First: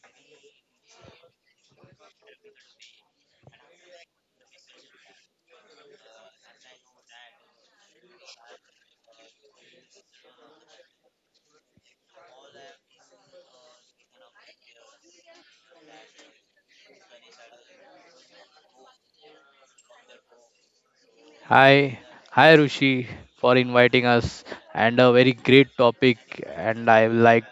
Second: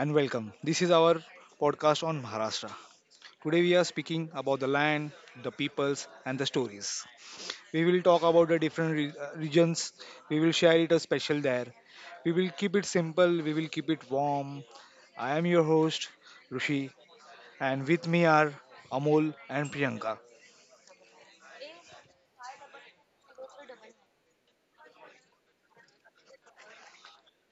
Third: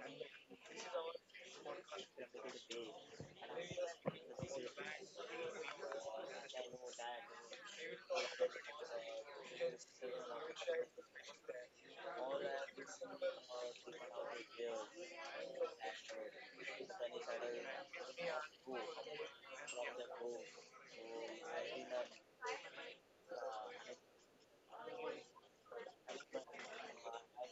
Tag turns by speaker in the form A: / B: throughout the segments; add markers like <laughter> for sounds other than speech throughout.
A: and welcome. This is our podcast on Maharashtra. Today we are speaking about the land, the peoples, and the stories. We will talk about the different regions. We will share it a special there. We will keep it simple. We will keep it warm. I am your host, Rushi, and with me are Amol and Priyanka.
B: Hi, hi Rushi for inviting us and a very great topic and I like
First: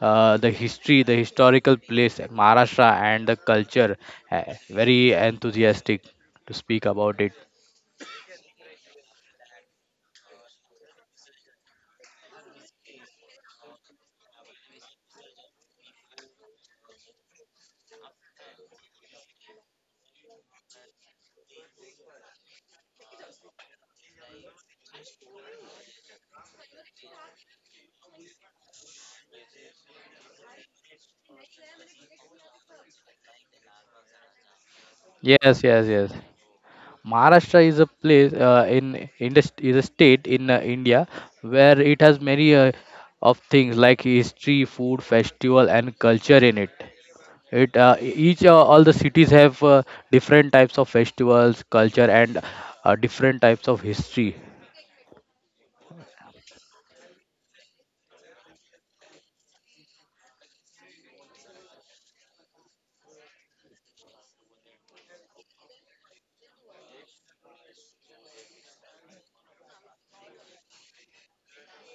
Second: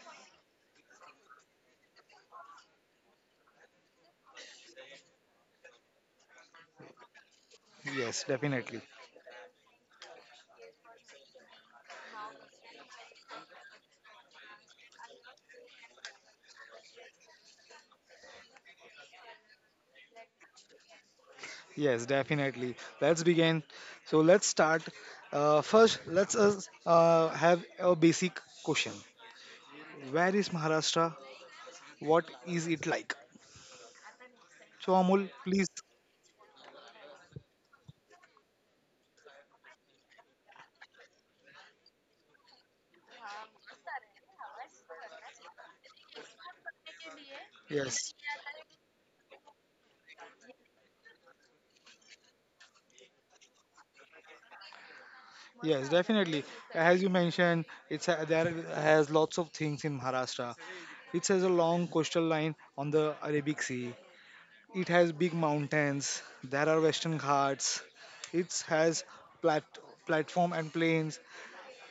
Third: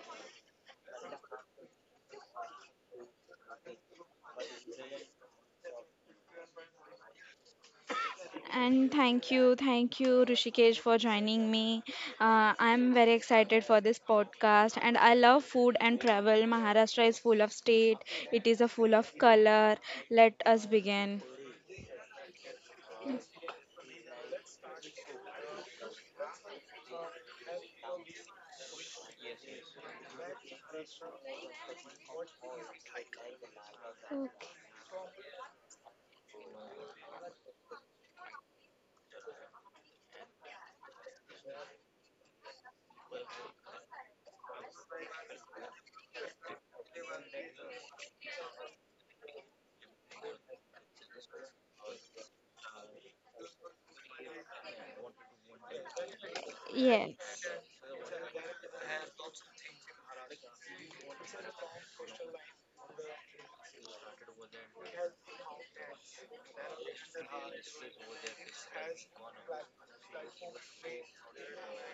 B: the history, the historical place Maharashtra and the culture. Very enthusiastic to speak about it.
A: Yes, definitely.
C: And thank you, Rishikesh, for joining me. I'm very excited for this podcast, and I love food and travel. Maharashtra is full of state, it is a full of color. Let us begin.
A: Yes, definitely. Let's begin. So let's start. First, let's us have a basic question. Where is Maharashtra? What is it like?
C: Okay.
A: So Amul,
B: Yes,
A: please.
B: yes, yes. Maharashtra is a place is a state in India where it has many of things like history, food, festival and culture in it. It e-
A: Yes,
B: each All the cities have different types of festivals culture and different types of history.
A: yes, definitely. As you
C: Yes.
A: mentioned, it's a, there has lots of things in Maharashtra. It has a long coastal line on the Arabic Sea. It has big mountains. There are western ghats. It has plat- platform and plains.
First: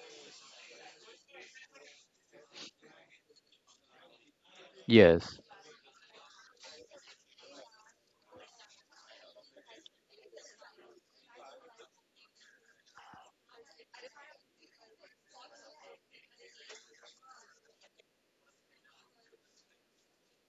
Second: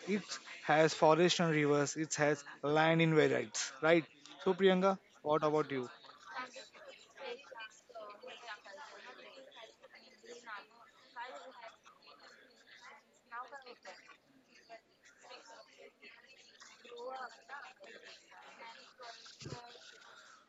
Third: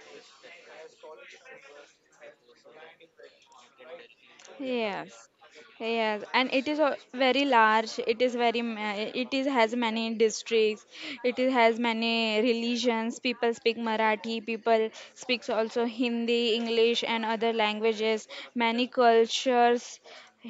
A: It has forest and rivers. It has land in variants, right? So Priyanka,
C: Yes,
B: yes,
A: what about you?
C: yes, and it is a very large. It is very. It is has many districts. It is has many religions. People speak Marathi. People speaks also Hindi, English, and other languages. Many cultures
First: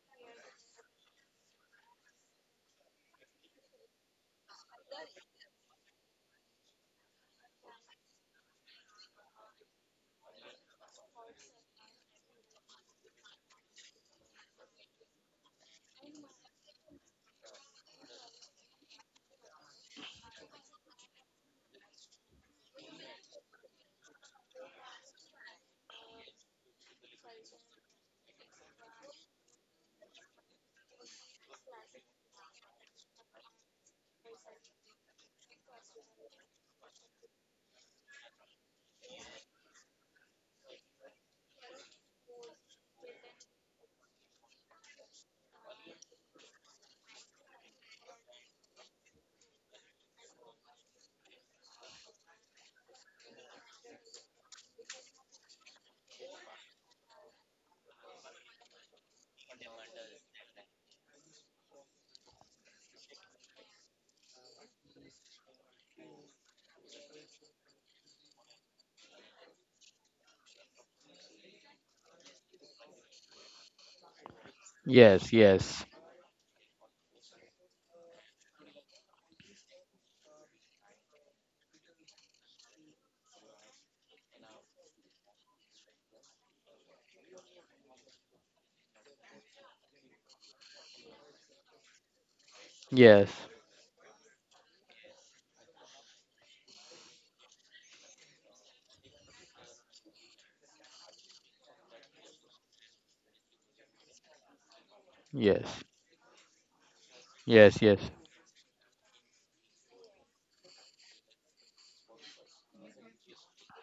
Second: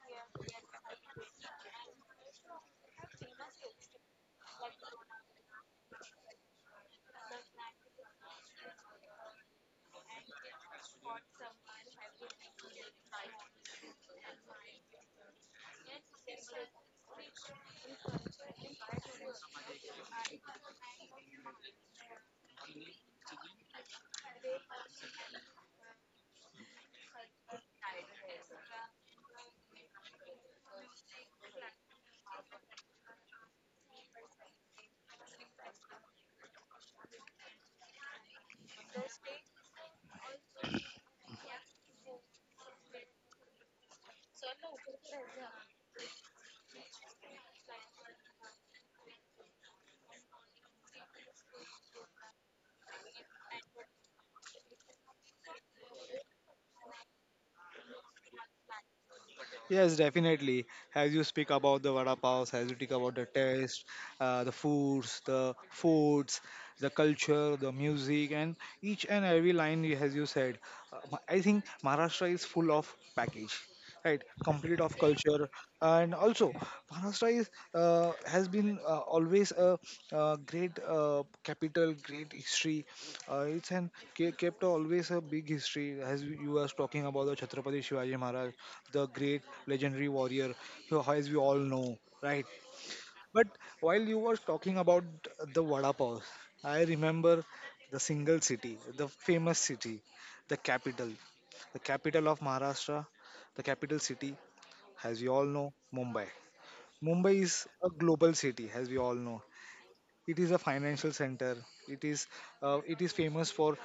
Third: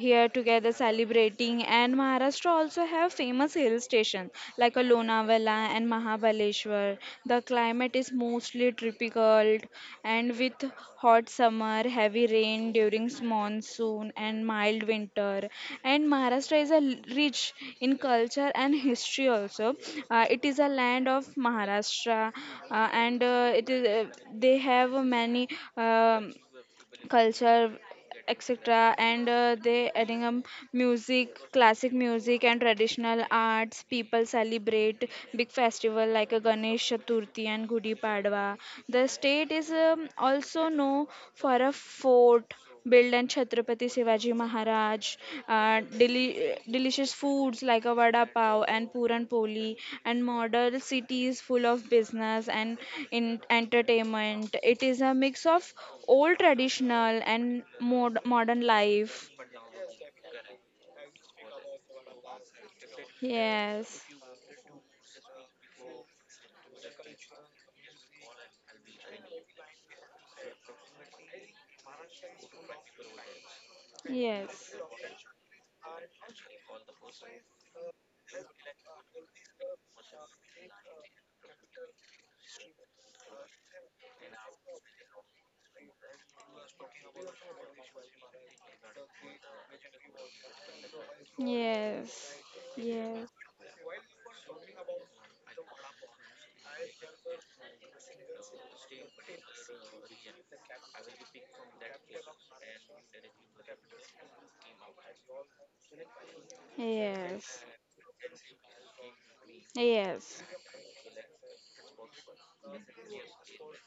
C: here together celebrating, and Maharashtra also have famous hill stations like a Lonavala and Mahabaleshwar. The climate is mostly tropical and with hot summer, heavy rain during monsoon, and mild winter, and Maharashtra is a rich in culture and history also. It is a land of Maharashtra, and it is they have many um, culture etc, and they adding music, classic music and traditional arts. People celebrate big festival like a Ganesh Chaturthi and Gudi Padwa. The state is also known for a fort built and Chhatrapati Shivaji Maharaj, delicious foods like a vada pav and puran poli, and modern cities full of business and in entertainment. It is a mix of old traditional and modern life.
A: Yes, definitely. As you speak about the vada paos, as you speak about the taste,
C: Yes,
A: the foods, the foods, the culture, the music, and each and every line, as you said, I think Maharashtra is full of package, right?
C: yes,
A: Complete of
B: yes,
A: culture,
B: yes,
A: and also Maharashtra is has been always a, great capital, great history. It's an kept always a big history, as you was talking about the Chhatrapati Shivaji Maharaj the great legendary warrior, as we all know,
C: yes,
A: right?
C: yes,
B: yes,
A: But while you were talking about the Vada Pav, I remember the single city, the famous city, the capital, the capital of Maharashtra, the capital city, as we all know,
B: yes,
A: Mumbai.
C: yes,
A: Mumbai
C: yes,
A: is
B: yes,
A: a
B: yes,
A: global city, as we all know. It
C: yes,
A: is a financial center. It is it is famous for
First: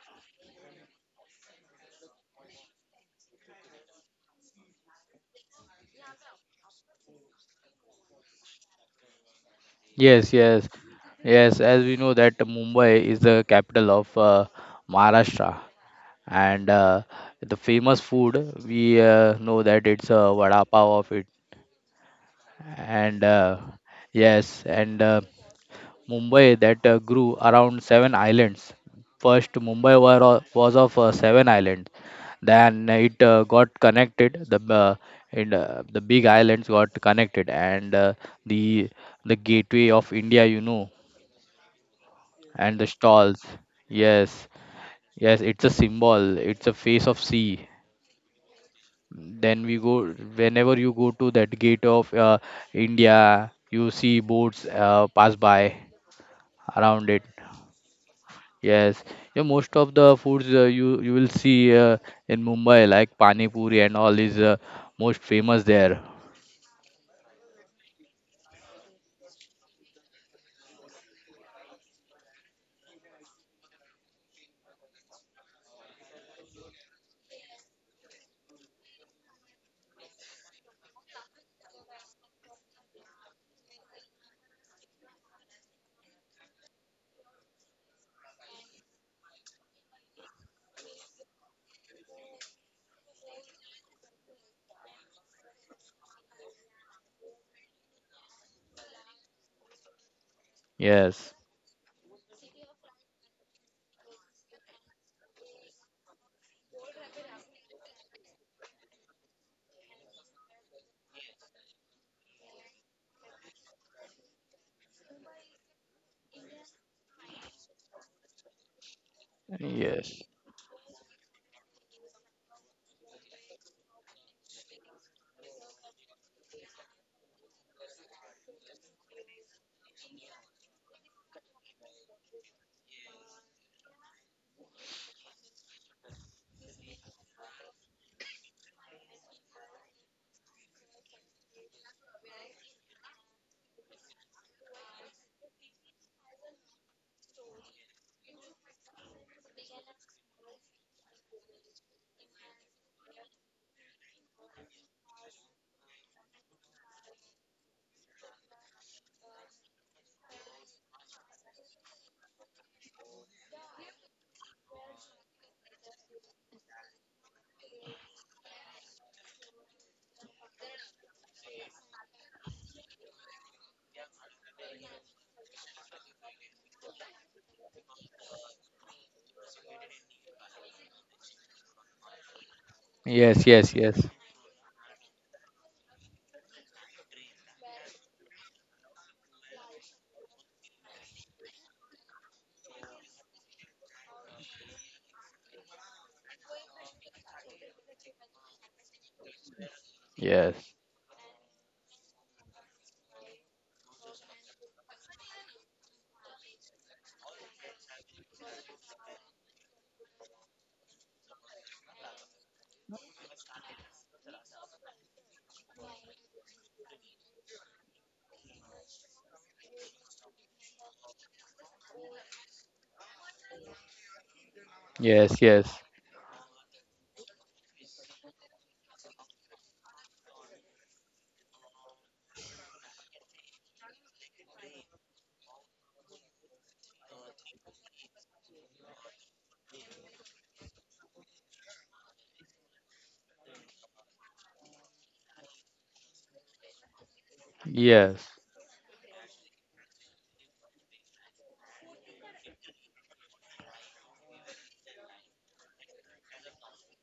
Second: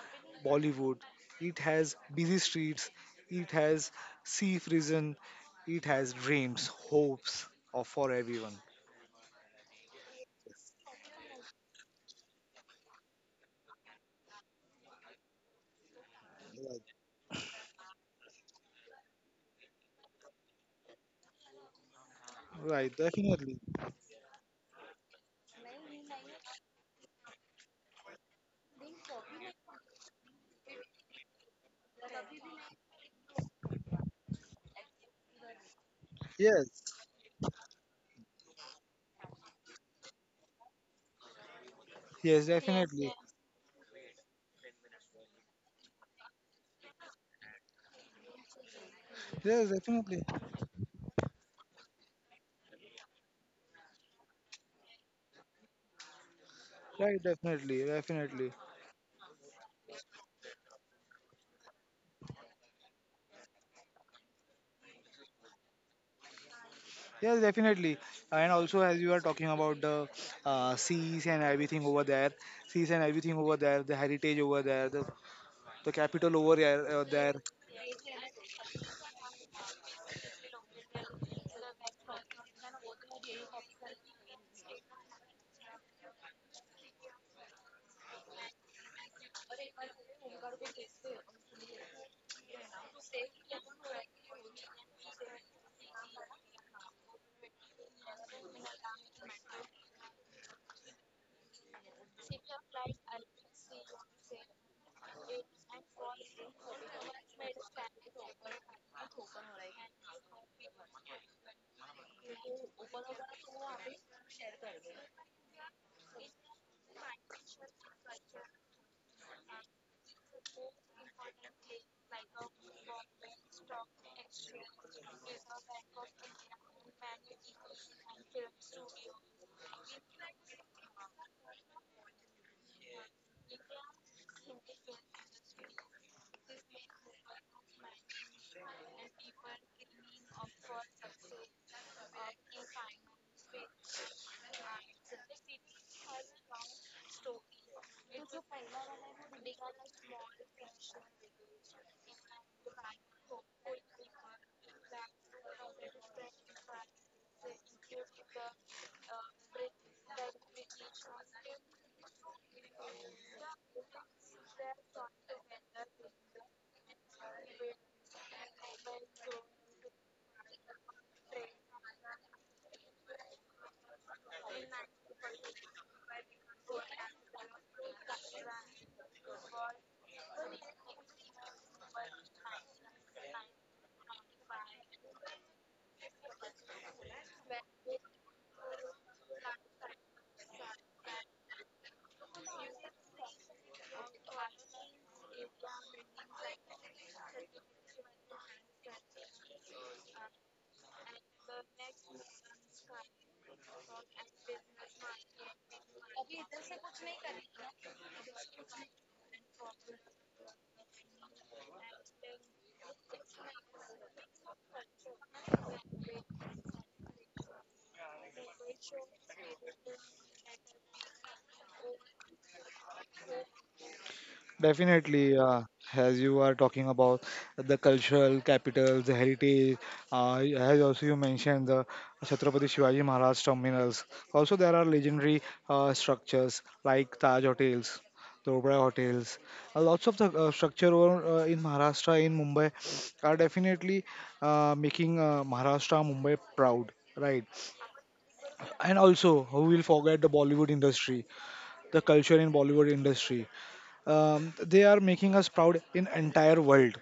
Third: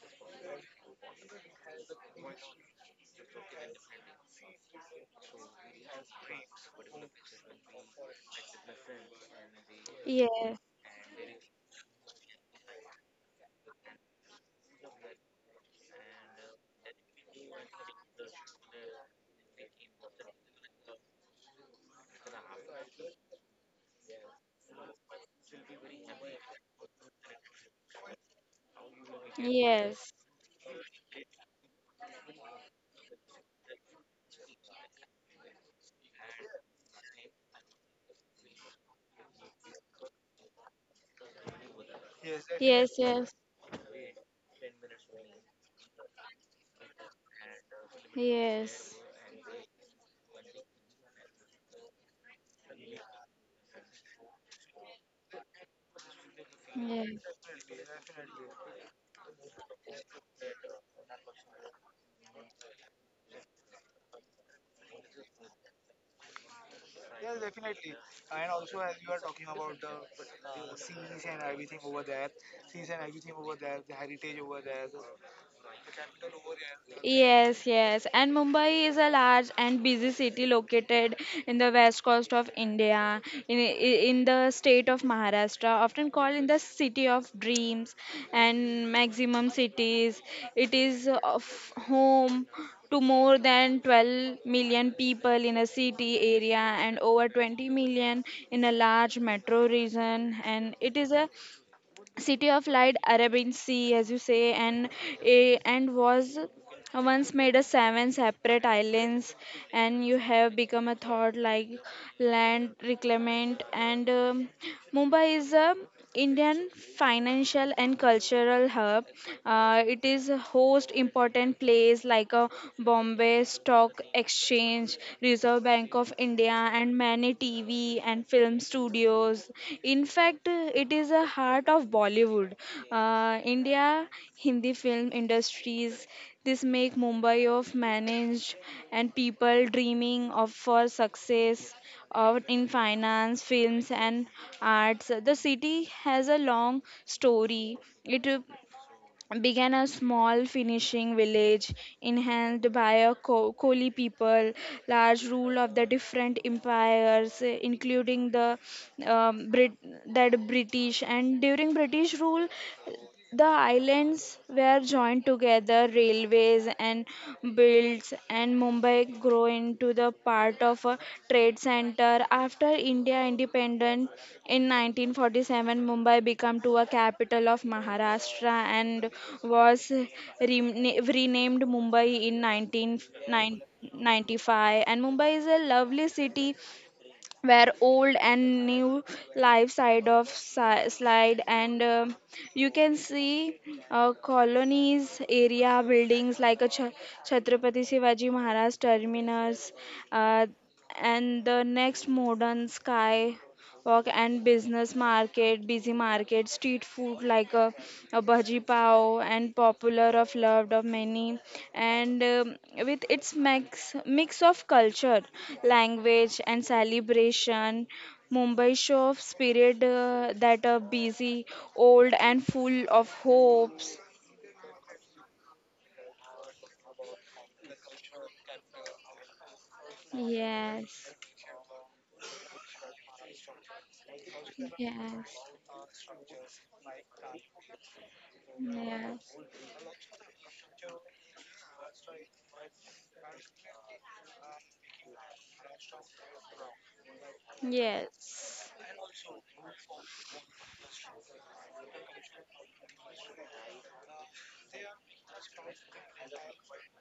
A: Bollywood. It has busy streets. It has sea prison. It has dreams, hopes of for everyone.
B: yes, yes, yes, as we know that Mumbai is the capital of Maharashtra, and the famous food, we know that it's a vada pav of it.
A: Right, right,
B: And
A: definitely.
B: yes, and Mumbai that grew around seven islands. First, Mumbai were, was of seven islands. Then it got connected. The big
A: Yes,
B: islands got connected, and the the gateway of India,
A: yes,
B: and the
C: yes,
A: definitely.
C: yes,
B: stalls. Yes, yes, it's a symbol. It's a face of sea.
C: yes, yes,
A: Yes,
B: Then we go,
A: definitely.
B: whenever you go to that gate of India, you see boats pass by around
A: Right,
B: it.
C: yes.
A: definitely, definitely.
B: Yes, yeah, most of the foods you will see in Mumbai, like Pani Puri and all is most famous there.
A: Yes, definitely. And also, as you are talking about the seas and everything over there, seas and everything over there, the heritage over there, the capital over there, there.
C: Yes, yes. And Mumbai is a large and busy city located in the west coast of India, in the state of Maharashtra, often called in the city of dreams and maximum cities. It is of home to more than 12 million people in a city area and over 20 million in a large metro region, and it is a
B: Yes,
C: city of light Arabian Sea, as you say, and and was once made a seven separate islands, and you have become a thought like land reclamation, and Mumbai is a Indian financial and cultural hub. It
B: yes,
C: is a host important place like a Bombay Stock Exchange, Reserve Bank of India, and many TV and film studios. In fact, it is a heart of Bollywood. India Hindi film industries. This make Mumbai of managed, and people dreaming of for success out in finance, films, and arts. The city has a long story. It began a small finishing village enhanced by a Koli people, large rule of the different empires, including the that British. And during British rule, the islands were joined together, railways and builds, and Mumbai grew into the part of a trade center. After India independence in 1947, Mumbai became to a capital of Maharashtra and was renamed Mumbai in
B: yes, yes, yes,
C: 1995. And Mumbai is a lovely city where old and new life side of slide, and you can see colonies area buildings like a Chhatrapati Shivaji Maharaj terminus, uh,
B: yes,
C: and the next modern sky work and business market, busy market, street food like a bhaji pav and popular of loved of many, and with its mix of culture, language and celebration, Mumbai show of spirit that are busy, old and full of hopes.
A: Definitely,
B: yes, yes,
A: as you are talking about the cultural capitals, the heritage, as also
C: Yes,
A: you mentioned the Chhatrapati Shivaji Maharaj terminals. Also, there are
C: yes,
A: legendary structures like Taj Hotels, the Oberoi
C: yes,
A: Hotels. Lots of the structure over, in Maharashtra, in Mumbai, are definitely making Maharashtra, Mumbai proud, right?
B: yes,
C: yes,
A: And also, who will forget the Bollywood industry, the culture in Bollywood industry. They are making us proud in entire world.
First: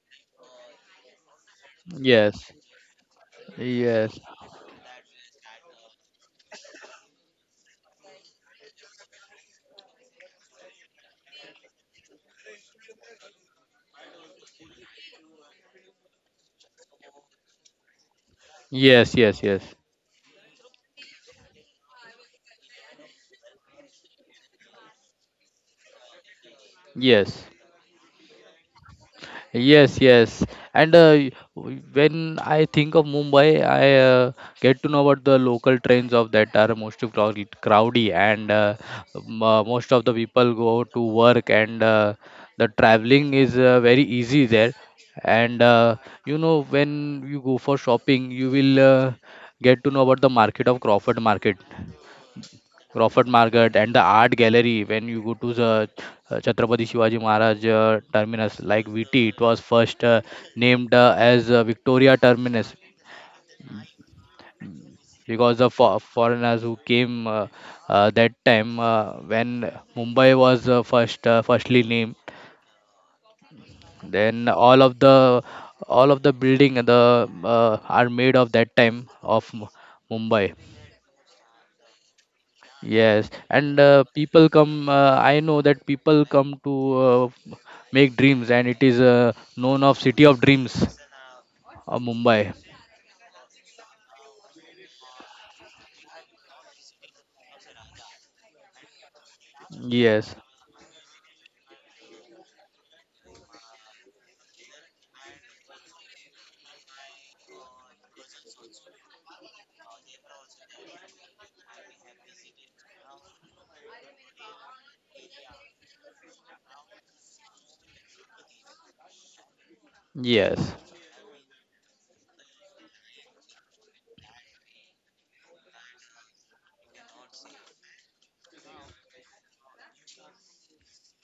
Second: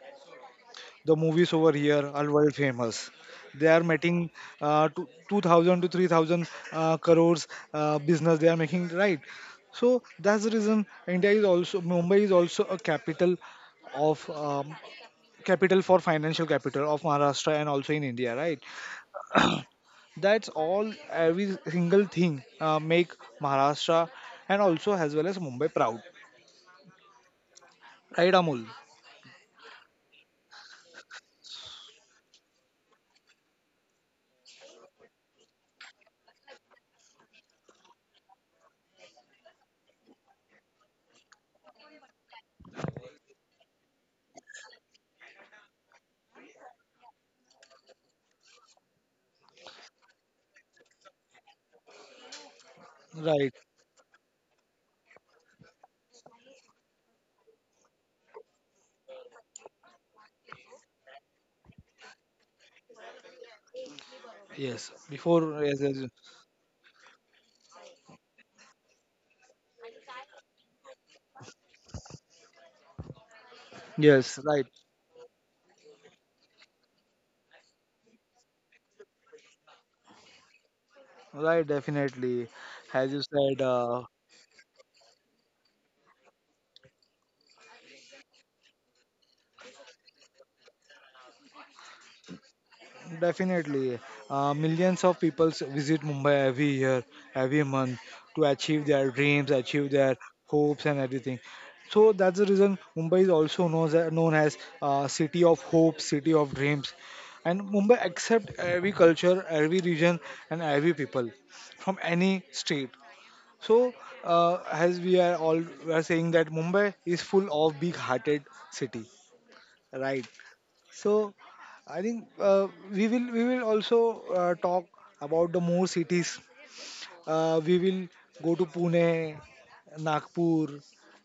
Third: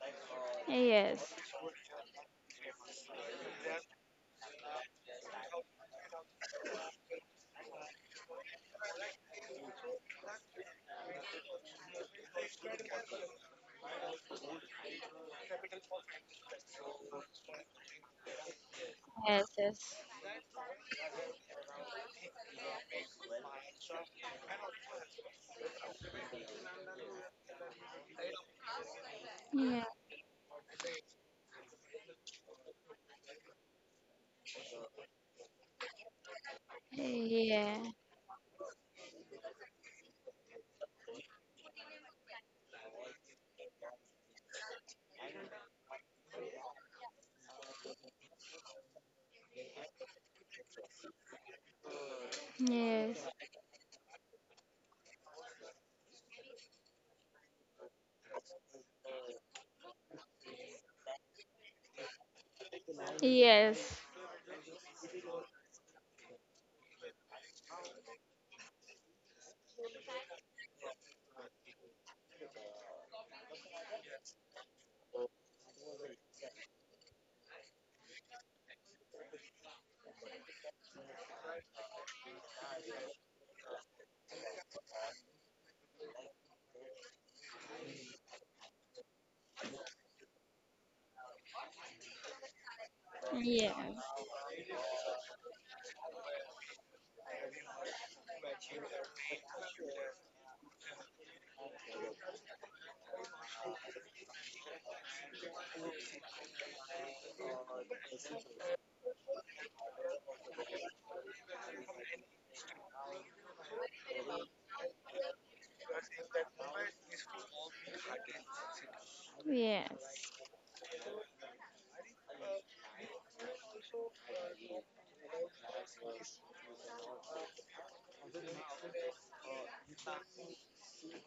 A: The
C: yes,
A: movies over here are
B: yes,
A: world famous. They are
B: yes,
A: making 2,000 to 3,000 crores business they are making, right? So that's the reason India is also, Mumbai is also a capital of capital for financial capital of Maharashtra and also in India, right?
B: yes, yes, yes,
C: yes,
B: yes,
C: yes,
A: That's all every single thing make Maharashtra and also as well as Mumbai proud,
B: yes.
A: right, Amul?
B: Yes, yes. And when I think of Mumbai, I get to know about the local trains of that are most
C: yeah,
B: of
C: yeah,
B: crowdy, and most of the people go to work, and the traveling is very easy there. And when you go for shopping, you will get to know about the market of Crawford Market. Crawford
C: yes.
A: Right.
B: Market and the art gallery, when you go to the Chhatrapati Shivaji Maharaj terminus like VT, it was first named as Victoria terminus,
C: Yes.
A: Yes,
B: because
A: before
B: the
A: yes, yes, yes,
B: foreigners who came that time when Mumbai was firstly named,
A: Yes,
B: then
A: right,
B: all of the building, the are made of that time of Mumbai.
A: right, definitely. As you
B: Yes,
A: said,
B: and people come. I know that people come to make dreams, and it is known of City of Dreams, Mumbai.
C: Yes.
A: definitely, millions of people visit Mumbai every year, every month to achieve their dreams, achieve their
B: Yes,
A: hopes and everything. So that's the reason Mumbai is also known as city of hope, city of dreams. And Mumbai accept every culture, every region, and every people from any state. So, as we are all we are saying that Mumbai is full of big-hearted city,
C: Yes.
A: right?
B: yes,
A: So, I think we will also talk about the more cities. We will go to Pune, Nagpur,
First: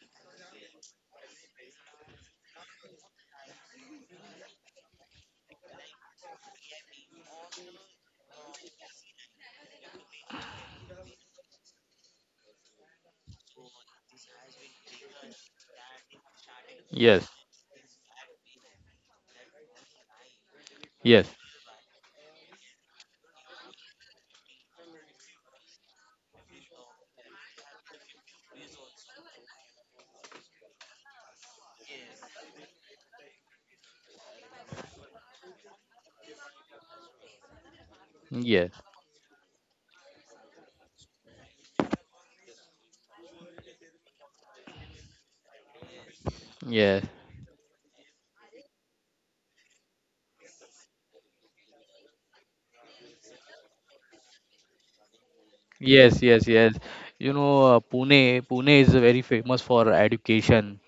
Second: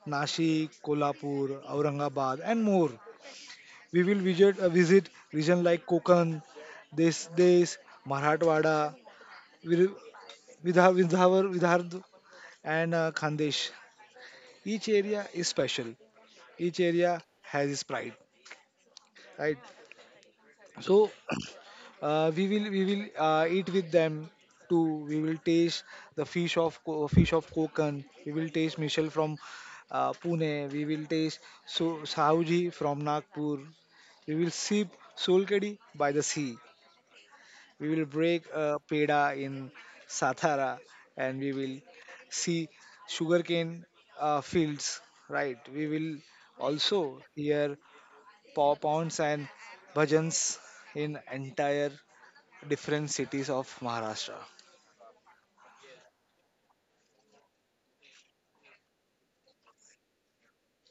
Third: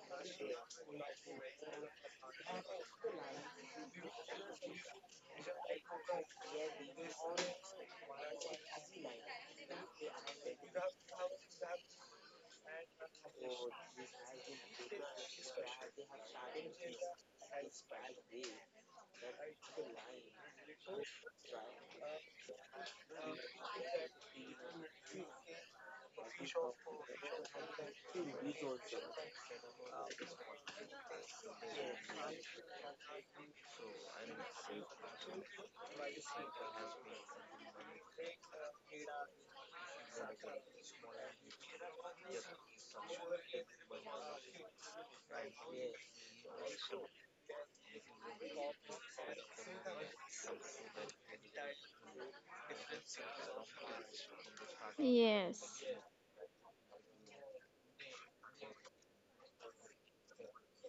A: Nashik, Kolhapur, Aurangabad, and more. We will visit visit region like Konkan, Des Des, Marathwada, Vir- Vidha, Vidhavar, Vidhard, and Khandesh. Each area is special, each area
B: yes,
A: has its pride, right? So
B: yes,
A: we will eat with them too, we will taste the fish of fish of kokan, we will taste michel from pune, we will taste so sauji from nagpur, we will sip solkadi by the sea, we will break a
B: yes,
A: peda in satara, and we will see sugarcane fields, right? We will also
B: yes,
A: hear Pop-ons and bhajans in entire different cities of Maharashtra.
C: Yes.
B: yes, yes, yes. You know, Pune. Pune is very famous for education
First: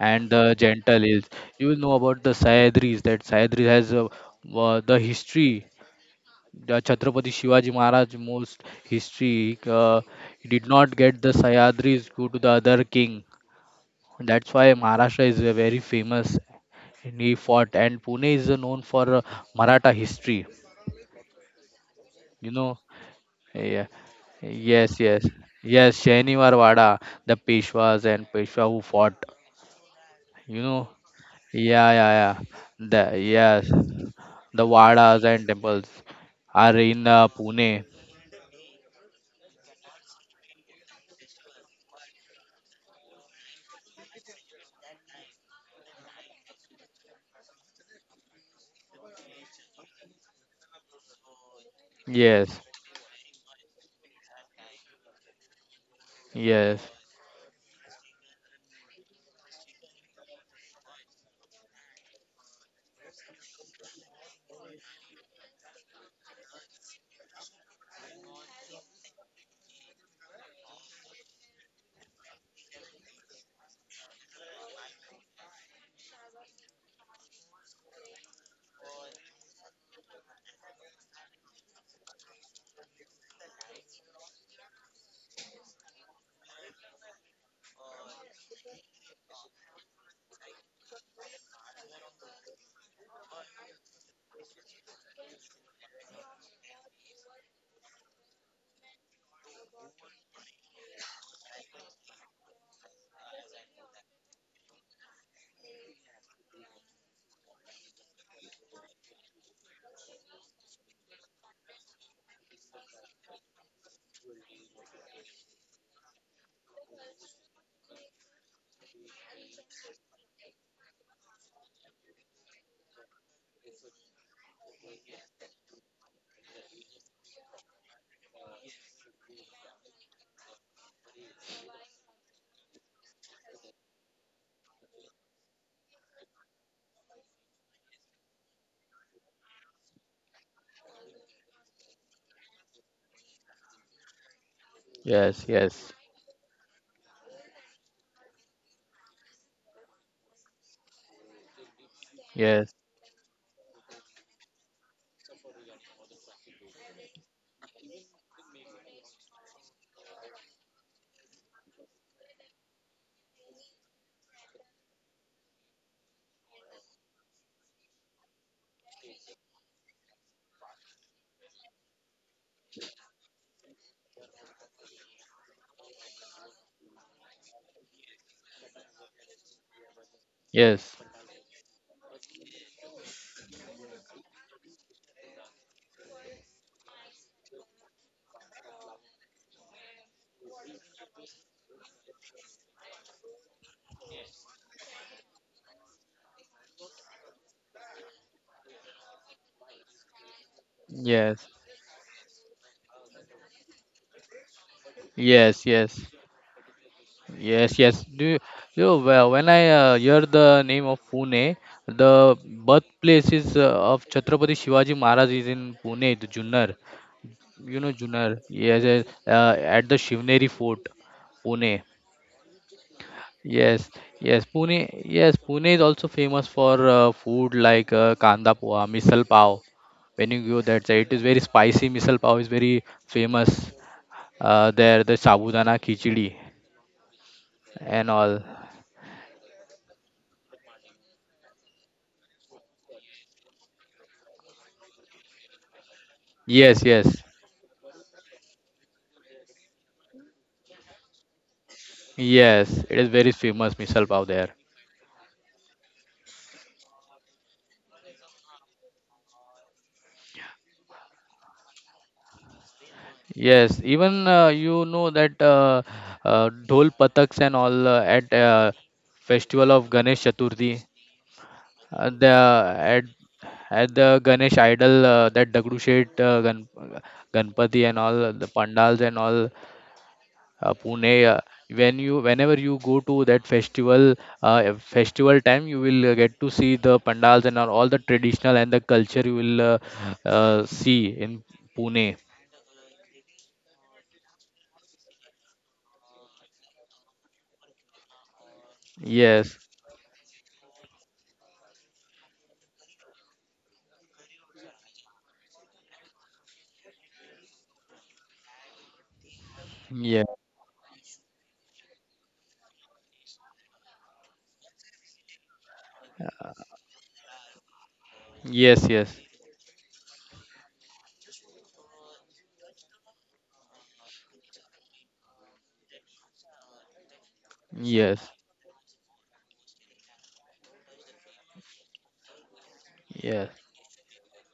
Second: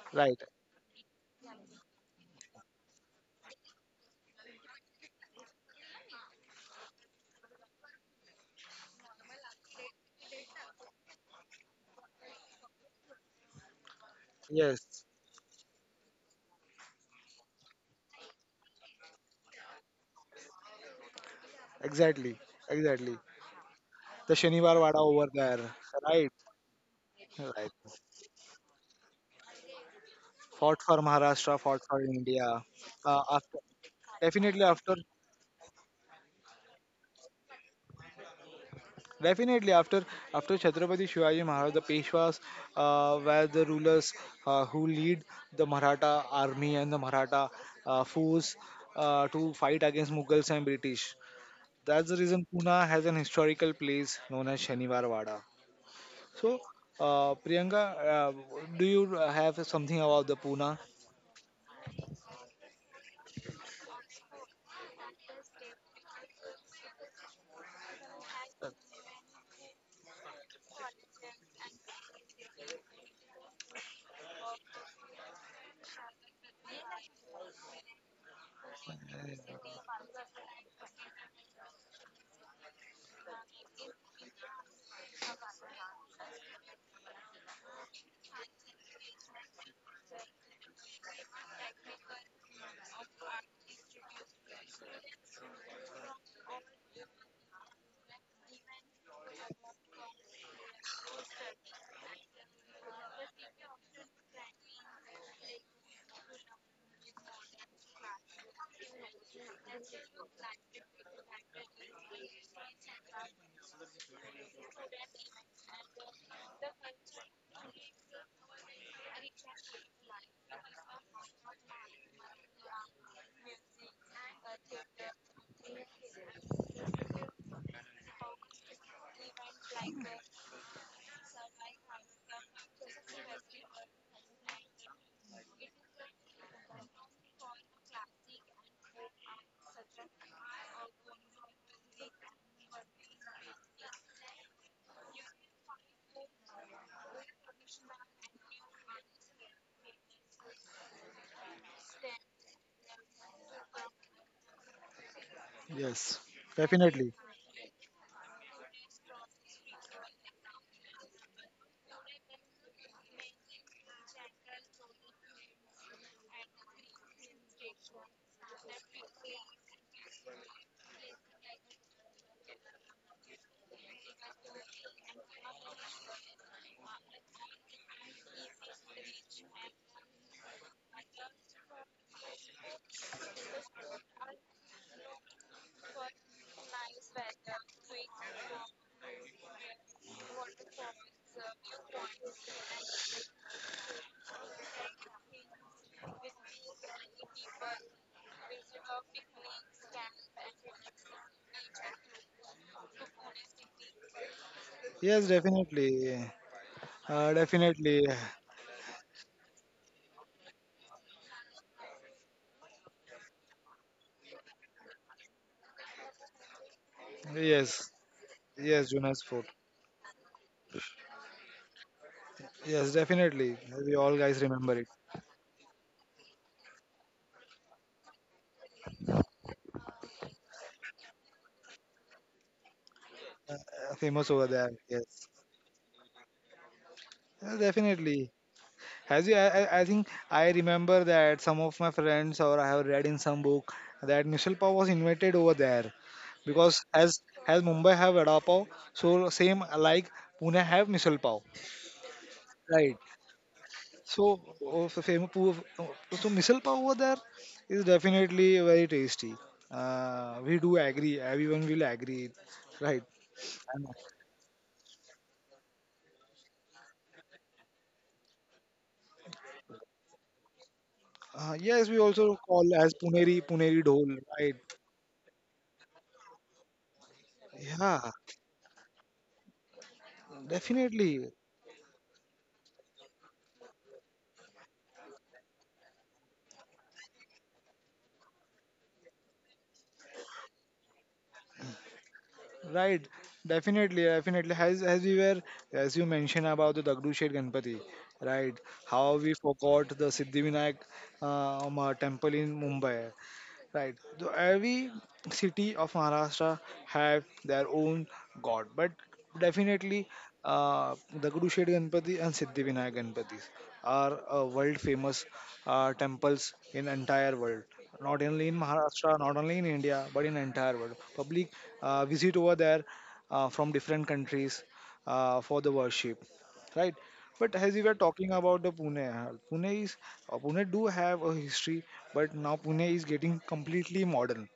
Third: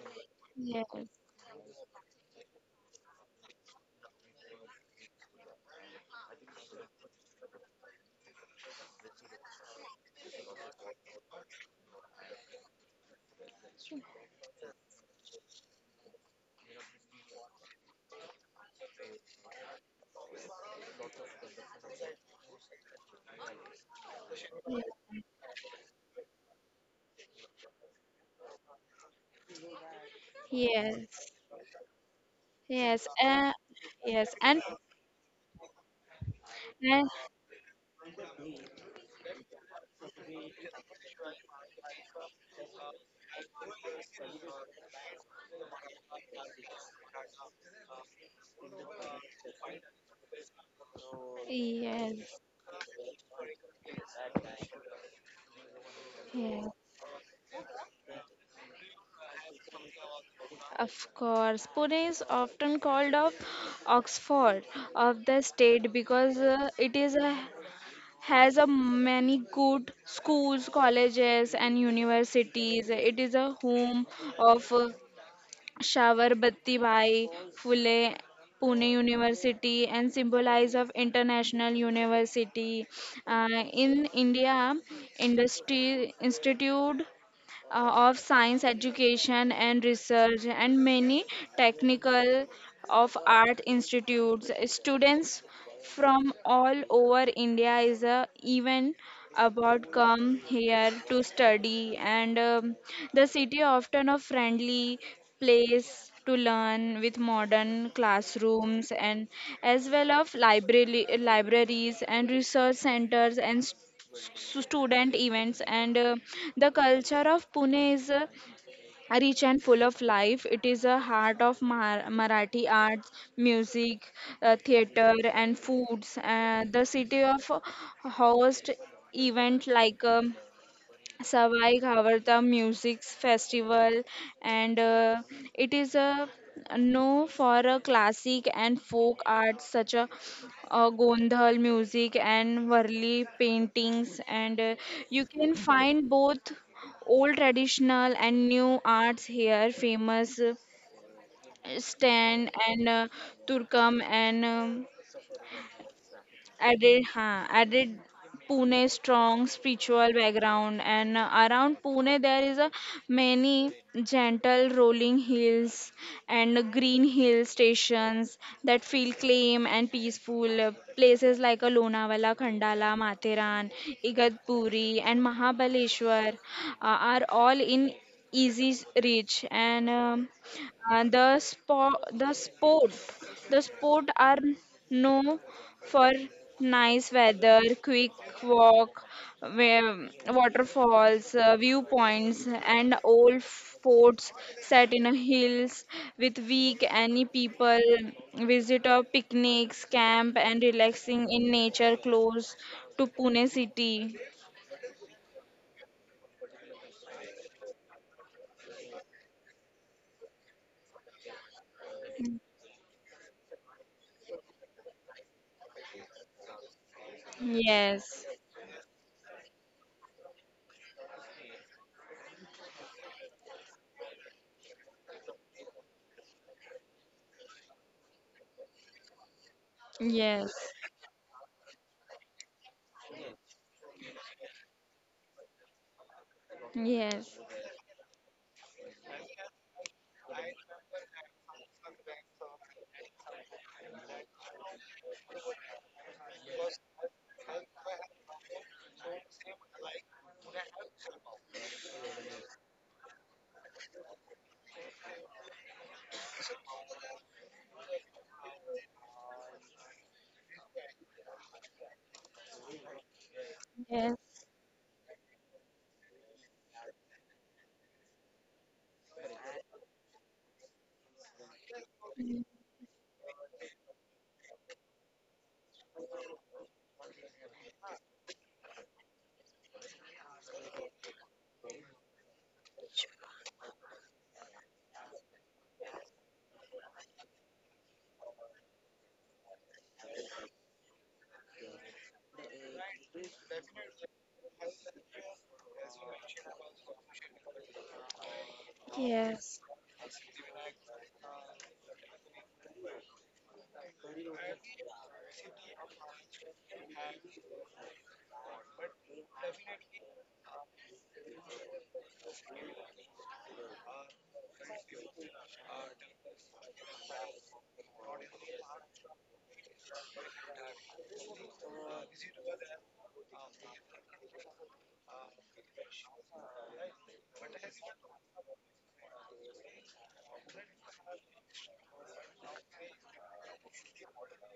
B: and
A: Right.
B: the gentle
C: Yes.
B: hills. You will know about the Sahyadris. That Sahyadris has the history. The Chhatrapati Shivaji Maharaj most history, he did not get the Sayadris go to the other king. That's why
A: Yes.
B: Maharashtra is very famous, and he fought, and Pune is known for Maratha history.
A: Exactly.
B: You know,
A: Exactly.
B: yeah,
A: The Shaniwar
B: yes,
A: Wada
B: yes,
A: over there.
B: yes.
A: Right.
B: Shaniwar Wada, the
A: Right.
B: Peshwas and Peshwa who fought. You
A: Fought
B: know,
A: for
C: Yes.
A: Maharashtra. Fought
B: yeah,
A: for
B: yeah, yeah.
A: India.
C: Yes.
B: The
A: After
B: yes,
C: Yes. And,
A: definitely
B: the
A: after
B: Wadas and temples are in
C: and
B: Pune.
A: definitely after after Chhatrapati Shivaji Maharaj, the Peshwas were the rulers who lead the Maratha army and the Maratha force to fight against Mughals and British. That's the
C: yes.
A: reason
B: Yes,
A: Pune has an historical place known as Shaniwarwada. So,
C: Yes.
B: yes.
A: Priyanka, uh, do you have something about the Pune?
C: Of course, Pune is often called of Oxford of the state because it is a, has a many good schools, colleges, and universities. It is a home of Shavar Batti Bhai Phule, Pune University, and symbolize of international university. Uh, in India, Industry Institute of Science Education and Research, and many technical of art institutes. Students from all over India is a event about come here to study, and the city often a friendly place to learn with modern classrooms and as well of library libraries and research centers, and student events, and the culture of Pune is rich and full of life. It is a heart of Marathi arts, music, theater, and foods. The city of host event like Savai Ghavarta Music Festival, and it is a known for a classic and folk art such a Gondhal music and Varli paintings, and you
B: Yes,
C: can
B: yes,
C: find both old traditional and new arts here. Famous stand
B: yes,
C: and Turkam, and
A: Yes, definitely.
C: added Pune strong spiritual background, and around Pune there is a many gentle rolling hills and green hill stations that feel claim and peaceful. Places like a Lonavala, Khandala, Matheran, Igatpuri and Mahabaleshwar are all in easy reach, and
B: yes,
C: uh, the sport the sport the sport are no for nice weather, quick walk, waterfalls, viewpoints, and old forts set in hills with weak any people, visitor picnics, camp, and relaxing
B: yes,
C: in nature close to Pune city.
A: Yes,
B: yes, yes,
A: definitely.
B: yes, yes.
A: Definitely.
B: Do you, you know, Well, when I hear the name of Pune, the birthplace is of Chhatrapati Shivaji Maharaj is in Pune, the Junnar. You know
A: Yes,
C: Yes,
B: Junnar. Yes,
A: yes,
B: yes.
A: Jonas Fort.
B: At the Shivneri Fort, Pune.
A: Yes, definitely.
B: Yes,
A: We all
B: yes,
A: guys
B: Pune.
A: remember it.
B: Yes, Pune is also famous for food like kanda poha, misal pav. When you
C: yes,
B: go that side, it is very spicy. Misal pav is very famous.
A: Uh, famous over there.
B: There,
A: Yes,
B: the sabudana khichdi
C: yes,
A: yes
B: and
A: definitely.
B: all.
A: As you, I think I remember that some of my friends or I have read in some book that Mishal Pav was invented over there because
B: Yes, yes,
A: as Mumbai have vada pav, so same like Pune have Mishal Pav,
B: yes.
A: right?
B: It is very famous misal pav
A: So
B: there.
A: oh, so famous so Mishal Pav over there is definitely very tasty. We do agree. Everyone will agree, right?
B: Yes,
A: And,
C: yes,
B: even you know that dhol pataks and all at festival of Ganesh Chaturthi.
A: yes, we
B: The
A: also call as
B: at
A: Puneri
B: at
A: Dhol,
B: the
A: right?
B: Ganesh idol that Dagdushet Ganpati and
A: Yeah,
B: all the pandals and all Pune.
A: definitely.
B: Whenever you go to that festival festival time, you will get to see the pandals and all the traditional and the culture you will see in Pune.
A: Right, definitely, definitely. As you mentioned about the Dagdushet Ganpati, right? How we
B: Yes,
C: yes,
A: forgot the Siddhivinayak temple in Mumbai. Right. So every city of Maharashtra have their own god, but definitely
B: yeah,
A: uh, the Gudusheti Ganpati and Siddhivinayak Ganpatis are world famous temples in entire world. Not only in
B: yes, yes,
A: Maharashtra, not only in India, but in entire world. Public visit over there from different countries for the worship, right? But as we were
B: yes,
A: talking about the Pune, Pune is Pune do have a history, but now Pune is getting
B: yes,
A: completely modern.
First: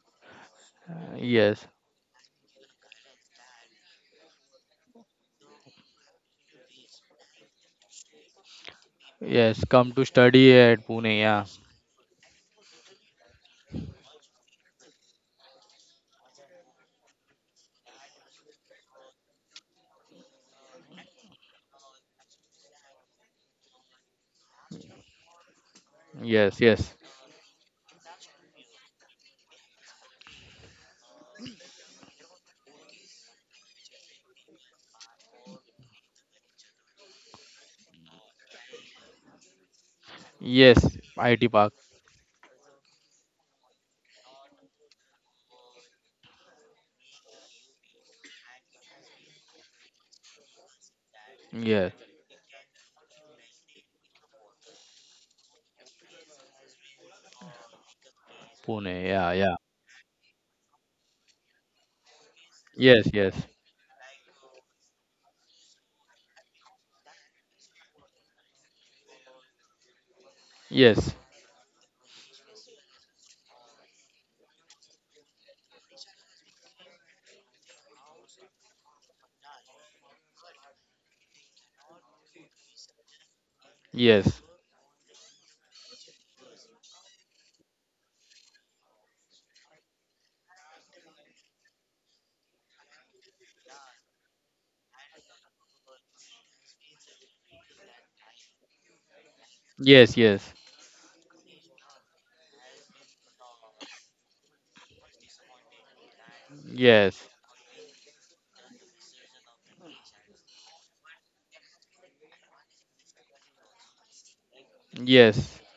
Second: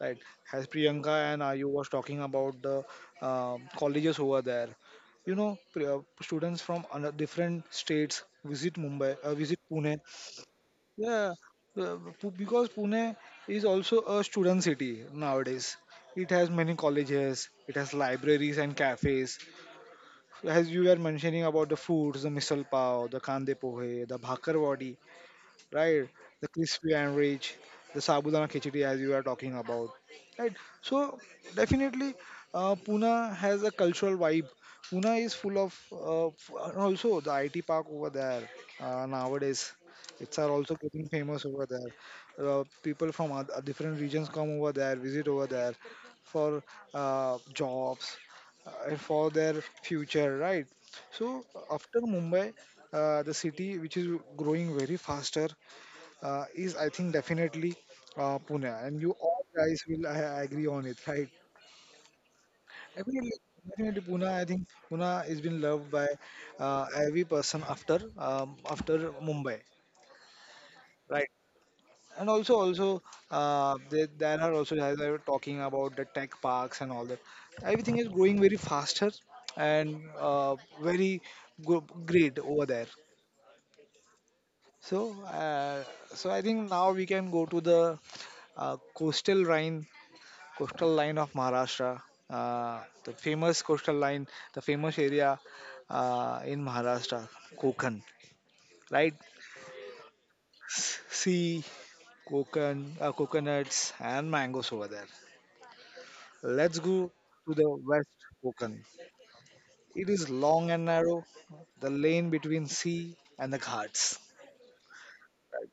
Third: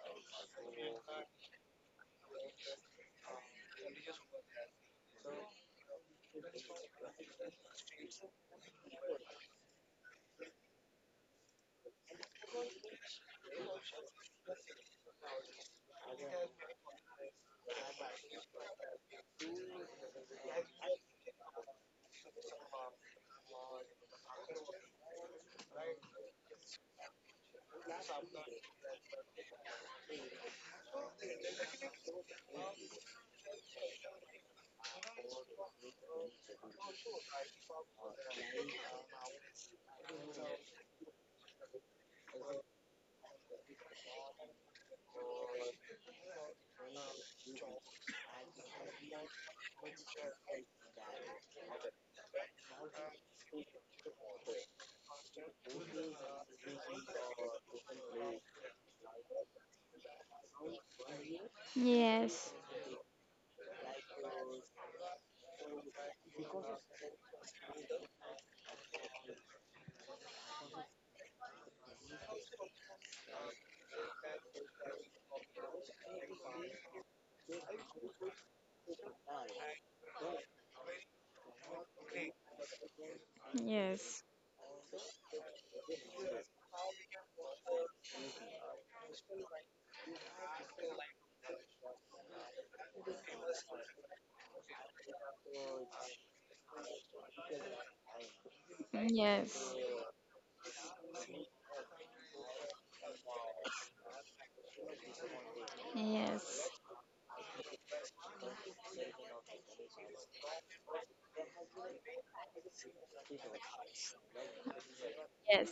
A: Right? As Priyanka and
B: yes,
A: Ayu was talking about the colleges over there, you know, students from different states visit Mumbai, visit
B: yes. Come
A: Pune.
B: to study at Pune.
A: Yeah,
B: Yeah,
A: because Pune is also a student city nowadays. It has many colleges, it has libraries and cafes. As you were mentioning about the foods, the misal pav, the kande pohe, the bhakar, right? The
B: yes,
A: crispy
B: yes,
A: and rich, the sabudana khichdi as you are talking about, right? So definitely, Pune has a cultural vibe. Pune is full of, and also the IT park over there nowadays. It's are also
B: yes.
A: getting famous
B: IT
A: over
B: Park.
A: there. People from different regions come over there, visit over there for jobs, for their future, right? So
B: Yes,
A: after Mumbai, the city which is growing very faster is I think definitely Pune, and
B: Pune.
A: you
B: Yeah,
A: all
B: yeah.
A: guys will agree on it, right?
C: yes,
B: Yes, yes,
A: Definitely, definitely Pune. I think Pune is been loved by every person after after Mumbai,
B: yes,
A: right? And also, also there are also as I was talking about the tech parks and all that. Everything is growing very faster and very great over there.
C: yes,
B: yes,
A: So, so I think now we can go to the uh, coastal Rhine coastal line of Maharashtra, uh, the famous coastal line, the famous area in Maharashtra, Konkan, right?
C: yes,
B: yes, yes,
A: Sea, Konkan, coconuts, and mangoes over there.
C: yes, yes,
A: Let's go
B: yes,
A: to the west Konkan. It is long and narrow, the lane between sea and the ghats.
B: yes.
C: yes.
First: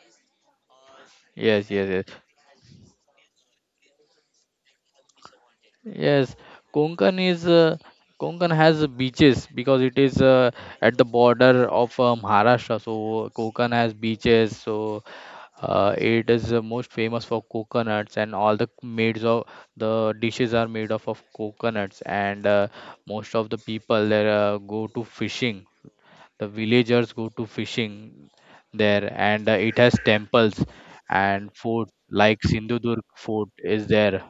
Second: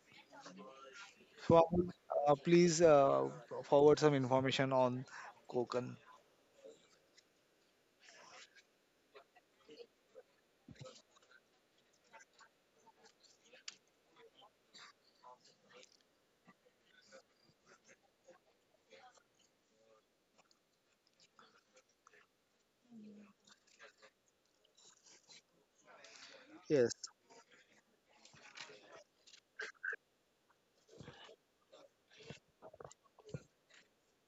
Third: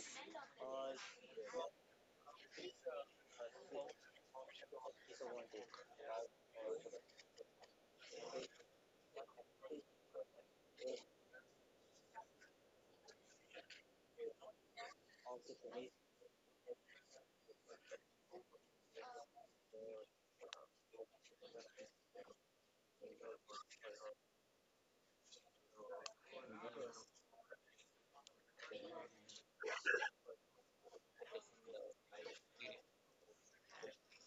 A: So,
B: Yes, yes,
A: Amol,
B: yes.
A: please forward some information on Konkan.
B: Yes, Konkan is uh, Konkan has beaches because it is at the border of Maharashtra. So Konkan has beaches. So it is most famous for coconuts, and all the maids of the dishes are made of coconuts. And most of the people there go to fishing. The
A: Yes,
B: villagers go to fishing there, and it has temples and fort like Sindhudurg Fort is there.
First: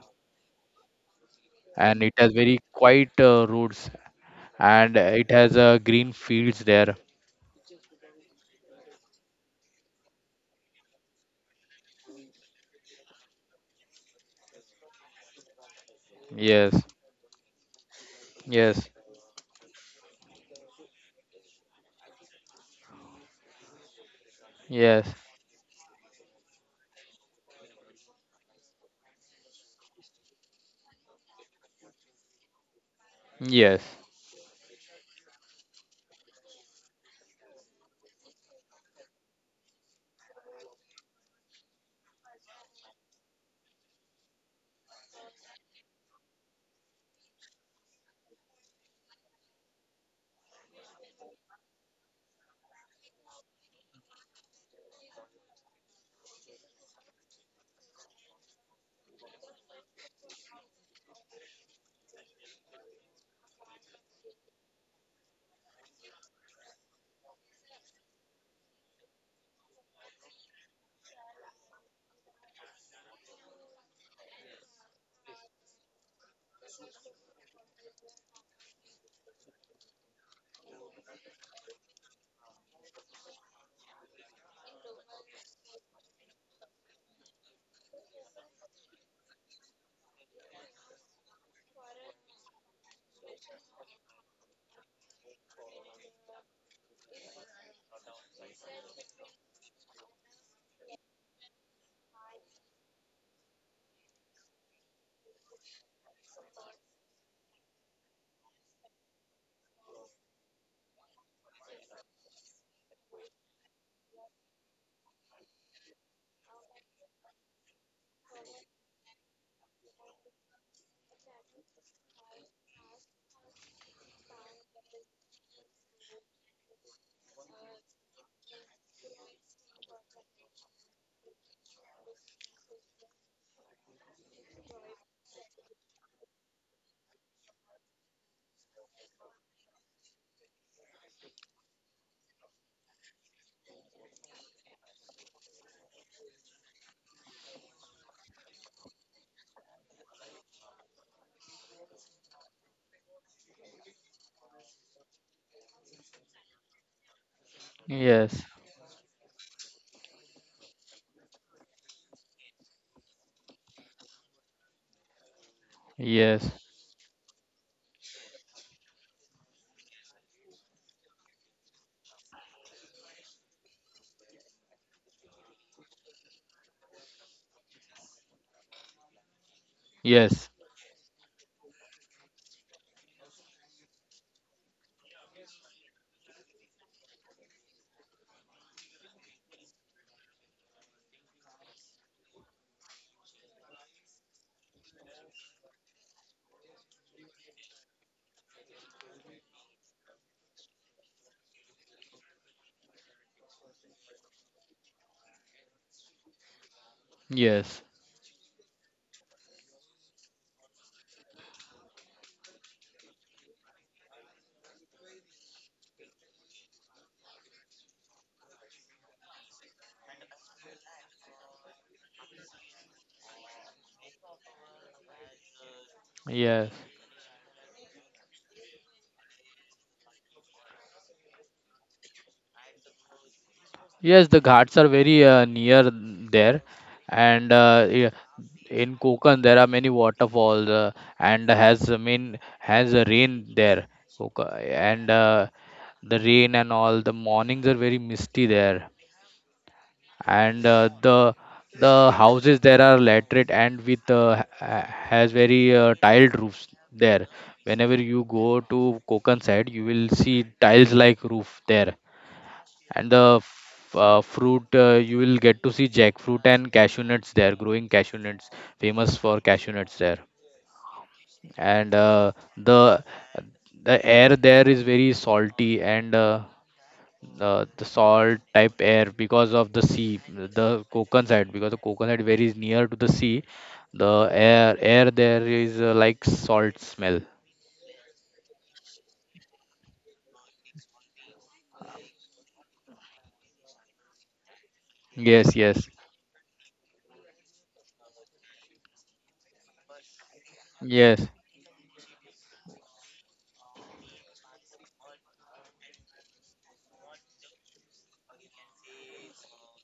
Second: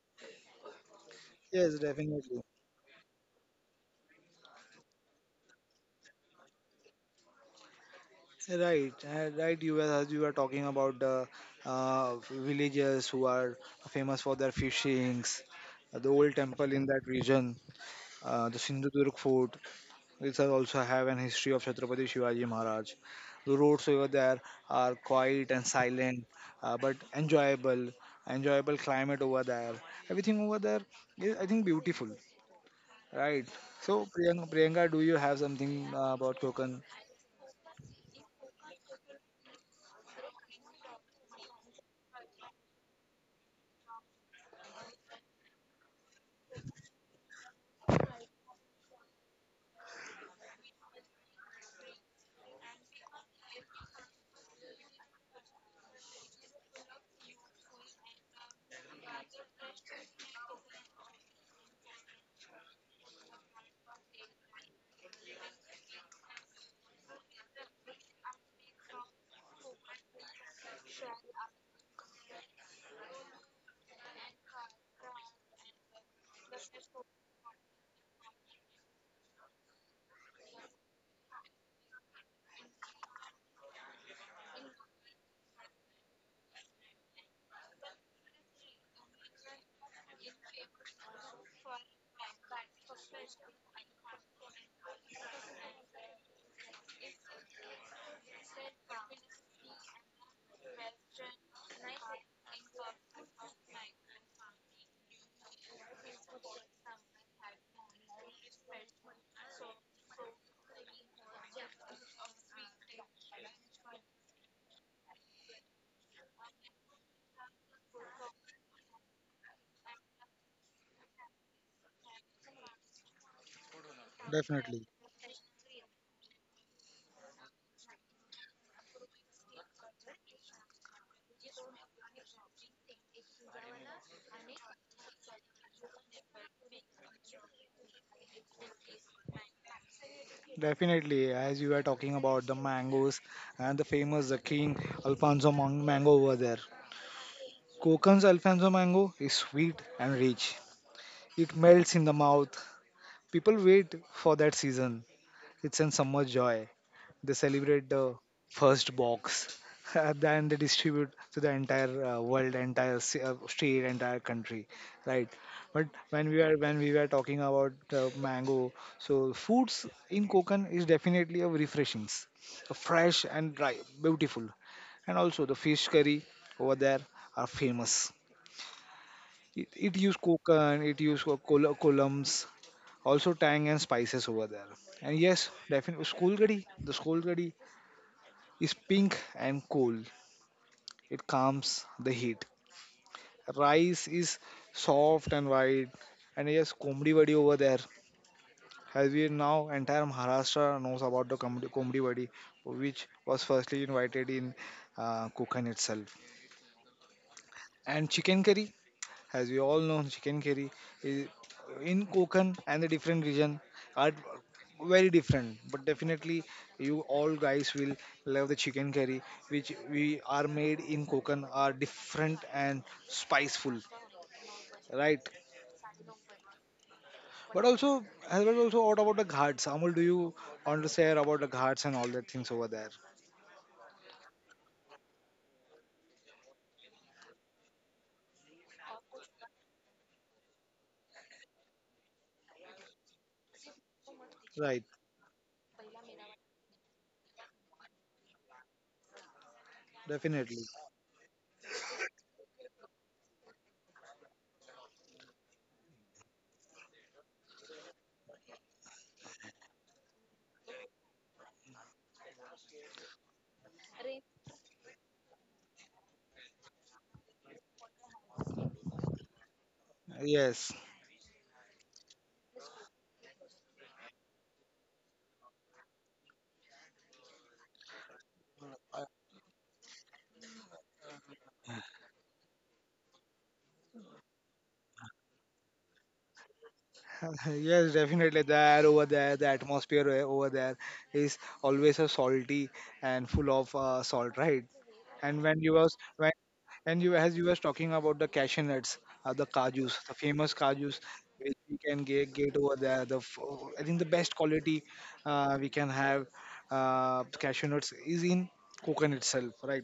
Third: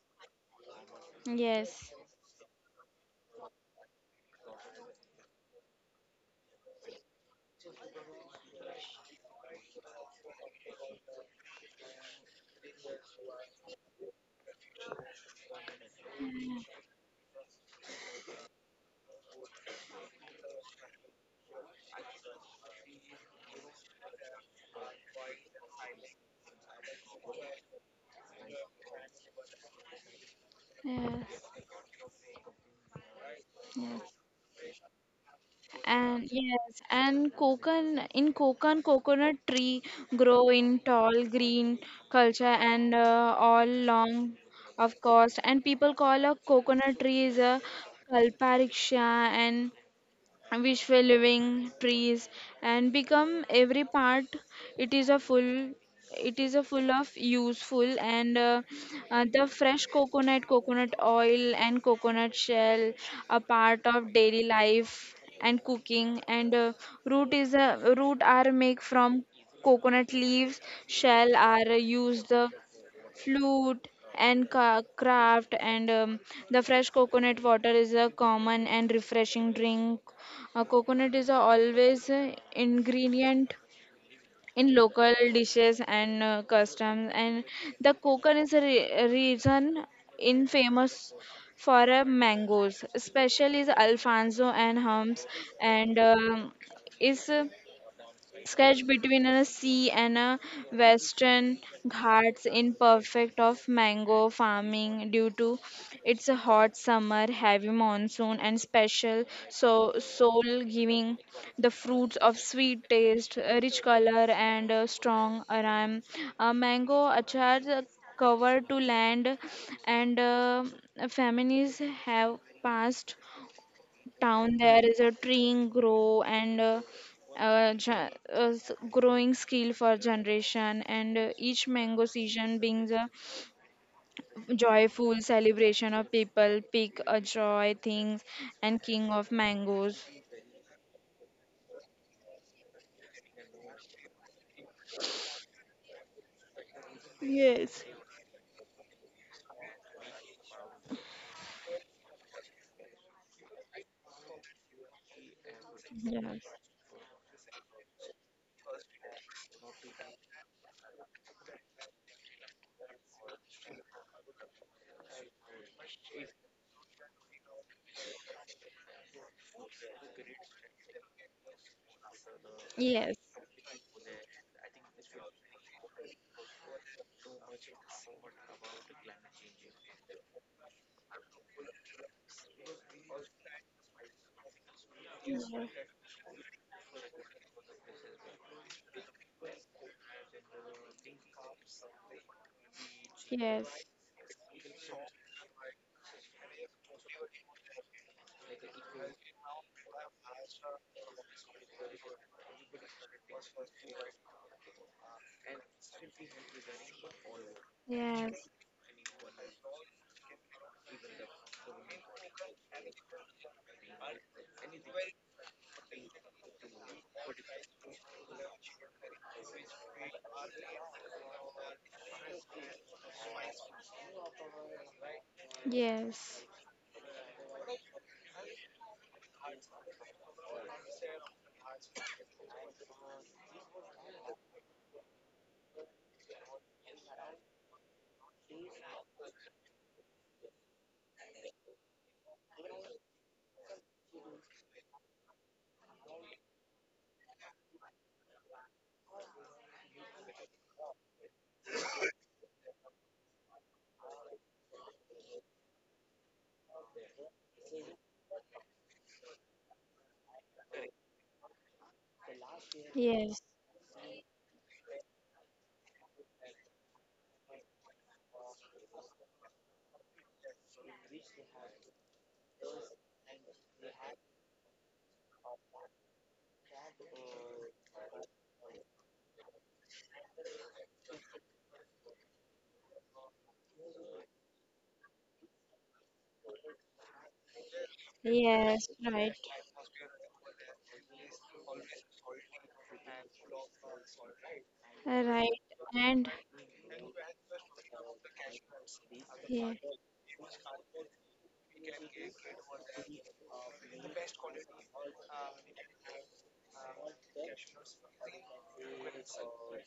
A: yes,
C: Yes.
B: And it has
A: definitely.
B: very quiet roads, and it has green fields there.
A: Right, right. You were as you were talking about the villagers who are famous for their fishings, the old temple
B: Yes,
A: in that region, the
B: yes,
A: Sindhudurg fort, which are also have an history of Chhatrapati Shivaji Maharaj. The roads over there are
B: yes,
A: quiet and silent, but enjoyable, enjoyable climate over there. Everything over there is,
C: Yes,
A: I think, beautiful. Right.
B: yes,
A: So,
C: yes.
A: Priyanka, Priyanka, do you have something
C: And
A: about
C: yes,
A: Konkan?
C: and coconut in Konkan, coconut tree grow in tall green culture and all long, of course. And people call a coconut tree is a kalpariksha and wishful living trees, and become every part, it is a full it is a full of useful, and the fresh coconut, coconut oil and coconut shell a part of daily life and cooking, and root is a root are make from coconut leaves, shell are used flute and craft, and the fresh coconut water is a common and refreshing drink. Coconut is a always ingredient in local dishes and customs, and the coconut is a a reason in famous for mangoes, especially is Alfonso and hums, and is sketch between a sea and a western ghats in perfect of mango farming due to its hot summer, heavy monsoon and special soul giving, the fruits of sweet taste, a rich color and a strong aroma, a mango achar cover to land, and families have passed town there
A: Definitely.
C: is a tree grow, and growing skill for generation, and each mango season brings a joyful celebration of people pick a joy things and king of mangoes.
A: Definitely, as you were talking about the mangoes and the famous the King mango over there.
C: Yes.
A: Kokan's Alfonso mango is sweet and rich. It melts in the mouth. People wait for that season. It's a summer
C: Yes,
A: joy. They celebrate the
B: yes,
A: first box <laughs> and then they distribute to the entire world, state, entire country, right? But
B: yes,
A: when we were talking about mango, so foods in Konkan is definitely of refreshing,
C: yes.
A: fresh and dry, beautiful, and also the fish curry over there are famous. It use
B: yes,
A: Konkan, it use co- col- columns, also tang and spices over there. And
C: Yeah,
A: yes,
C: yes,
A: definitely school curry, the school curry is pink and cool. It calms the heat.
C: yes,
A: Rice is soft and white. And yes, Komdi Vadi over there. As we now, entire Maharashtra knows about the Komdi Vadi, which was firstly invited in Kukan itself.
B: yes,
A: And chicken curry as we all know, <laughs> chicken curry is in Konkan and the different region are very different. But definitely, you all guys will love the chicken curry, which we are made in Konkan are different and spiceful, right?
C: yes,
B: yes,
A: But also, as well also, what about the ghats? Amul, do you want to share about the ghats and all the things over there?
B: yes. The ghats are very near there, and yeah, in Konkan there are many waterfalls and has mean has a rain there,
A: Right,
B: and the rain and all the mornings are very misty there,
A: definitely.
B: and the houses there are laterite and with has very tiled roofs there. Whenever you go to Konkan side, you will see tiles like roof there. And
C: yes,
B: the fruit, you will get to see jackfruit and cashew nuts there, growing cashew nuts, famous for cashew nuts there.
A: Yes.
B: And the air there is very salty, and the salt type air because of the sea, the Konkan side, because the Konkan side very is near to the sea, the air there is like salt smell.
A: <laughs> Yes, definitely. There
C: yes.
A: over
C: Right,
A: there, the atmosphere over there is always a salty and full of salt, right? And
B: Yes,
C: right,
A: when you
B: yes,
A: was
C: and
A: when and you as you was talking about the cashew nuts, the
C: yeah.
A: kajus, the famous kajus,
B: yes,
A: which we can get over there. I think the best quality we can have cashew nuts is in coconut itself, right?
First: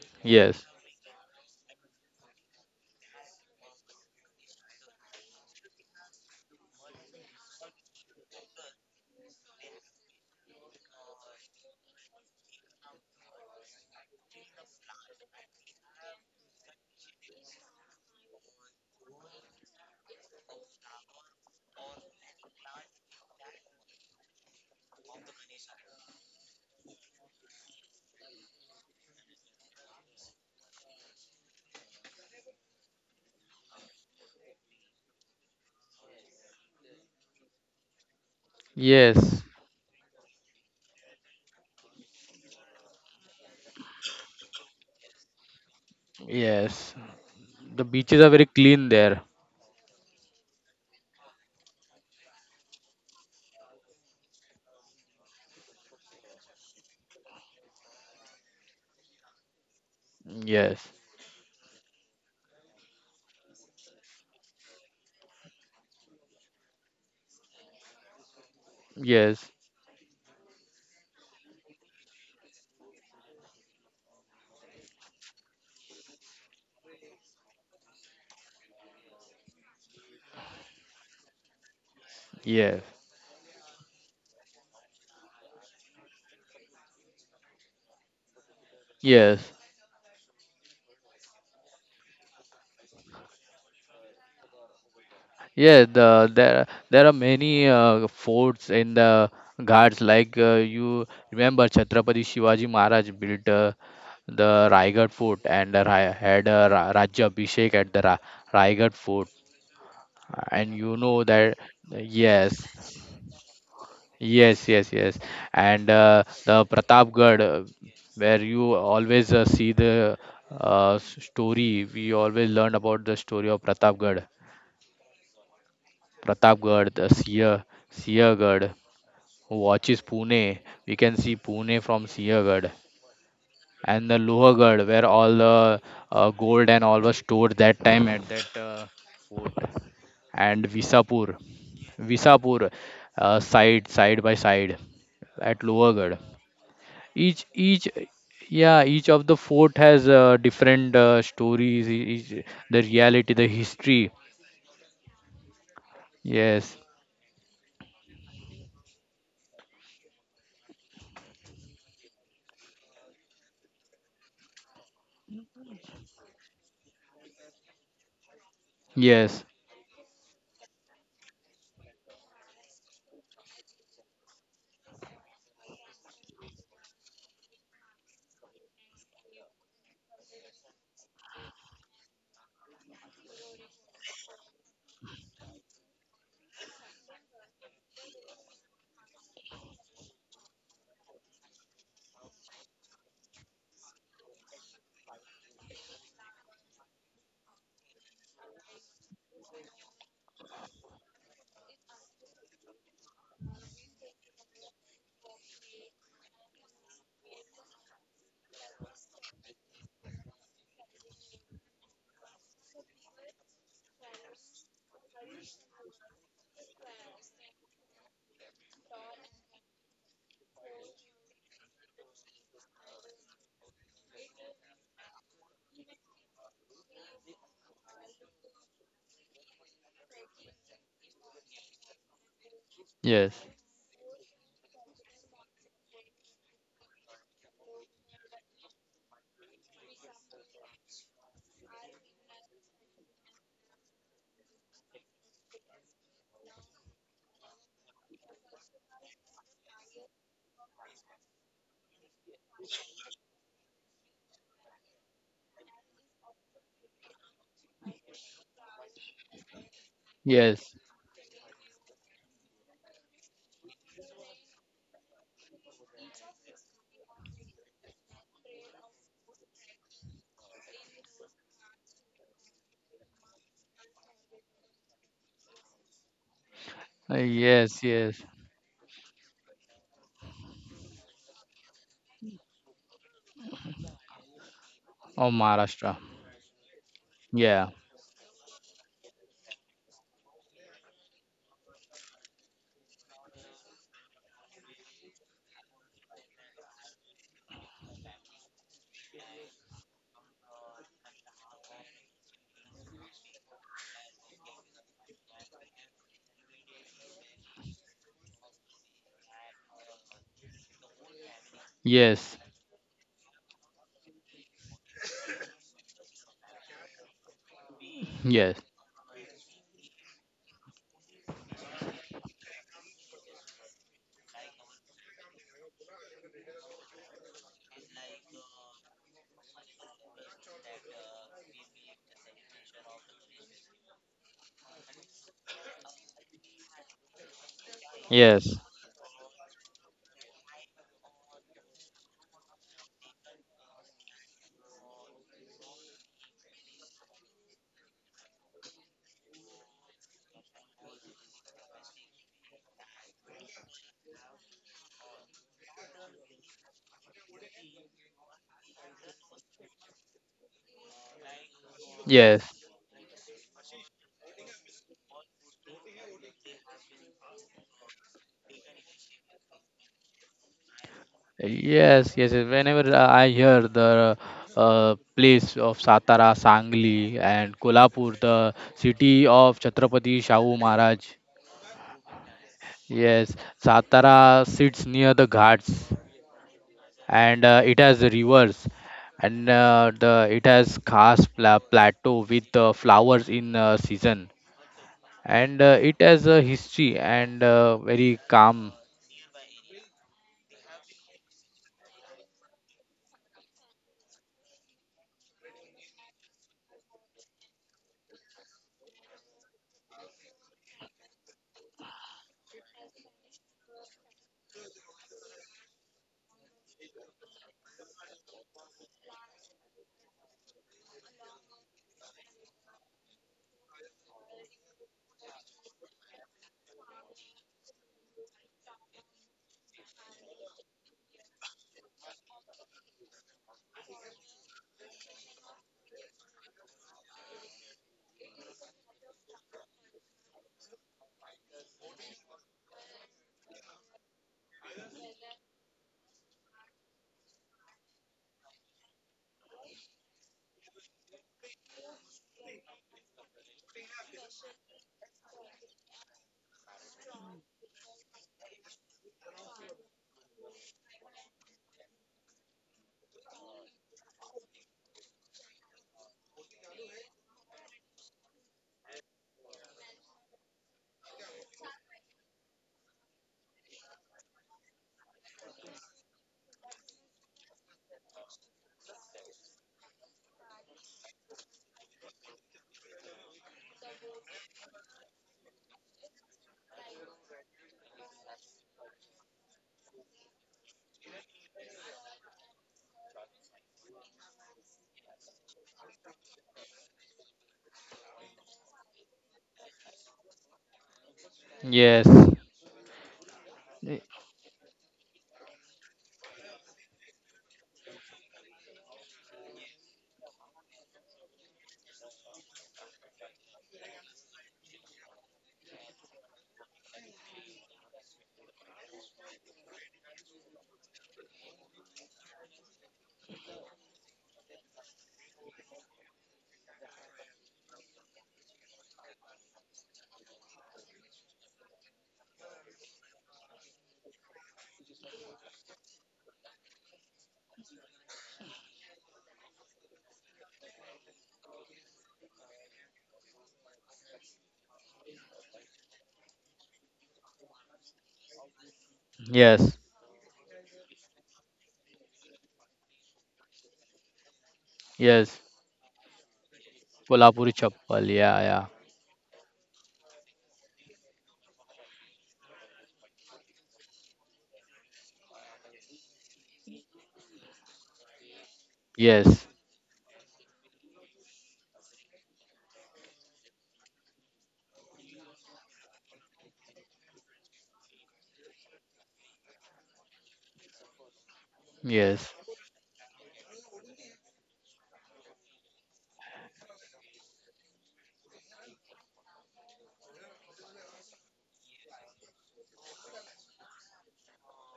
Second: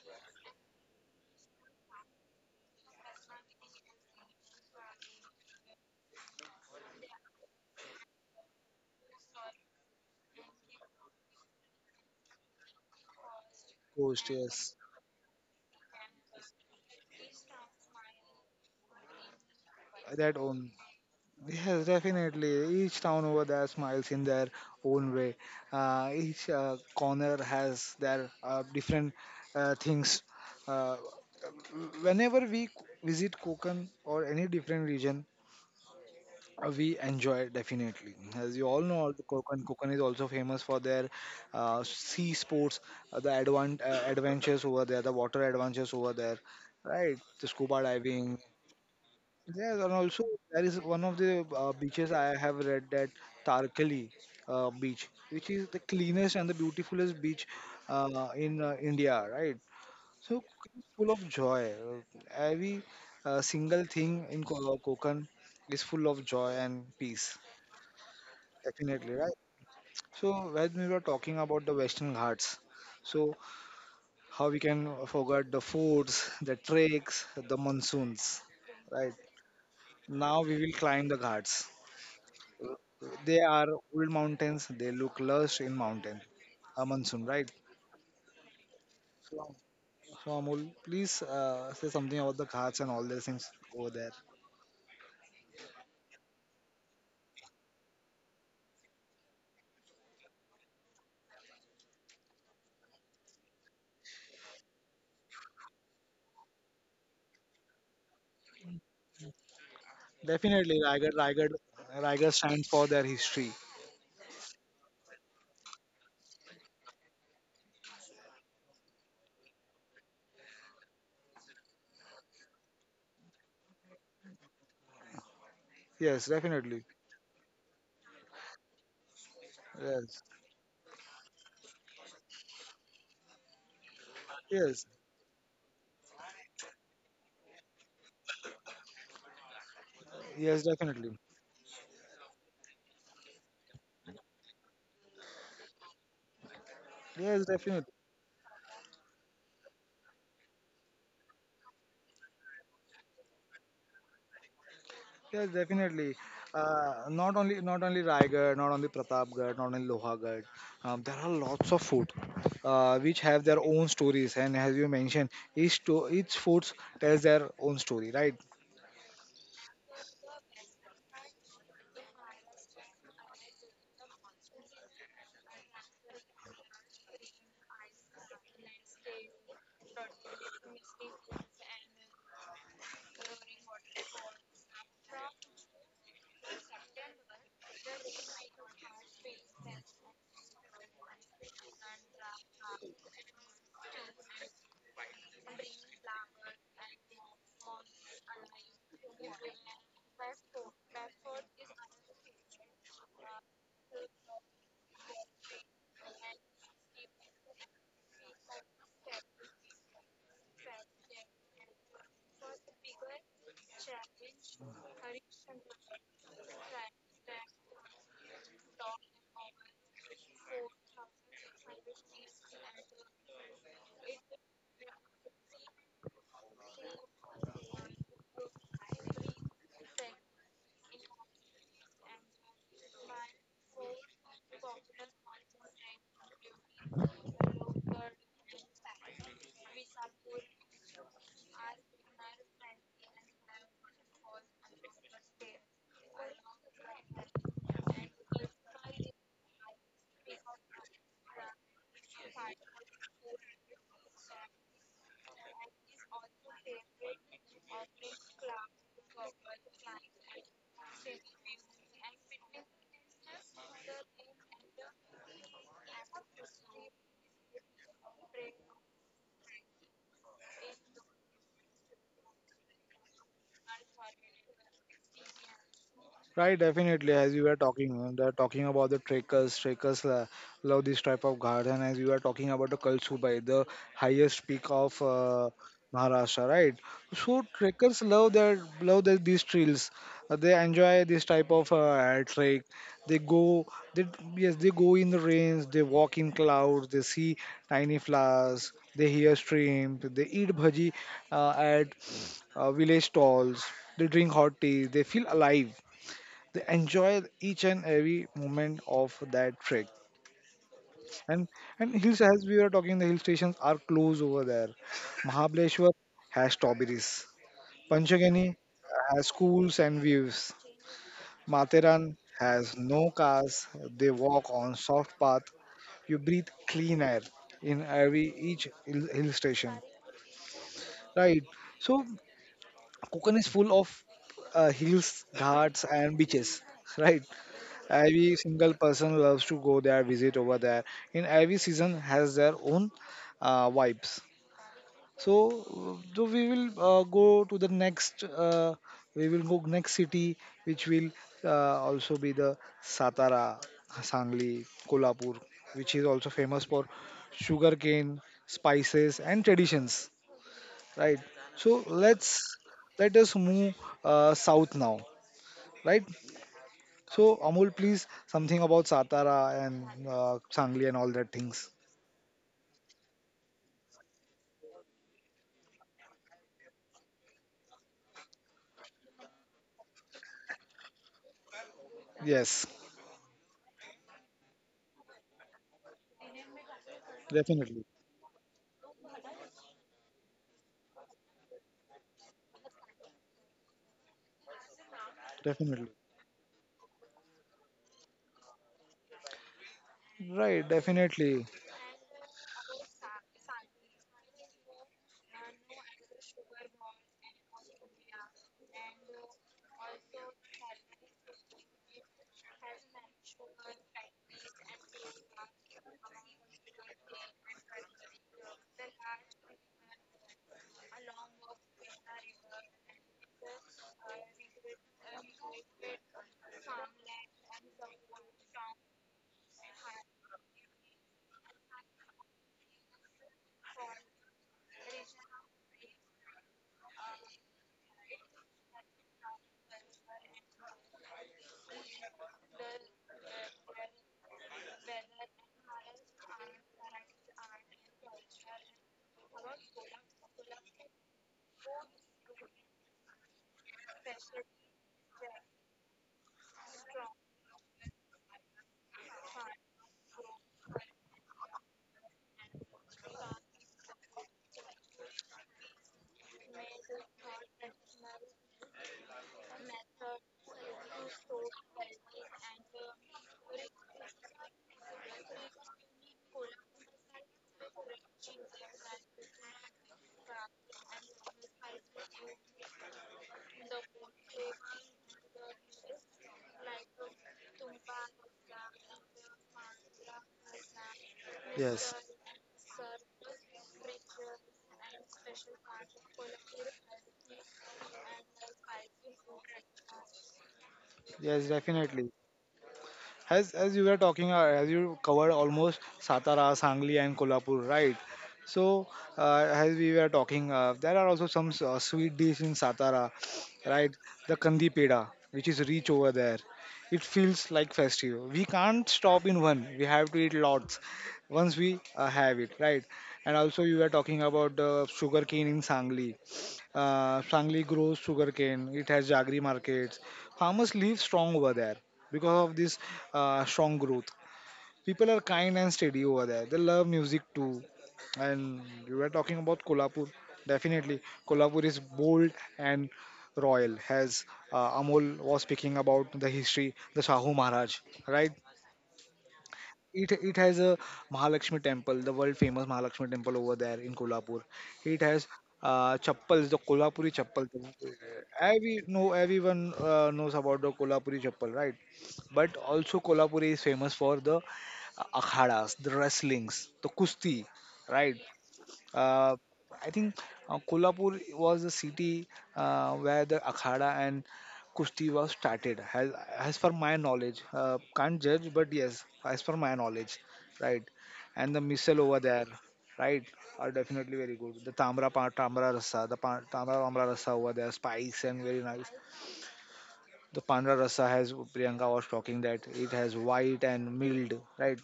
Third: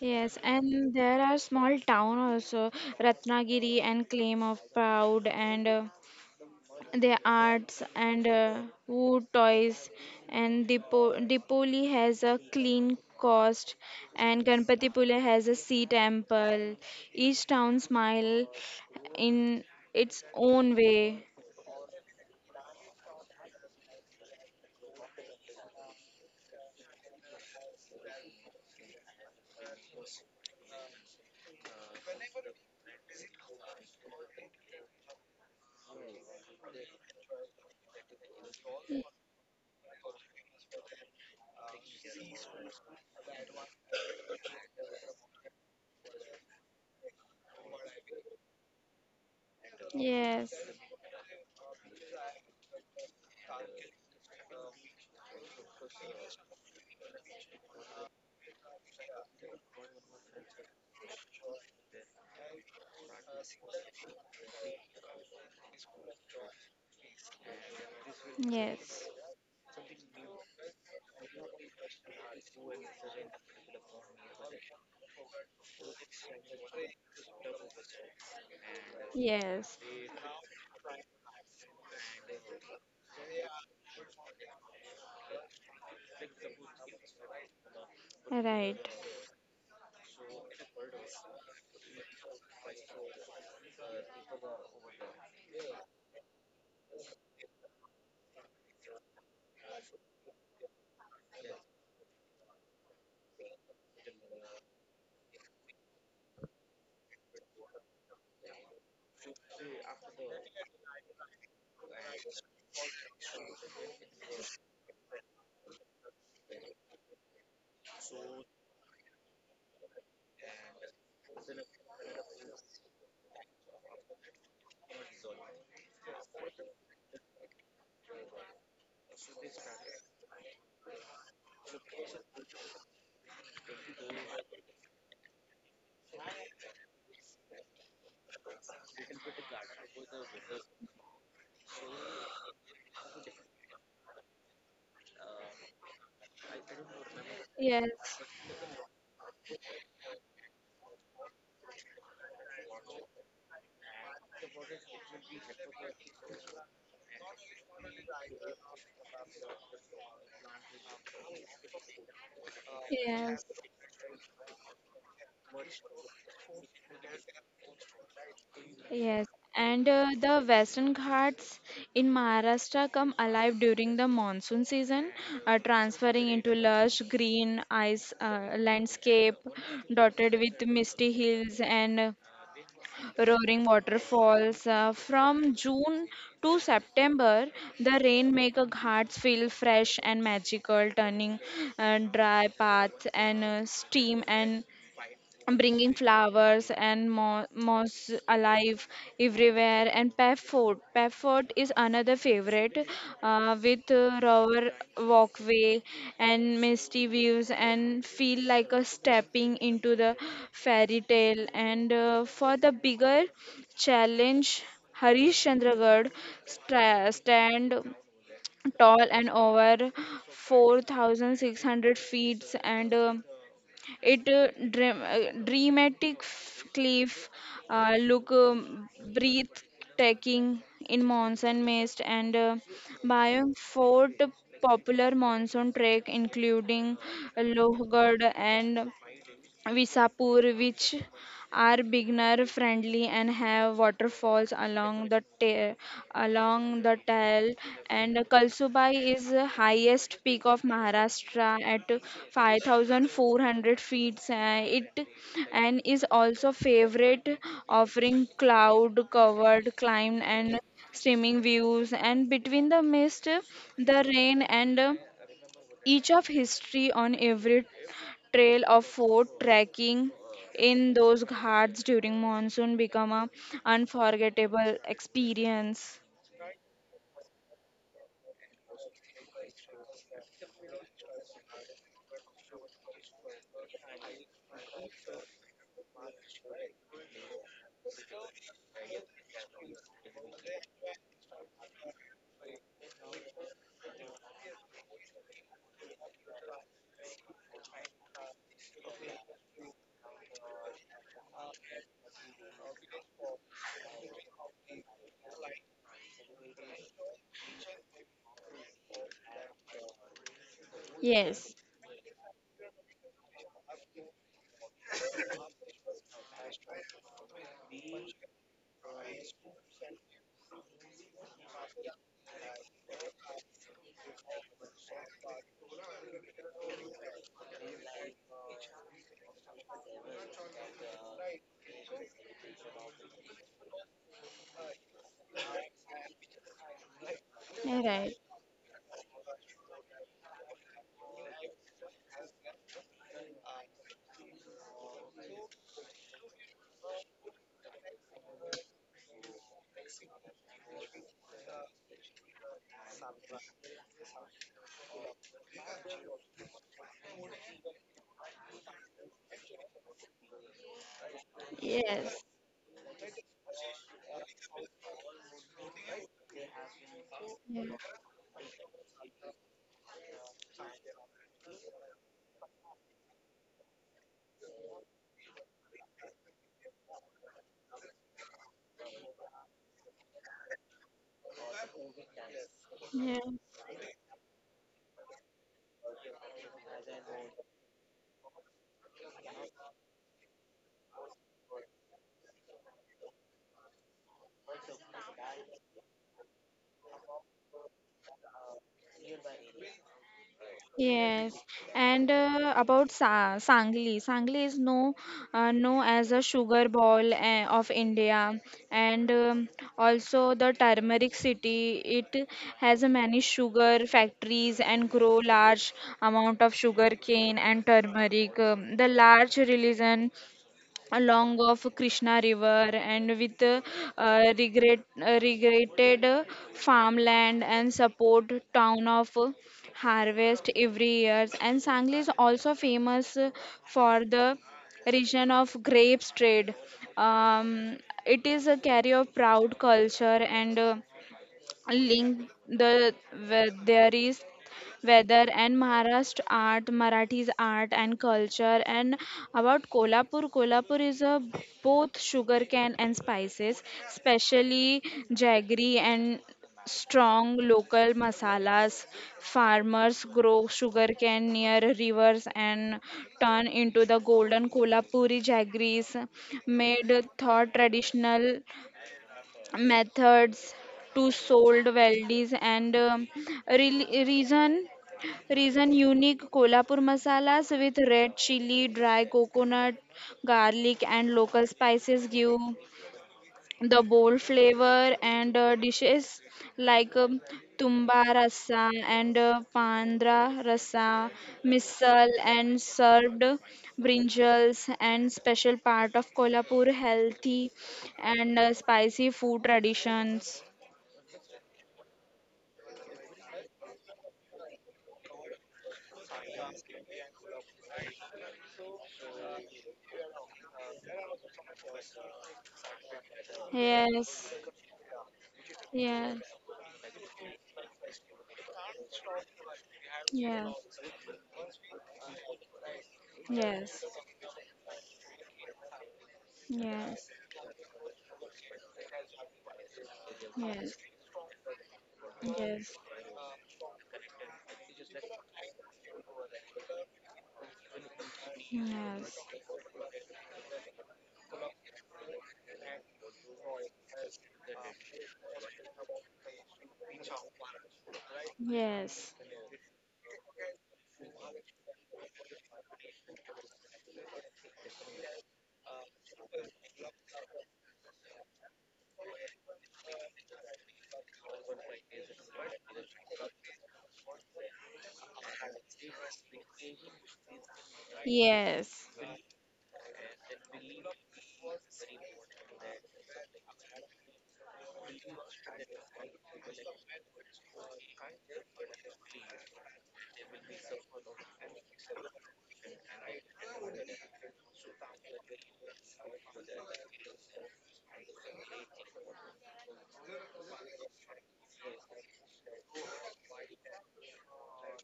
C: Yes,
B: yes,
C: and there are small town also, Ratnagiri and Claim of Proud, and the arts and wood toys, and Dipoli has a clean cost,
A: Coast,
C: and
A: yes,
C: Ganpatipule has a sea temple. Each town smile in its
A: that own.
C: own way.
A: Yes, definitely. Each town over there smiles in their own way. Each corner has their different things. Uh, whenever we visit Konkan or any different region, we enjoy definitely. As you all know,
B: yes,
A: Konkan is also famous for their sea sports, adventures over there, the water adventures over there,
B: yes.
A: right? The
B: The
A: scuba
B: beaches are
A: diving,
B: very clean there.
A: yes, and also
C: Yes,
A: there is one of the beaches I have read that Tarkali beach, which is the cleanest and the beautifulest beach in India, right? So it's
B: Yes,
A: full of joy. Every single thing in Konkan is full of joy and peace,
C: yes,
A: definitely, right?
B: yes,
A: So when we were talking about the Western Ghats, so how we can forget the forts, the treks, the monsoons, right?
C: yes,
A: Now we will climb the ghats.
B: yes,
A: They are old mountains. They look lush in mountain. A monsoon, right?
C: right.
A: So,
B: yes.
A: so Amol, please say something about the Ghats and all these things over there.
B: Yeah, there are many forts in the Ghats. Like you remember, Chhatrapati Shivaji Maharaj built the Raigad Fort, and had a Rajya Abhishek at the Raigad Fort. And
A: Definitely,
B: you know
A: Raigad,
B: that.
A: Raigad
B: Yes,
A: stands for their history.
B: yes, yes, yes. And the Pratapgarh, where you always see the story. We always learn about the story of Pratapgarh.
A: Yes, definitely.
B: Pratapgarh, the Siyagarh. Watch is
A: Yes,
B: Pune. We can see Pune from Siahgad, and the
A: yes,
B: Lohagad, where all the gold and all was stored that time at that fort.
A: yes,
B: And
A: definitely.
B: Visapur, side by side at Lohagad.
A: Yes,
B: Each each
A: definitely.
C: Yes,
B: yeah each of the fort has different stories, each, the reality, the history.
A: Yes, definitely.
B: Yes,
A: Not only not only Raigad, not only Pratapgarh, not only Lohagad. There are lots of food which
C: yes.
A: have their own stories, and as you mentioned, each foods tells their own story, right?
C: Yes,
B: yes,
C: and the Western Ghats in Maharashtra come alive during the monsoon season, transferring into lush green ice landscape dotted with misty hills and roaring waterfalls. From June to September, the rain make a ghats feel fresh and magical, turning dry paths and steam, and bringing flowers and moss alive everywhere, and Pefford. Pefford is another favorite with rower walkway and misty views and feel like a stepping into the fairy tale, and for the bigger challenge Harishchandragarh stand tall and over 4,600 feet, and it dramatic cliff look breathtaking in monsoon mist, and
B: yes,
C: biome fort popular monsoon trek including Lohgad and Visapur, which are beginner friendly and have waterfalls along the tail. And Kalsubai is the highest peak of Maharashtra at 5,400 feet. It and is also favorite, offering cloud-covered climb and
B: yes,
C: streaming views. And between the mist, the rain and each of history on every trail of fort trekking in those ghats during monsoon become a unforgettable experience.
A: Right, definitely. As you were
B: Yes,
A: talking,
B: yes.
A: they're talking about the trekkers. Trekkers love this type of ghats, and as you are talking about the Kalsubai, the highest peak of
B: Oh, Maharashtra.
A: Maharashtra, right? So
B: Yeah.
A: trekkers love that these trails. They enjoy this type of trek. They go, they yes, they go in the rains. They walk in clouds. They see tiny flowers. They hear streams. They eat bhaji at village stalls. They drink hot tea. They feel alive, they enjoy each and every moment of that trek. And
C: Yes,
A: and hills,
B: Yes,
A: as we were talking, the hill stations are close over there. Mahabaleshwar has strawberries. Panchagani
B: yes,
A: has schools and views. Matheran has no cars. They walk on soft path. You breathe clean air in every hill station. Right. So Konkan is full of hills, ghats, and beaches. Right.
C: you're right.
A: Every
B: yes,
A: single person loves to go there, visit over there. In every season has their own vibes. So we will go to the next. We will go next city, which will also be the Satara, Sangli, Kolhapur, which is also famous for sugarcane, spices, and traditions. Right. So
C: Yes,
B: yes,
A: let's let us move south now. Right. So,
C: yeah,
A: Amol, please, something about Satara and Sangli and all that things.
B: yes, yes, yes. Whenever I hear the place of Satara, Sangli, and Kolhapur, the city of Chhatrapati Shahu Maharaj.
A: Yes,
C: yeah.
B: Yes, Satara sits near the ghats, and it
A: definitely.
B: has rivers, and the it has khas plateau with flowers in season, and
A: Definitely.
B: it has a history, and very calm.
A: Right,
C: Yes,
A: definitely.
C: and about Sa Sangli, Sangli is known known as a sugar ball of India, and also the turmeric city. It has a many sugar factories and grow large amount of sugar cane and turmeric. The large religion along of Krishna River, and with regretted farmland and support town of harvest every year. And Sangli is also famous for the region of grapes trade. Um, it is a carry of proud culture, and link the where there is weather and Maharashtra art, Marathis art and culture, and about Kolhapur. Kolhapur is a both sugarcane and spices, especially jaggery and strong local masalas. Farmers grow sugarcane near rivers and turn into the golden Kolhapuri jaggeries made thought traditional methods to sold weldies, and re- reason reason unique Kolhapur masalas with red chili, dry coconut, garlic and local spices give the bold flavor, and dishes like tumba rasa and pandra rasa
A: Yes.
C: misal, and served brinjals and special part of Kolhapur healthy and spicy food traditions.
A: Yes,
B: Yes.
A: definitely. As you were
B: Y-
A: talking, as you covered almost Satara, Sangli, and Kolhapur, right? So as we were talking, there are also some sweet dish in Satara, right?
C: Yes,
A: The kandi peda, which is rich over
C: yes,
A: there. It feels like festive. We can't stop in one. We have to eat
C: yes,
A: lots once we have it, right? And also you
C: yes,
A: were talking about the sugarcane in Sangli.
C: yes,
A: Sangli grows sugarcane. It has jaggery markets. Farmers
C: yes,
A: live strong over there because of this strong growth. People are kind and steady over there. They love music too. And you were
C: yes,
A: talking about Kolhapur. Definitely, Kolhapur is bold and royal. As Amol was speaking about the history, the Shahu Maharaj, right?
C: yes,
B: Yes,
A: It has a Mahalakshmi temple, the world famous Mahalakshmi temple over there in Kolhapur. It has
B: yes,
A: chappals, the Kolhapuri chappal.
B: Kolhapuri chappal. Yeah, yeah.
A: Every no everyone knows about the Kolhapuri chappal, right? But also Kolhapur is famous for the akhadas, the wrestlings, the kusti, right?
C: yes, yes,
A: Uh,
B: Yes,
A: I think Kolhapur was the city where the akhada and kushti was started. As per my knowledge, can't judge, but yes, as per my knowledge, right? And the missile over
B: yes,
A: there, right, are definitely very good. The tamra rasa, the tamra rasa over there, spice and very nice. The pandra rasa has Priyanka was talking that it has white and mild, right?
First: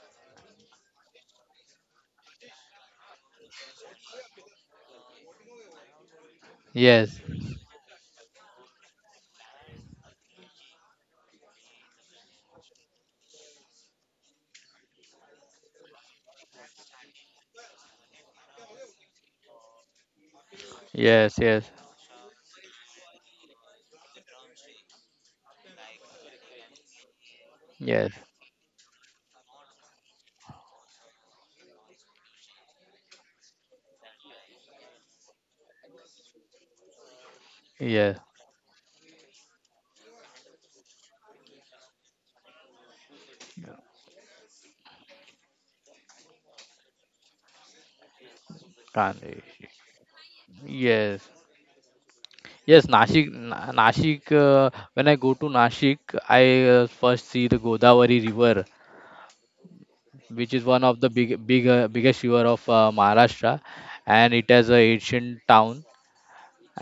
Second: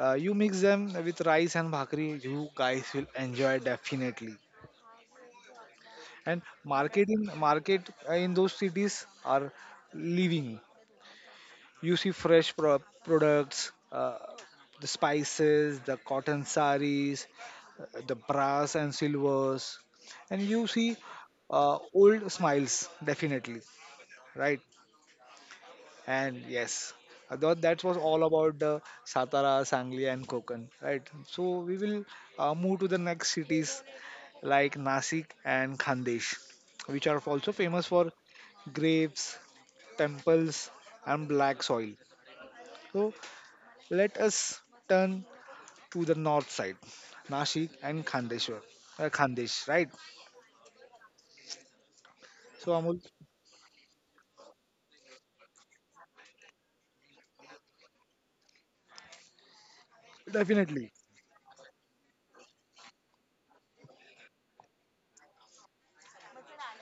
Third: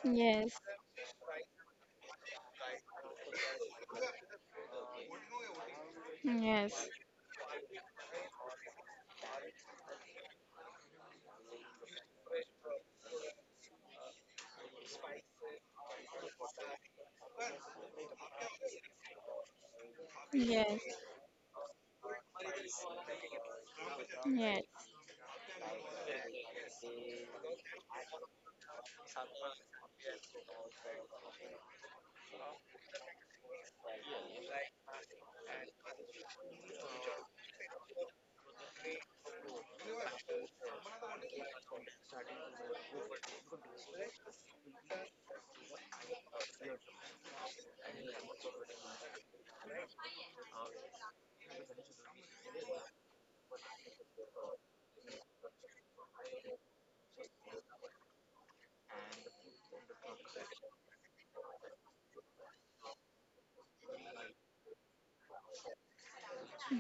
A: You
C: yes,
A: mix them with rice and bhakri, you guys will enjoy definitely. And
B: yes,
A: market in those cities are living, you see products, the spices, the cotton saris, the brass and silvers, and
C: yes,
A: you
C: yes,
A: see
C: yes,
B: yes, yes,
A: old smiles, definitely, right.
C: yes.
A: And yes, I thought that was
B: yes,
A: all about the Satara, Sangli, and Kokan, right? So we will move to the next cities like Nasik and Khandesh, which are also famous for
B: yes.
A: grapes, temples, and black soil. So let us turn to the north side, Nashik and Khandeshwar,
B: Gandhi.
A: Khandesh, right?
B: Yes,
A: So
B: yes.
A: Amul,
B: Nashik. When I go to Nashik, I first see the Godavari River, which is one
A: definitely,
B: of the biggest river of Maharashtra, and it has a ancient town,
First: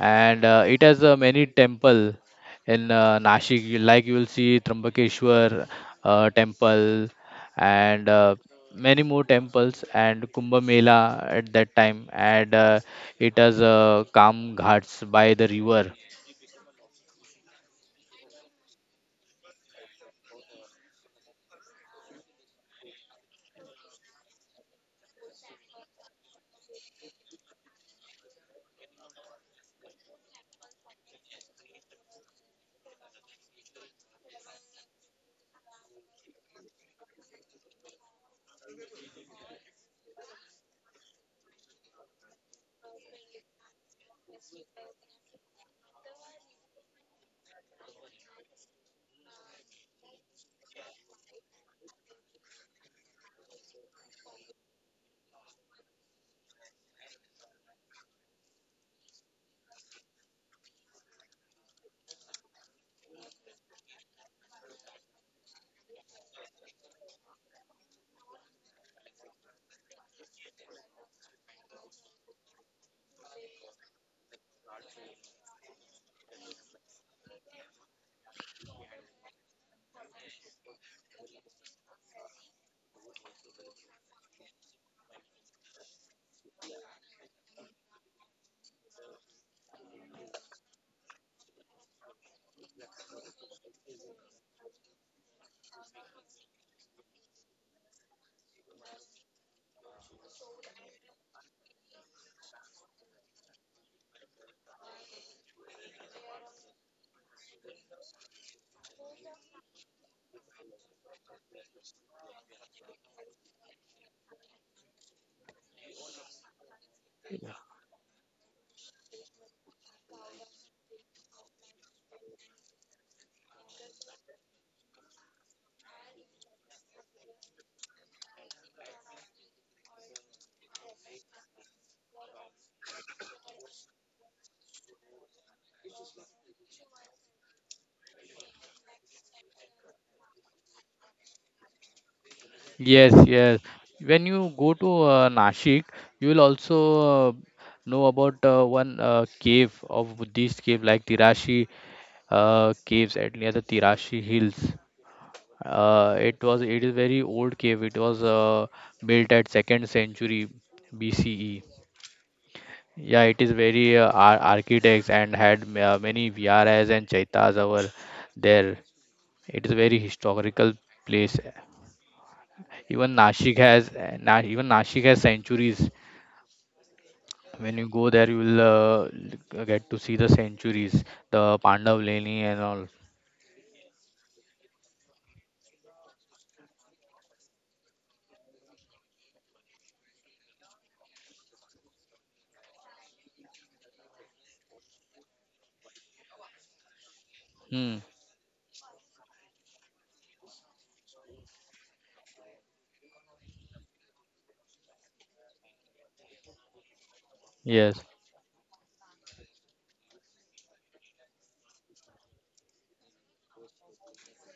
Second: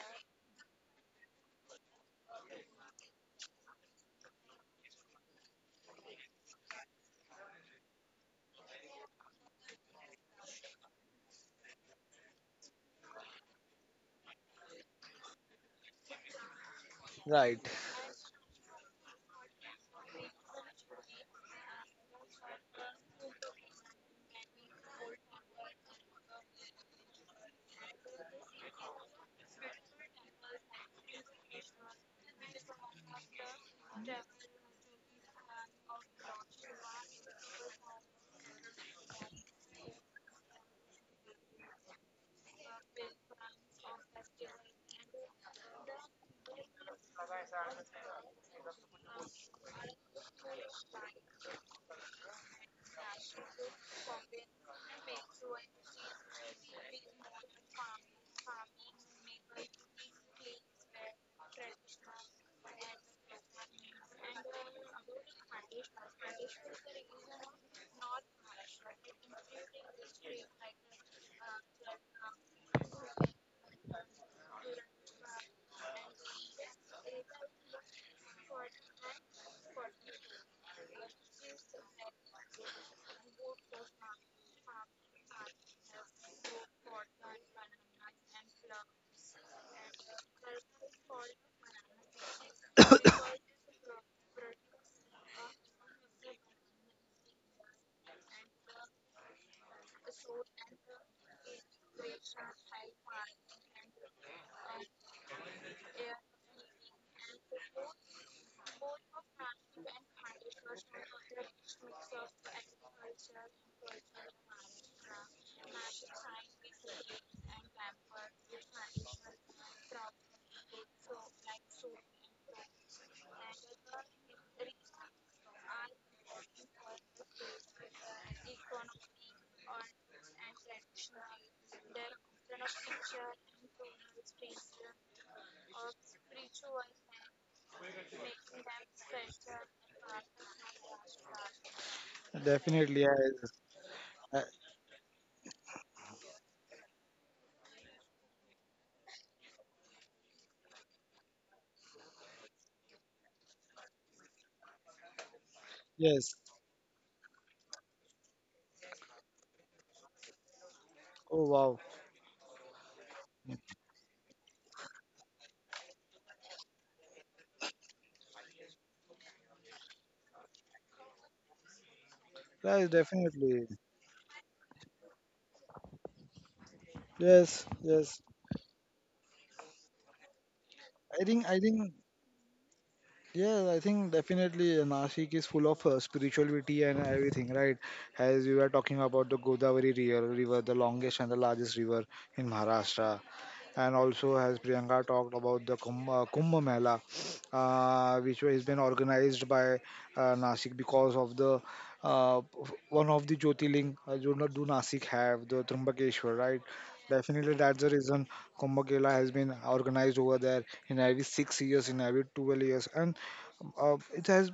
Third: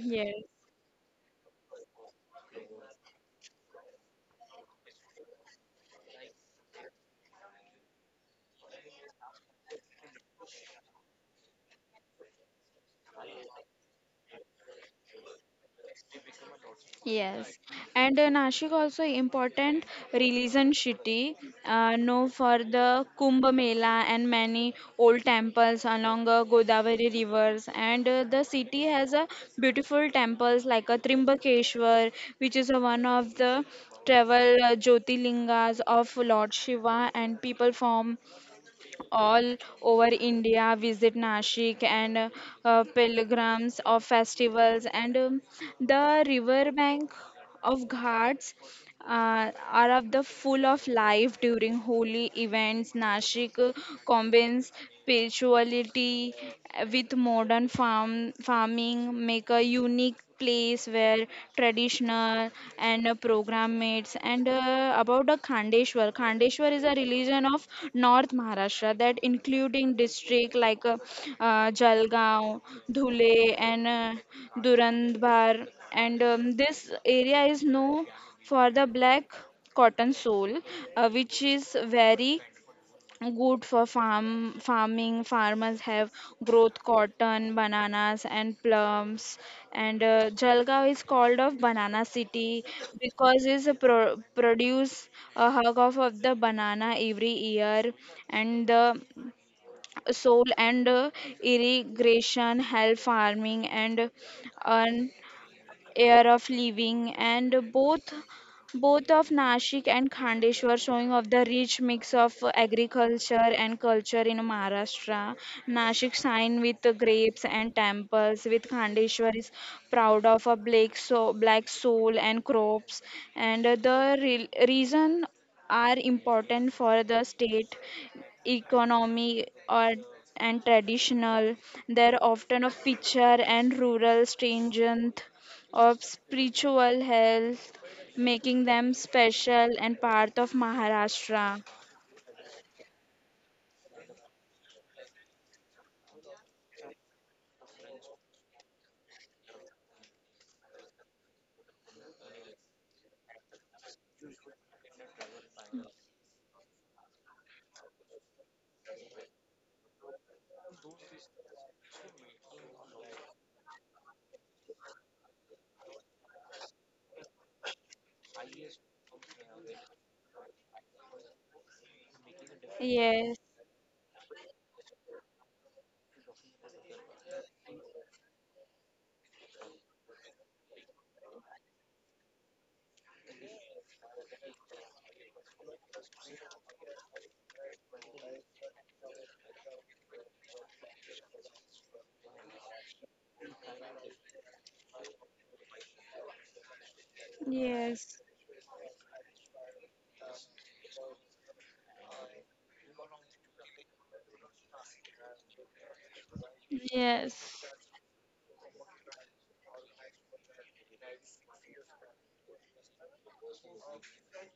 C: Yes.
B: and it has many temple in Nashik. Like you will see Trambakeshwar temple and many more temples and Kumbh Mela at that time. And it has Kam Ghats by the river.
A: right?
C: Yes. And Nashik also important religion city, known for the Kumbh Mela and many old temples along Godavari rivers. And the city has a beautiful temples like a Trimbakeshwar, which is one of the travel Jyotirlingas of Lord Shiva, and people from all over India visit Nashik and pilgrims of festivals and the river bank of Ghats are of the full of life during holy events. Nashik combines spirituality with modern farming, make a unique place where traditional and program mates and about the Khandeshwar is a religion of north Maharashtra that including district like Jalgaon, Dhule, and Durandbar, and this area is no for the black cotton soul, which is very good for farming. Farmers have growth cotton, bananas, and plums. And Jalgaon is called of banana city because it's a produce a hug of the banana every year, and the soil and irrigation help farming and earn air of living, and both of Nashik and Khandeshwar showing of the rich mix of agriculture and culture in Maharashtra. Nashik shine with the grapes and temples, with Khandeshwar is proud of a black soul and crops, and the reason are important for the state economy or and traditional. They're often a feature and rural stringent of spiritual health, making them special and part of Maharashtra.
A: Definitely,
B: Yes,
A: yes,
B: yes. When
A: uh,
B: you go to Nashik, you will also know about one cave of Buddhist cave like Tirashi caves at near the Tirashi hills.
A: yes.
B: It is very old cave. It was built at second century
A: Oh
B: BCE.
A: wow,
B: Yeah, it is very architects and had many viharas and chaitas over there. It is a very historical place.
A: yes,
C: Yes,
A: definitely,
B: Even Nashik has sanctuaries.
A: yes,
B: When you go
A: yes.
B: there, you will get to see the sanctuaries,
A: I think,
B: the
A: I think,
B: Pandav Leni and all.
A: yeah, I think definitely Nashik is full of spirituality and everything, right? As we were talking about the Godavari River, the longest and the largest river in Maharashtra. And also, as Priyanka talked about the Kumbh Mela,
B: Hmm.
C: yes,
A: which has been organized by Nasik because of the uh, one of the Jyotirling do Nashik have, the Trimbakeshwar, right? Definitely,
C: yes,
A: that's the
B: Yes.
A: reason Kumbh Mela has been organized over there in every 6 years, in every 12 years, and it has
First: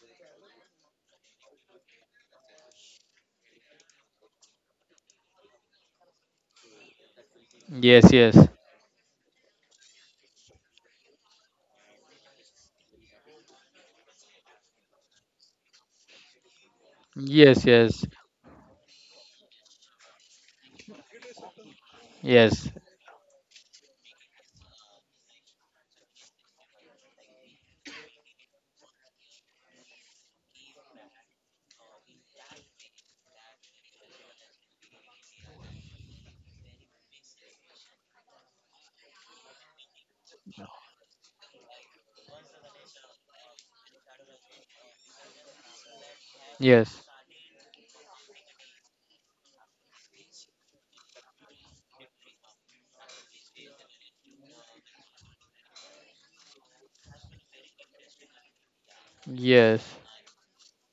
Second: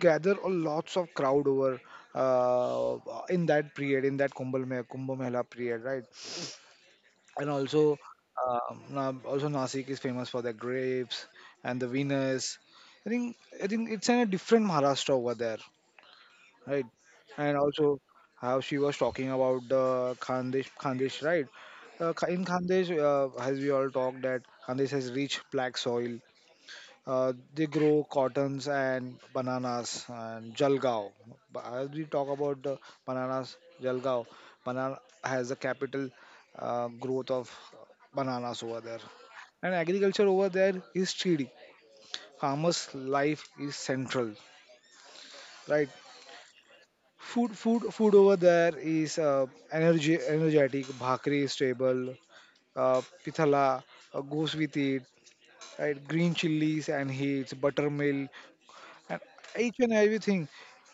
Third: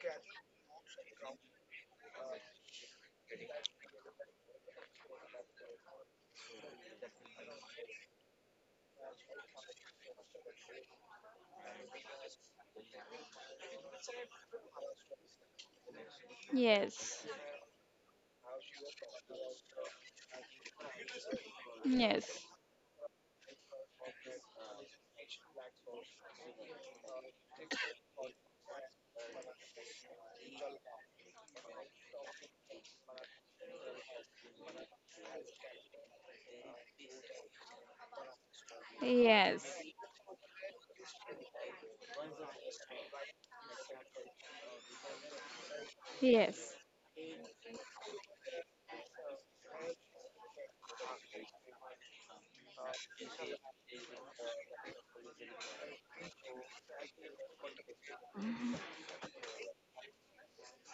A: gathered a lots of crowd over uh, in that period in that Kumbh Mela period, right? And also
B: Yes. Yes.
A: um, Na- also Nasik is famous for their grapes and the Venus. I think I think it's in a different Maharashtra over there, right?
C: yes,
A: And
B: Yes.
A: also
B: Yes.
A: how she was talking about the Khandesh, right? In
C: yes,
B: Yes.
A: Khandesh as we all talked that Khandesh has rich black soil. They grow cottons and bananas and Jalgaon. As we talk about the bananas, Jalgaon, banana has a capital growth of bananas over there.
C: yes,
A: And agriculture over there is steady. Farmers' life is central, right?
C: yes, yes,
B: Yes.
A: Food over there is energetic. Bhakri is stable. Pithala goes with it, right? Green chilies and heats, buttermilk and each
B: Yes.
A: and everything.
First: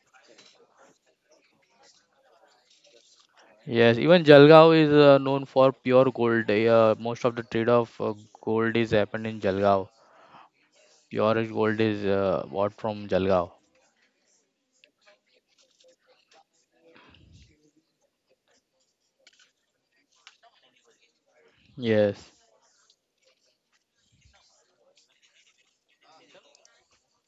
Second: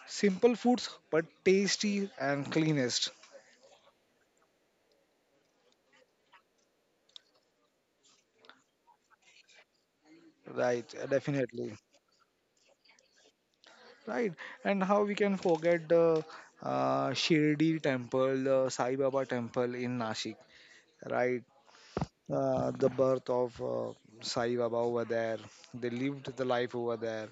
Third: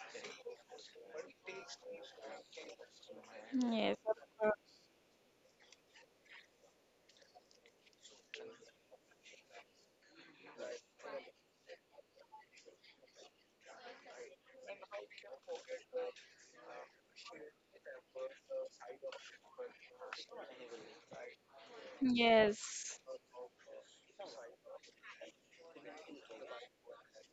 A: Simple foods, but tasty and cleanest.
C: yes,
B: Yes, even Jalgaon is known for pure gold. Most of the trade of gold is happened in Jalgaon.
A: Right,
B: Pure
A: definitely.
B: gold is bought from Jalgaon.
A: Right, and how we can forget the Shirdi temple, the Sai Baba temple in Nashik. Right,
B: Yes,
A: the birth of Sai Baba over there. They lived the life over there.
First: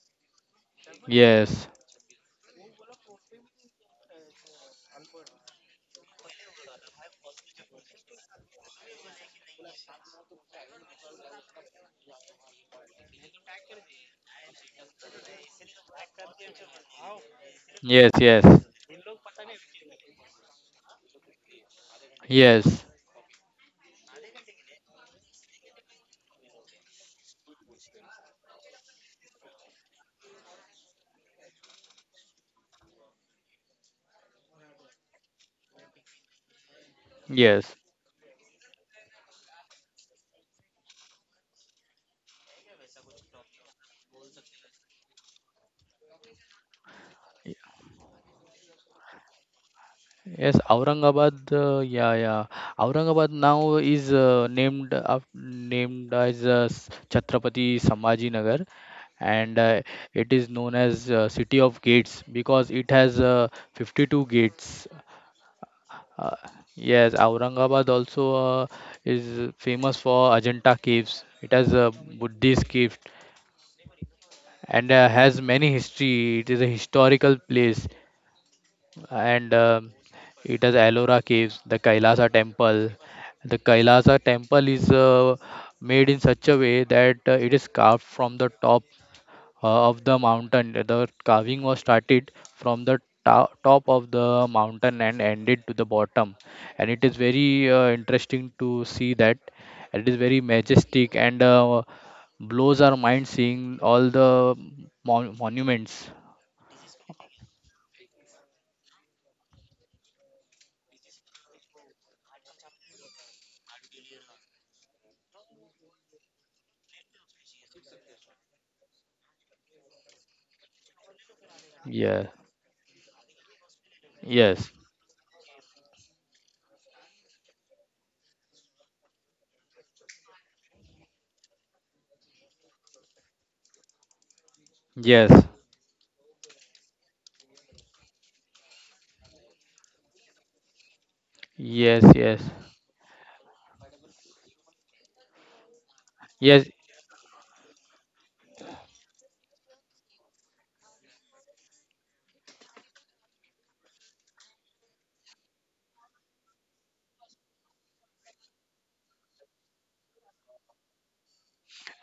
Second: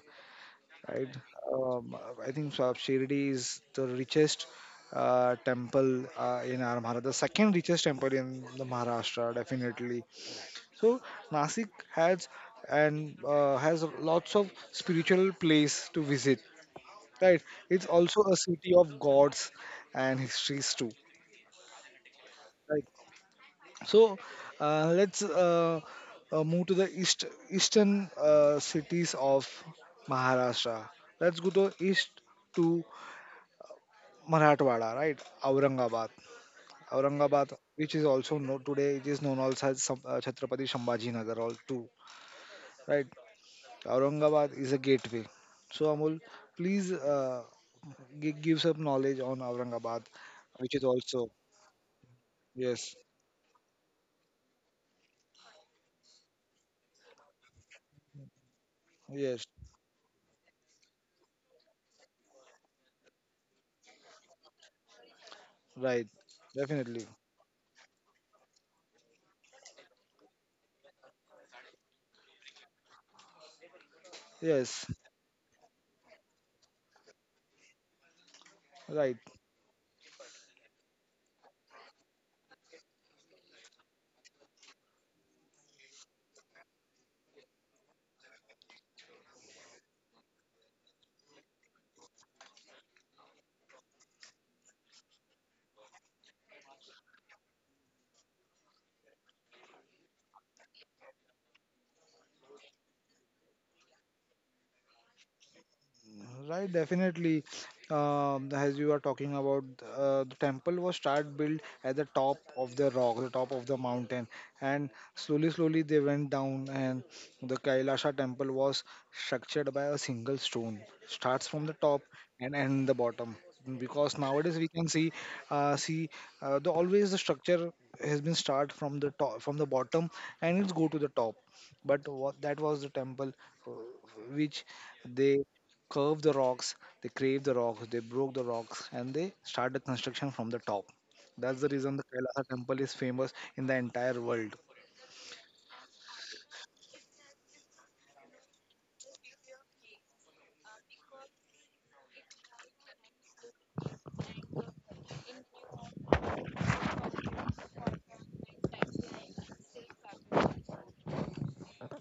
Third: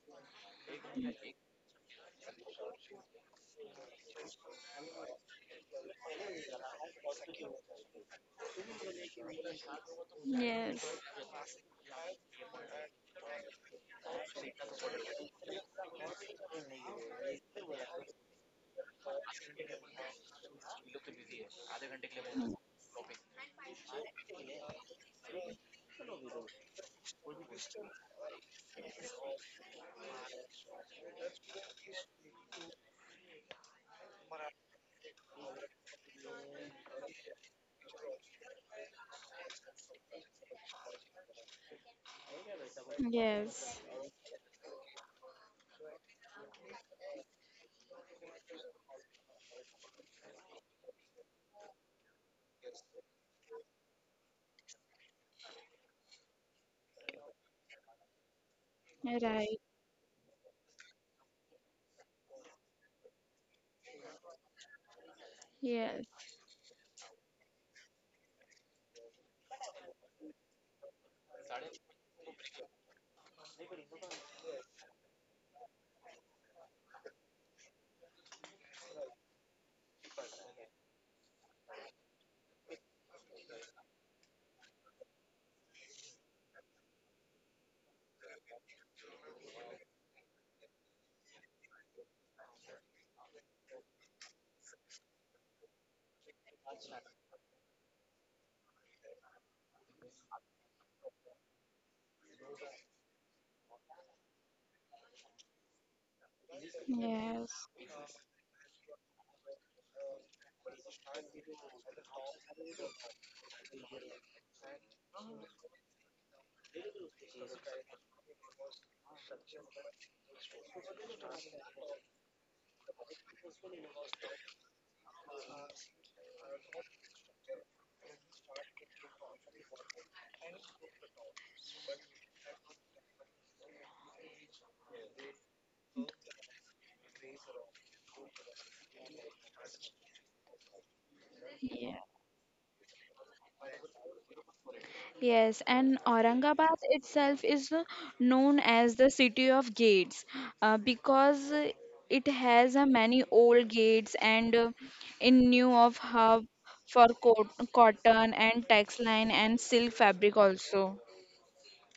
A: Right,
B: yes,
A: um, I think Shirdi is the richest temple in our Maharashtra, the second richest temple in the Maharashtra, definitely.
C: yes,
A: So Nasik has and has lots of spiritual place to visit, right? It's
B: yes,
A: also a
B: yes,
A: city of gods and histories too, right?
B: yes,
A: So let's move to the eastern cities of Maharashtra. Let's go to east to Marathwada, right? Aurangabad. Aurangabad,
B: yes,
A: which is also known today, it is known also as Chhatrapati Sambhaji Nagar, all too, right?
C: yes,
A: Aurangabad is a gateway. So Amol, please give some knowledge on Aurangabad,
B: yes.
A: which is also
B: Aurangabad, yeah, yeah.
A: yes,
B: Aurangabad now is named as Chhatrapati Sambhaji Nagar,
A: yes,
B: and
C: right,
B: it is known as City of Gates because it has 52 gates.
C: yes,
A: right,
B: Uh,
A: definitely,
B: yes, Aurangabad also uh, is famous for Ajanta caves. It has a Buddhist cave
A: yes,
B: and has many history. It is a historical place,
A: right.
B: and it has Ellora caves, the Kailasa temple. The Kailasa temple is made in such a way that it is carved from the top of the mountain. The carving was started from the top of the mountain and ended to the bottom. And it is very interesting to see that. It is very majestic and blows our mind seeing all the monuments.
A: Right, definitely.
C: yes,
A: As you are talking about, the temple was start built at the top of the rock, the top of the mountain, and slowly, slowly they went down, and the Kailasha temple was structured by a single stone. Starts from the top
B: Yeah.
A: and end the bottom. Because nowadays we
B: Yes.
A: can see, uh, see, the always the structure has been start from the top, from the bottom, and it's go to the top. But what that was the temple, uh, which they
B: Yes.
A: curved the rocks, they craved the rocks, they broke the rocks, and they started construction from the top. That's the reason
B: Yes.
A: the
C: yes.
B: Yes.
A: Kailasa temple is famous in the entire world.
C: Yes, and
B: Yes.
C: Aurangabad itself is known as the city of gates because it has many old gates and in new of hub for co cotton and textile and silk fabric also.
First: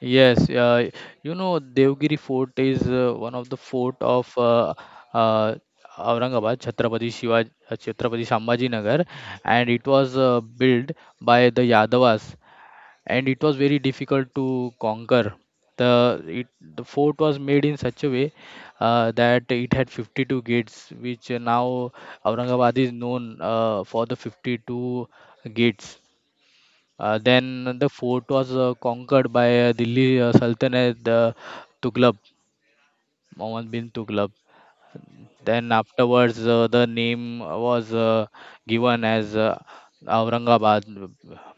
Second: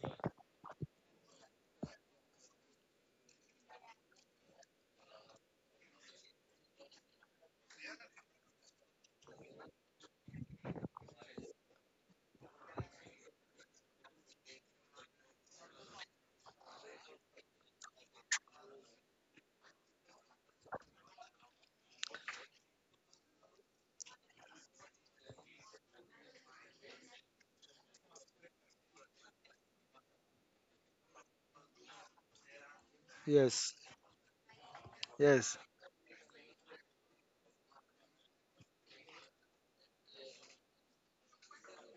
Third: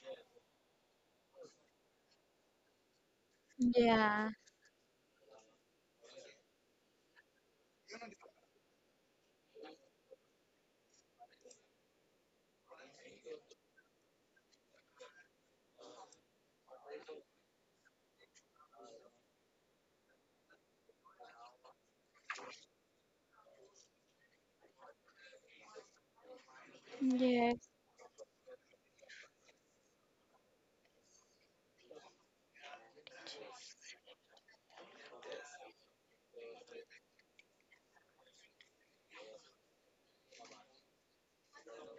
B: Yes, uh, you know Devgiri Fort is one of the fort of
C: Yeah.
B: uh, Aurangabad, Chhatrapati Shivaji, Chhatrapati Sambhaji Nagar, and it was built by the Yadavas, and it was very difficult to conquer. The it, the fort was made in such a way that it had 52 gates, which now Aurangabad is known for the 52 gates.
C: Yes.
B: Then the fort was conquered by Delhi Sultanate, Tughlaq, Muhammad
A: Yes,
B: bin Tughlaq.
A: yes,
B: Then afterwards, the name was given as Aurangabad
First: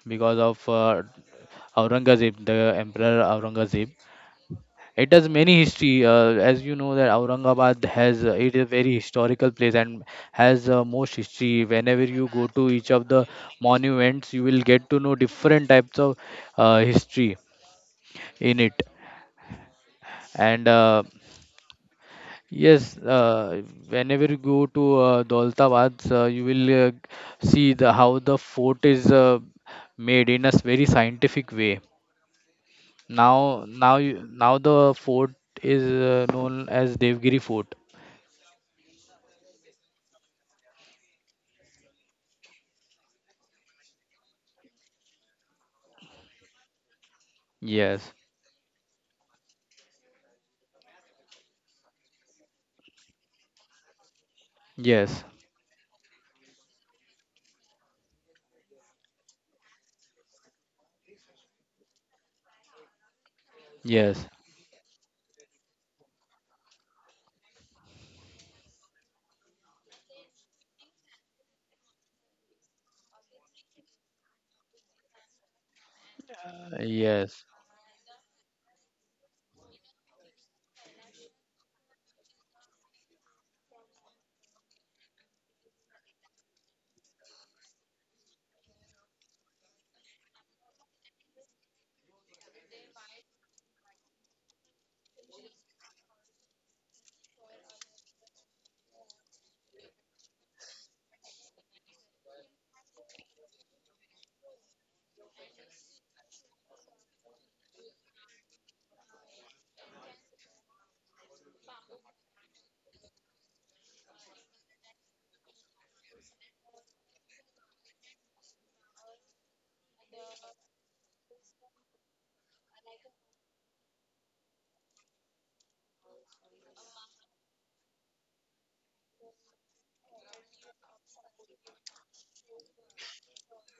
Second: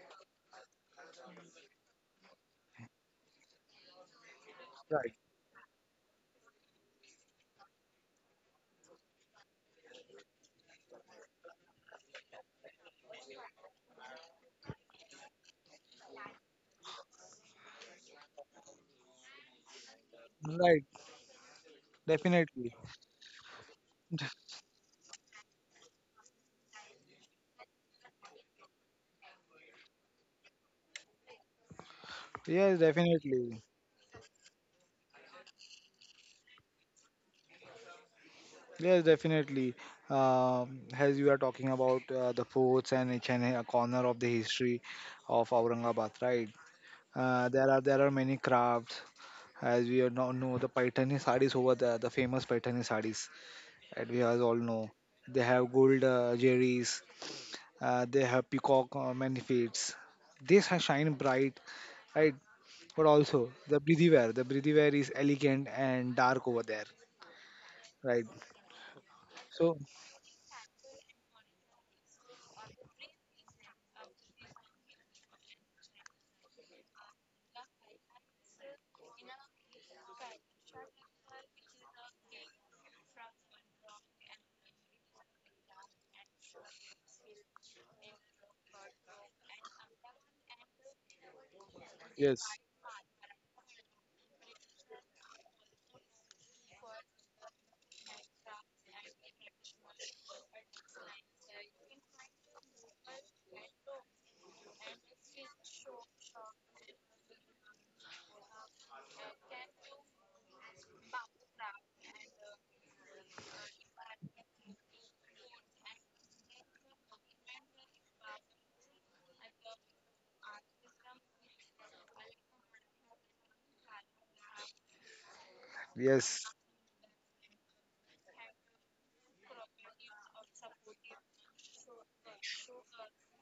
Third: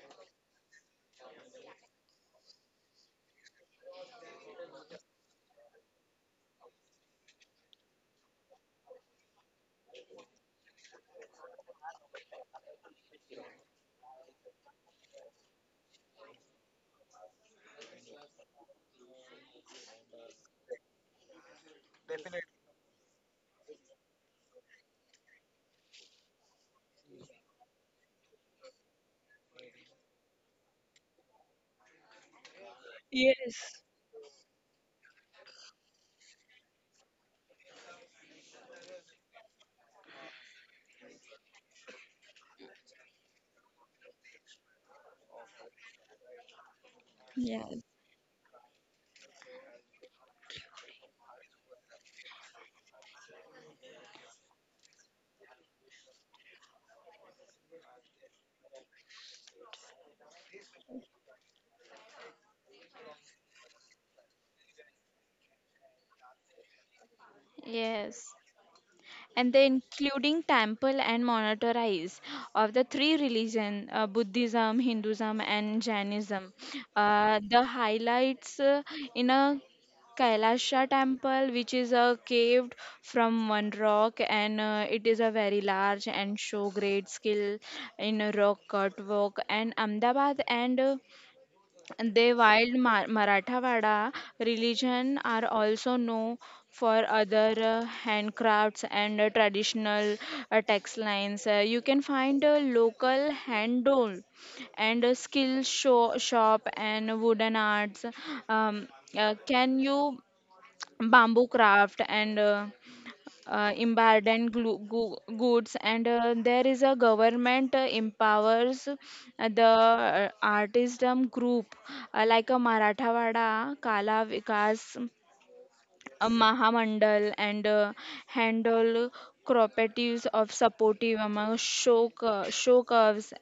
B: because of Aurangzeb, the Emperor Aurangzeb. It does
A: right,
B: many history, as you know, that Aurangabad has, it is a very historical place, and has most history. Whenever you go to each of the monuments, you will get to know different types of history in it. And
A: right,
B: yes
A: definitely.
B: Whenever you go to Daulatabad, you will see the how the fort is made in a very scientific way.
A: Yes,
B: now now
A: definitely.
C: Yes.
B: you, now the fort is known as Devgiri Fort.
A: Yes, definitely. As you are talking about the forts and each and a corner of the history of Aurangabad, right?
B: Yes
C: Yes.
A: There are many crafts. As we are now know, the Paithani sarees over there, the famous Paithani sarees. That we all know.
B: Yes,
A: They have gold jerrys, they have peacock manifests. They shine bright, right? But also
B: yes,
A: the breathy wear is elegant and dark over there, right?
C: Yes. And the
A: So
C: including temple and monetize of the three religion, Buddhism, Hinduism, and Jainism,
B: yes,
C: the highlights in a Kailasha temple, which is caved from one rock, and it is a very large and show great skill in a rock cut work. And Ahmedabad and the
A: yes,
C: wild Marathawada religion are also known for other handcrafts and traditional textiles. You can find a local hand doll and a skill shop and wooden arts. Um, can you bamboo craft and embargoed goods, and there is a government empowers the artism group like a Marathawada, Kala Vikas, a
A: yes.
C: Mahamandal and handle cooperatives of supportive among show, show curves,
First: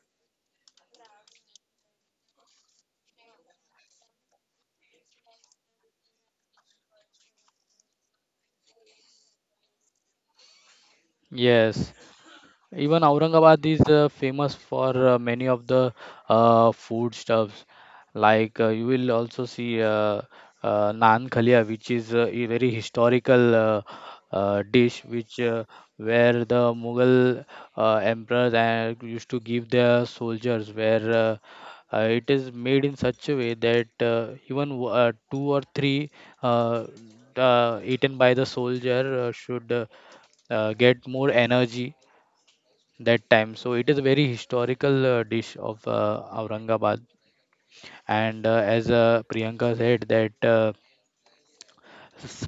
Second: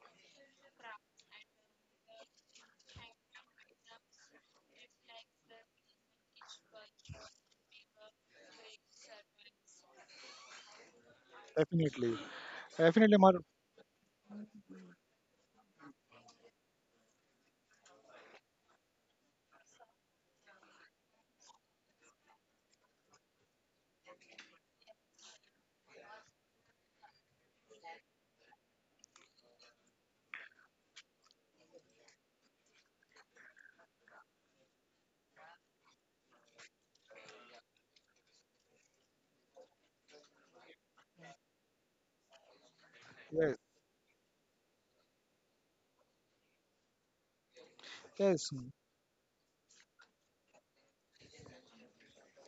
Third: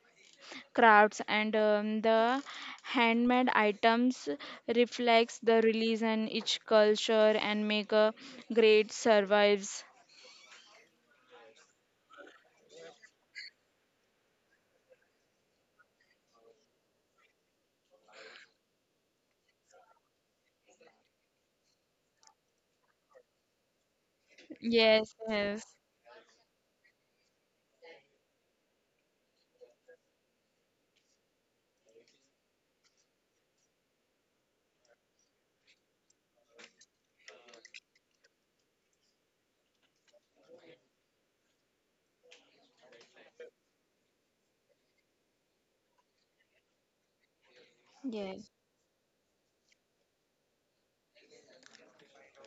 C: crafts, and the handmade items reflects the religion each culture and make a great survives.
B: yes.
A: Definitely.
B: Even
A: Definitely, Mar.
B: Aurangabad is famous for many of the food stuffs. Like, you will also see, naan khalia, which is a very historical, dish,
C: Yes,
B: which
C: yes.
B: where the Mughal emperors used to give their soldiers, where, it is made in such a way that, even w- two or three, uh, eaten by the soldier, should, get more energy that time.
A: Yes.
B: So it is a very historical dish of Aurangabad. And
C: Yes.
A: Yes.
B: as Priyanka said, that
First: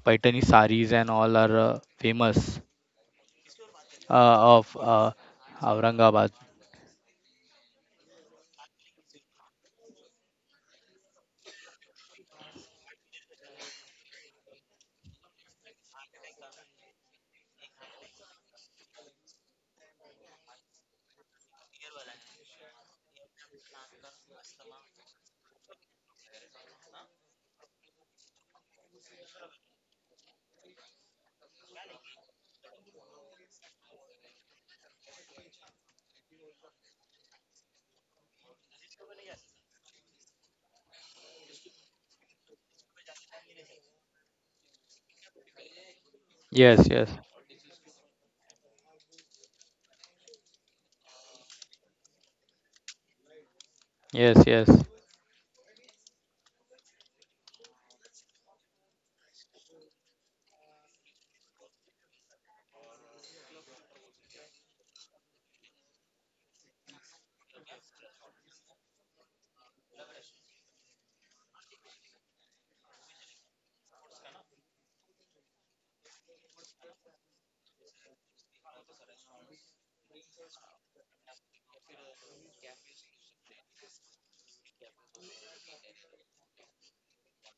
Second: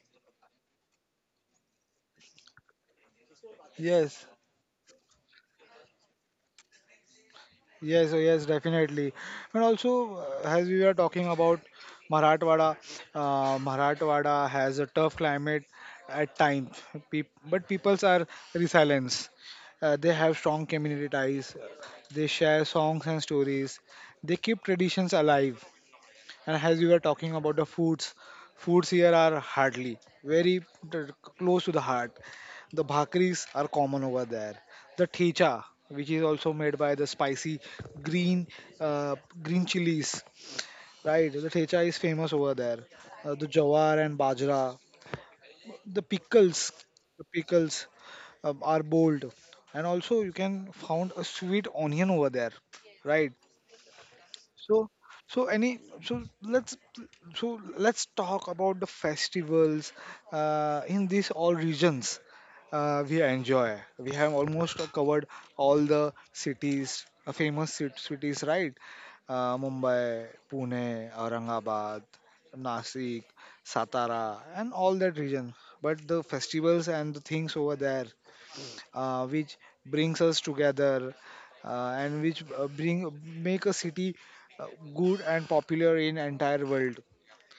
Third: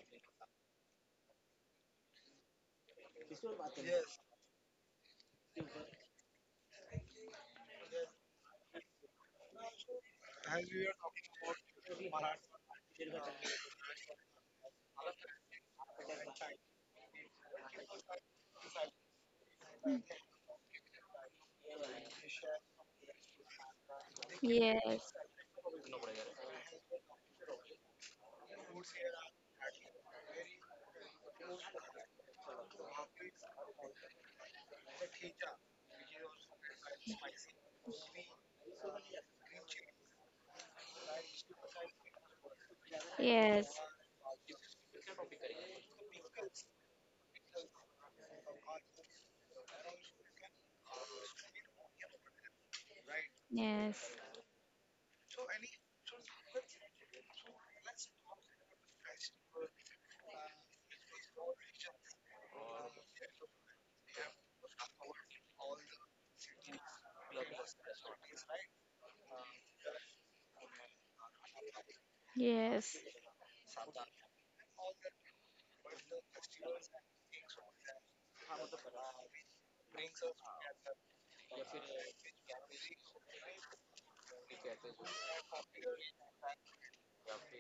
B: Paitani saris and all are famous
A: Yes.
B: of Aurangabad.
A: Yes, so yes, definitely. And also, as we were talking about Marathwada, Marathwada has a tough climate at times, but peoples are resilient. They have strong community ties. They share songs and stories. They keep traditions
C: Yes,
A: alive. And as we were talking about the foods, foods here are hardly very t- close to the heart. The bhakris are common over there. The thecha, which is also made by the spicy green uh, green chilies, right? The thecha is famous over there. The
C: yes,
A: jawar and bajra, the pickles,
B: Yes, yes,
A: the pickles are bold, and also you can found a sweet onion over there, right?
C: yes,
B: yes, yes,
A: So, so any, so let's, so let's talk about the festivals in these all regions we enjoy. We have almost covered all the cities, uh, famous cities, right? Mumbai, Pune, Aurangabad,
C: yes,
A: Nasik, Satara, and all that region. But the festivals and the things over there which brings us together and which bring make a city uh, good and popular in entire world,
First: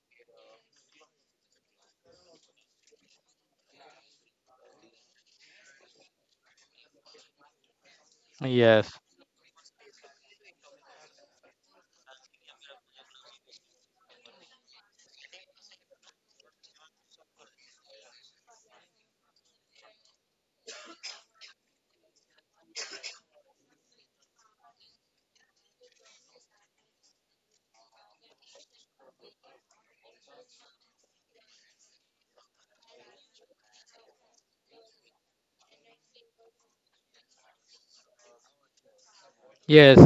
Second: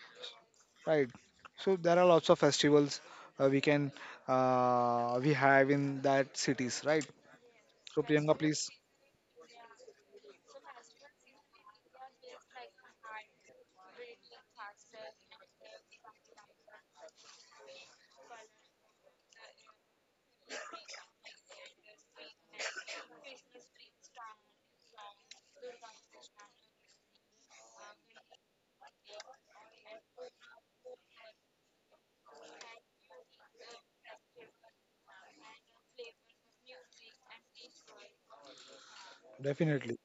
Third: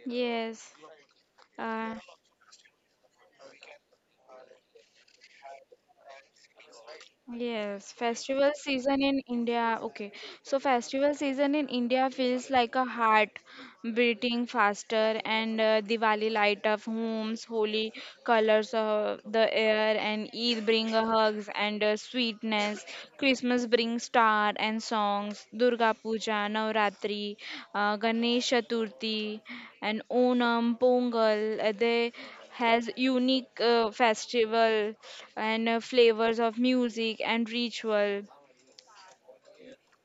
C: yes.
A: right? So
C: Uh,
A: there are lots of festivals uh, we can we have in that cities, right?
C: yes,
A: So Priyanka,
C: festival
A: please.
B: yes.
C: season in India. Okay, so festival season in India feels like a heart beating faster, and Diwali light up homes, holy colors of the air, and Eid bring hugs and sweetness, Christmas brings star and songs, Durga Puja, Navratri, Ganesh Chaturthi and Onam, Pongal, they has unique festival and flavors of music and ritual.
A: Definitely.
B: Yes,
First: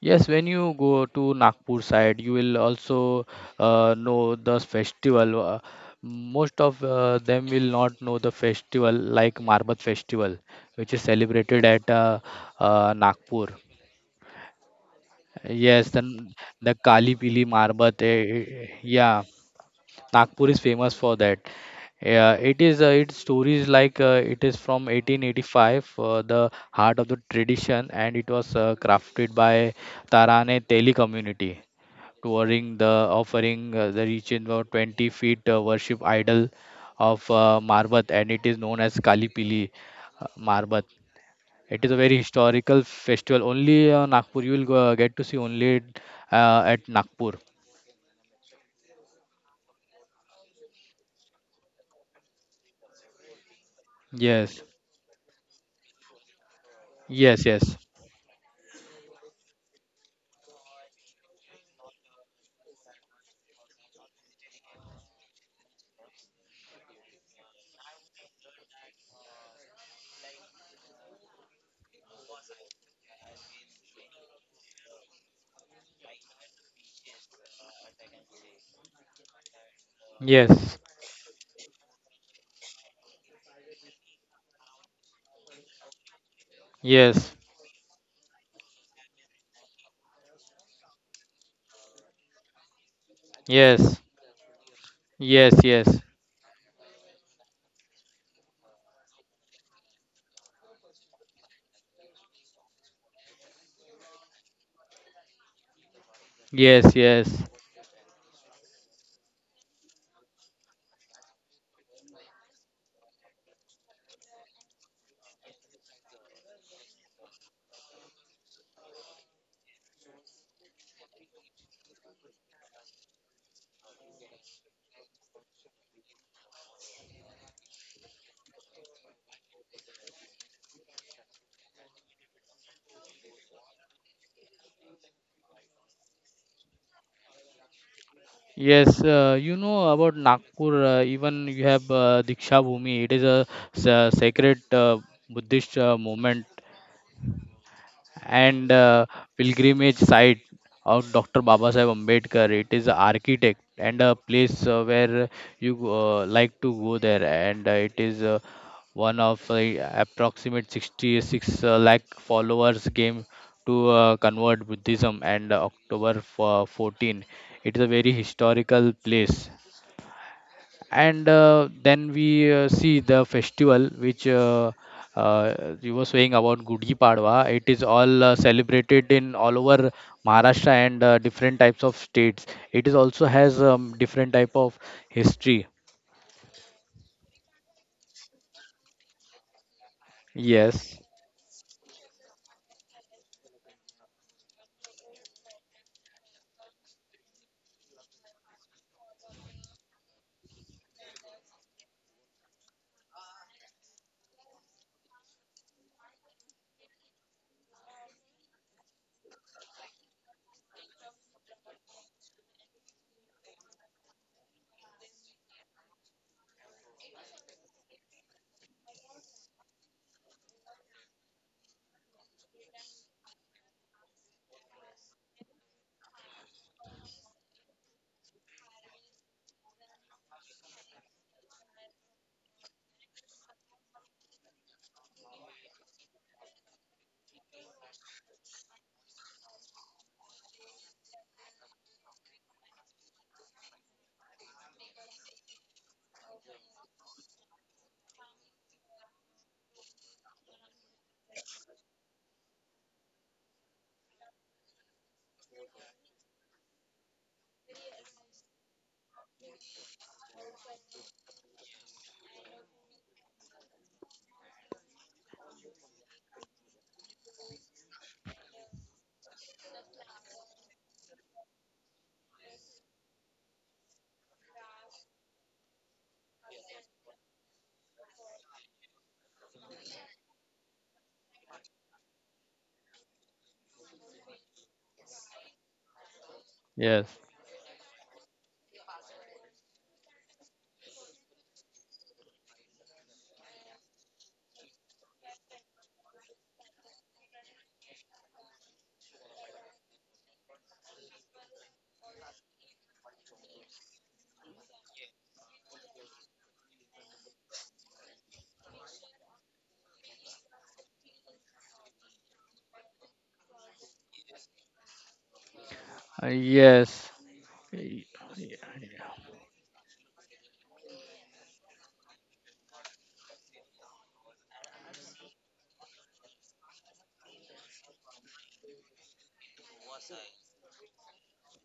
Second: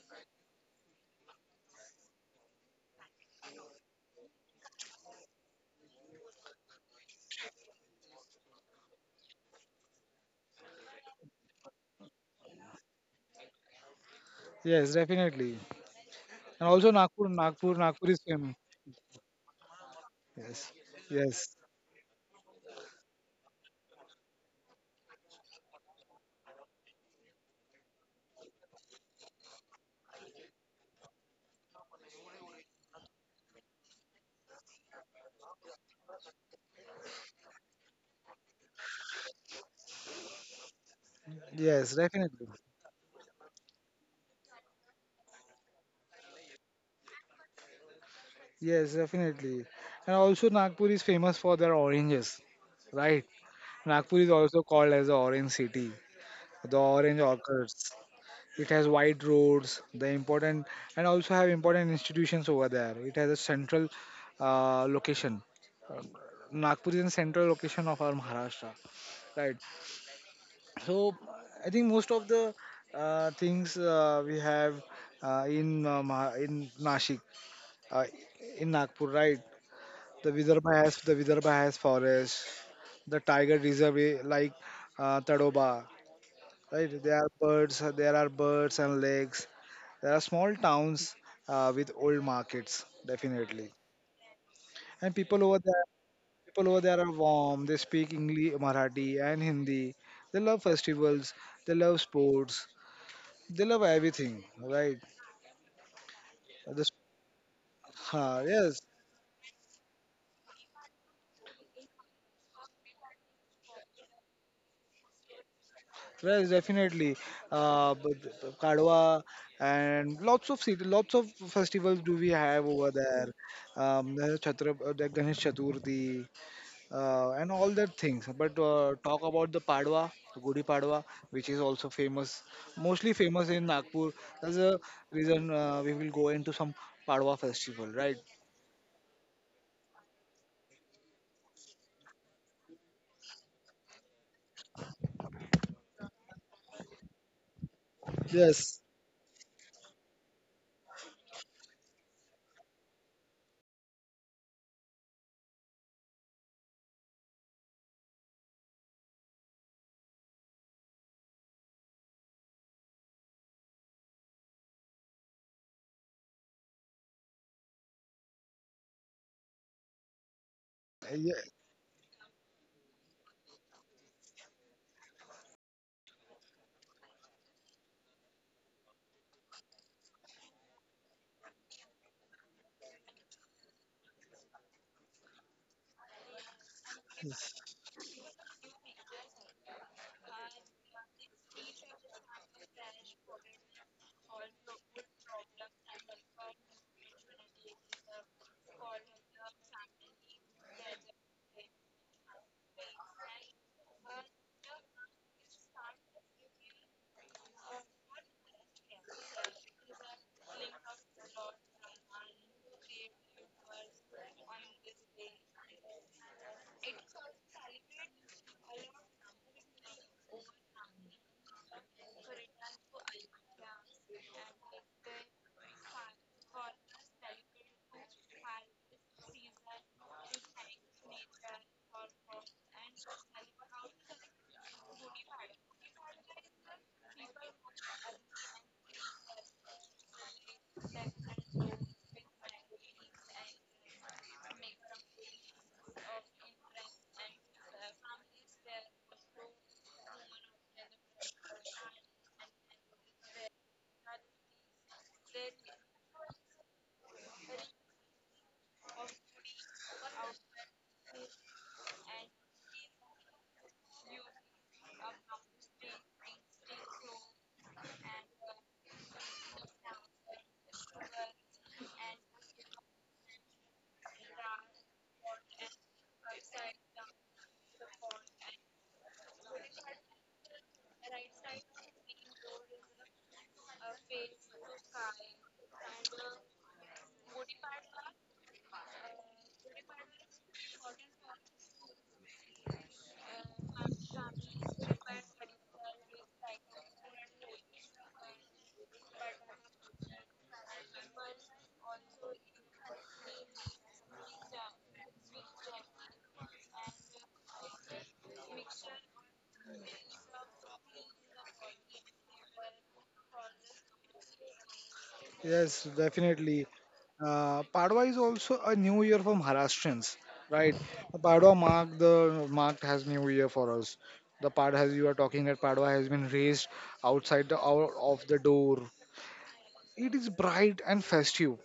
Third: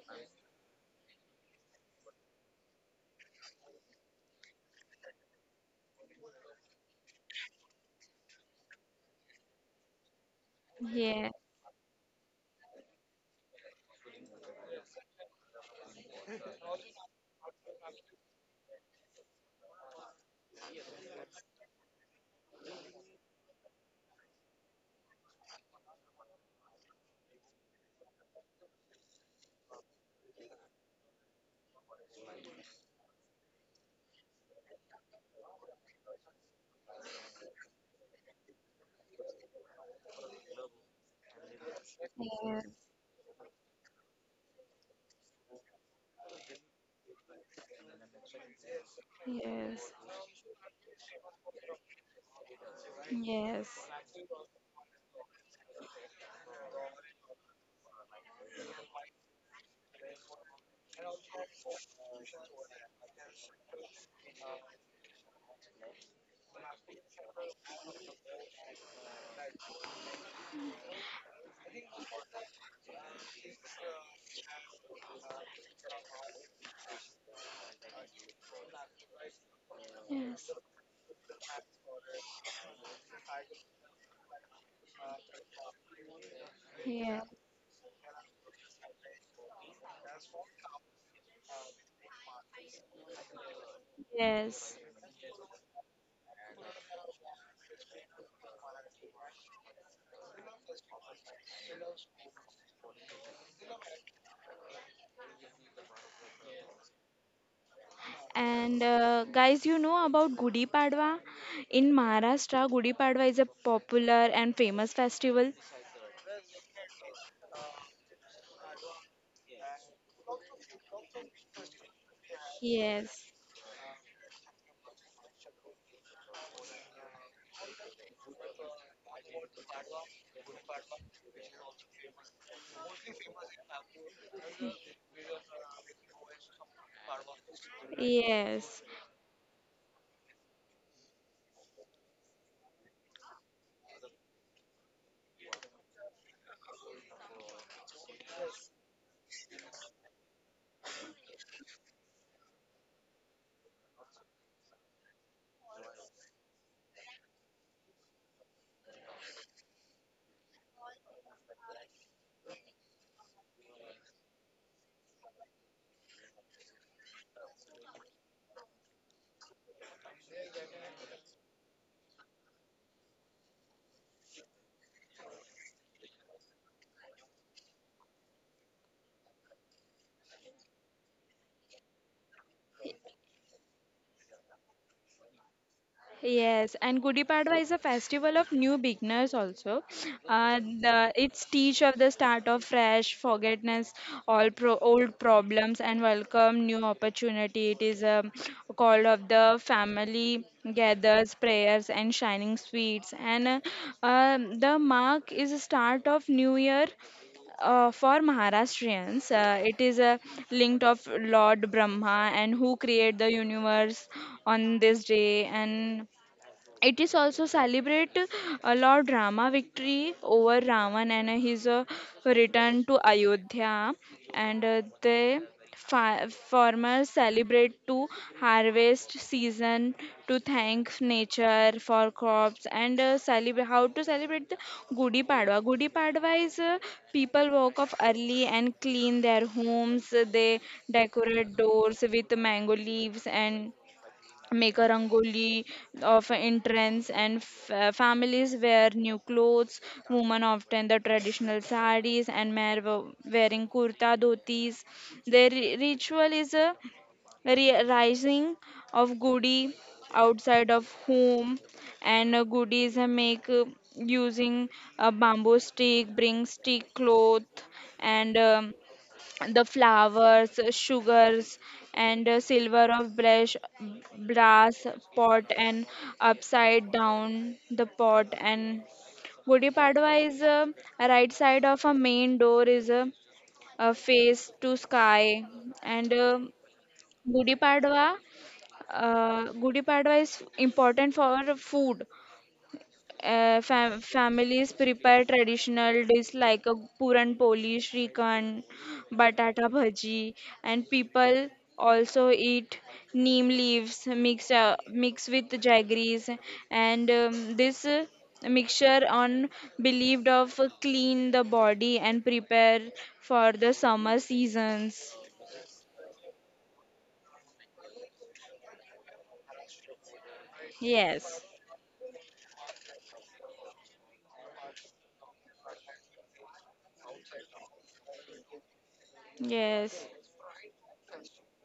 B: yes. When you go to Nagpur side, you will also know the festival. Most of them will not know the festival like Marbat festival, which is
C: Yeah,
B: celebrated at Nagpur.
A: Yes, definitely.
B: Yes, then
A: And
B: the
A: also,
B: Kali
A: nagpur
B: Pili
A: nagpur
B: Marbat.
A: nagpur is famous.
B: Yeah, Nagpur
A: Yes,
B: is famous for that.
A: yes,
B: Yeah, it is. Its stories like, it is from 1885, the heart of the tradition, and it was crafted by Tarane Teli community, touring the offering, the region of 20 feet worship idol of Marbat, and it is known as Kalipili Marbat. It
A: yes,
B: is a very
A: definitely.
C: yes,
B: historical festival. Only Nagpur you will go, get to see only at Nagpur.
A: Yes, definitely.
C: yes,
A: And also, Nagpur is famous for their oranges, right?
C: yes,
A: Nagpur is also
B: Yes,
A: called as the Orange City, the Orange
B: yes, yes,
A: Orchards. It has wide roads, the important, and also have important institutions over there. It has a central location. Nagpur is a central location of our Maharashtra, right? So I think most of the things we have in in Nashik, uh, in Nagpur, right?
C: yes,
B: yes.
A: The Vidarbha has forest, the tiger reserve eh, like Tadoba, right?
C: yes.
B: Yes,
A: There are birds and lakes. There are small towns with old markets, definitely.
B: yes,
C: Yes.
A: And
B: yes, yes,
A: people over there are warm. They speak English, Marathi, and Hindi. They love festivals. They love sports. They love everything, right? This,
B: yes, yes,
A: yes,
C: And guys, you know about Gudi Padwa? In Maharashtra, Gudi Padwa is a popular and famous festival.
A: yes, definitely. Uh, but but Kadwa and lots of city, lots of festivals do we have over there?
C: Yes.
A: There's Chhatra, the Ganesh Chaturthi, and all that things. But talk about the Padwa, Gudi Padwa, which is also famous, mostly famous in Nagpur. That's the reason we will go into some Padwa festival, right?
C: Yes.
B: yes. You know about Nagpur, even you have Diksha Bhumi. It is a, sacred Buddhist movement and
A: Yes,
B: pilgrimage site of Dr. Babasaheb Ambedkar. It is an architect and a place where you like to go there, and it is one of approximate 66 lakh followers came to convert Buddhism, and October 14. It is a very historical place, and
A: yes,
B: then we see the festival which, uh, you were saying about Gudi Padwa. It is all celebrated in all over Maharashtra and different types of states. It is also has different type of history.
C: Yes, and Gudi Padwa is a festival of new beginners also.
B: Yes,
C: It's teach of the start of fresh, forgetness, old problems, and welcome new opportunity. It is a call of the family gathers prayers and shining sweets, and the mark is a start of new year. For Maharashtrians, it is a linked of Lord Brahma and who create the universe on this day, and it is also celebrate Lord Rama victory over Ravan and his return to Ayodhya, and they farmers celebrate to harvest season to thank nature for crops and celebrate how to celebrate the Gudi Padwa. Gudi Padwa is people woke up early and clean their homes, they decorate doors with mango leaves and make a rangoli of entrance, and families wear new clothes, women often the traditional sarees and men wearing kurta dhotis, their ritual is a rising of gudi outside of home, and goodies are make using a bamboo stick bring stick cloth, and the flowers, sugars, and silver of brass pot and upside down the pot. And Gudi Padwa is right side of a main door is a face to sky. And
B: yes,
C: Gudi Padwa, Gudi Padwa is important for food, families prepare traditional dishes like a puran poli, shrikhand, batata bhaji, and people also eat neem leaves mixed with jaggeries, and this mixture on believed of clean the body and prepare for the summer seasons.
A: yes, definitely.
B: yes, y-
A: Padwa is also a new year for Maharashtrians, right?
C: Yes,
A: Padwa mark the marked has new year for us. The Pad, as you are talking that Padwa has been raised outside the out of the door.
C: yes,
A: It is bright and festive.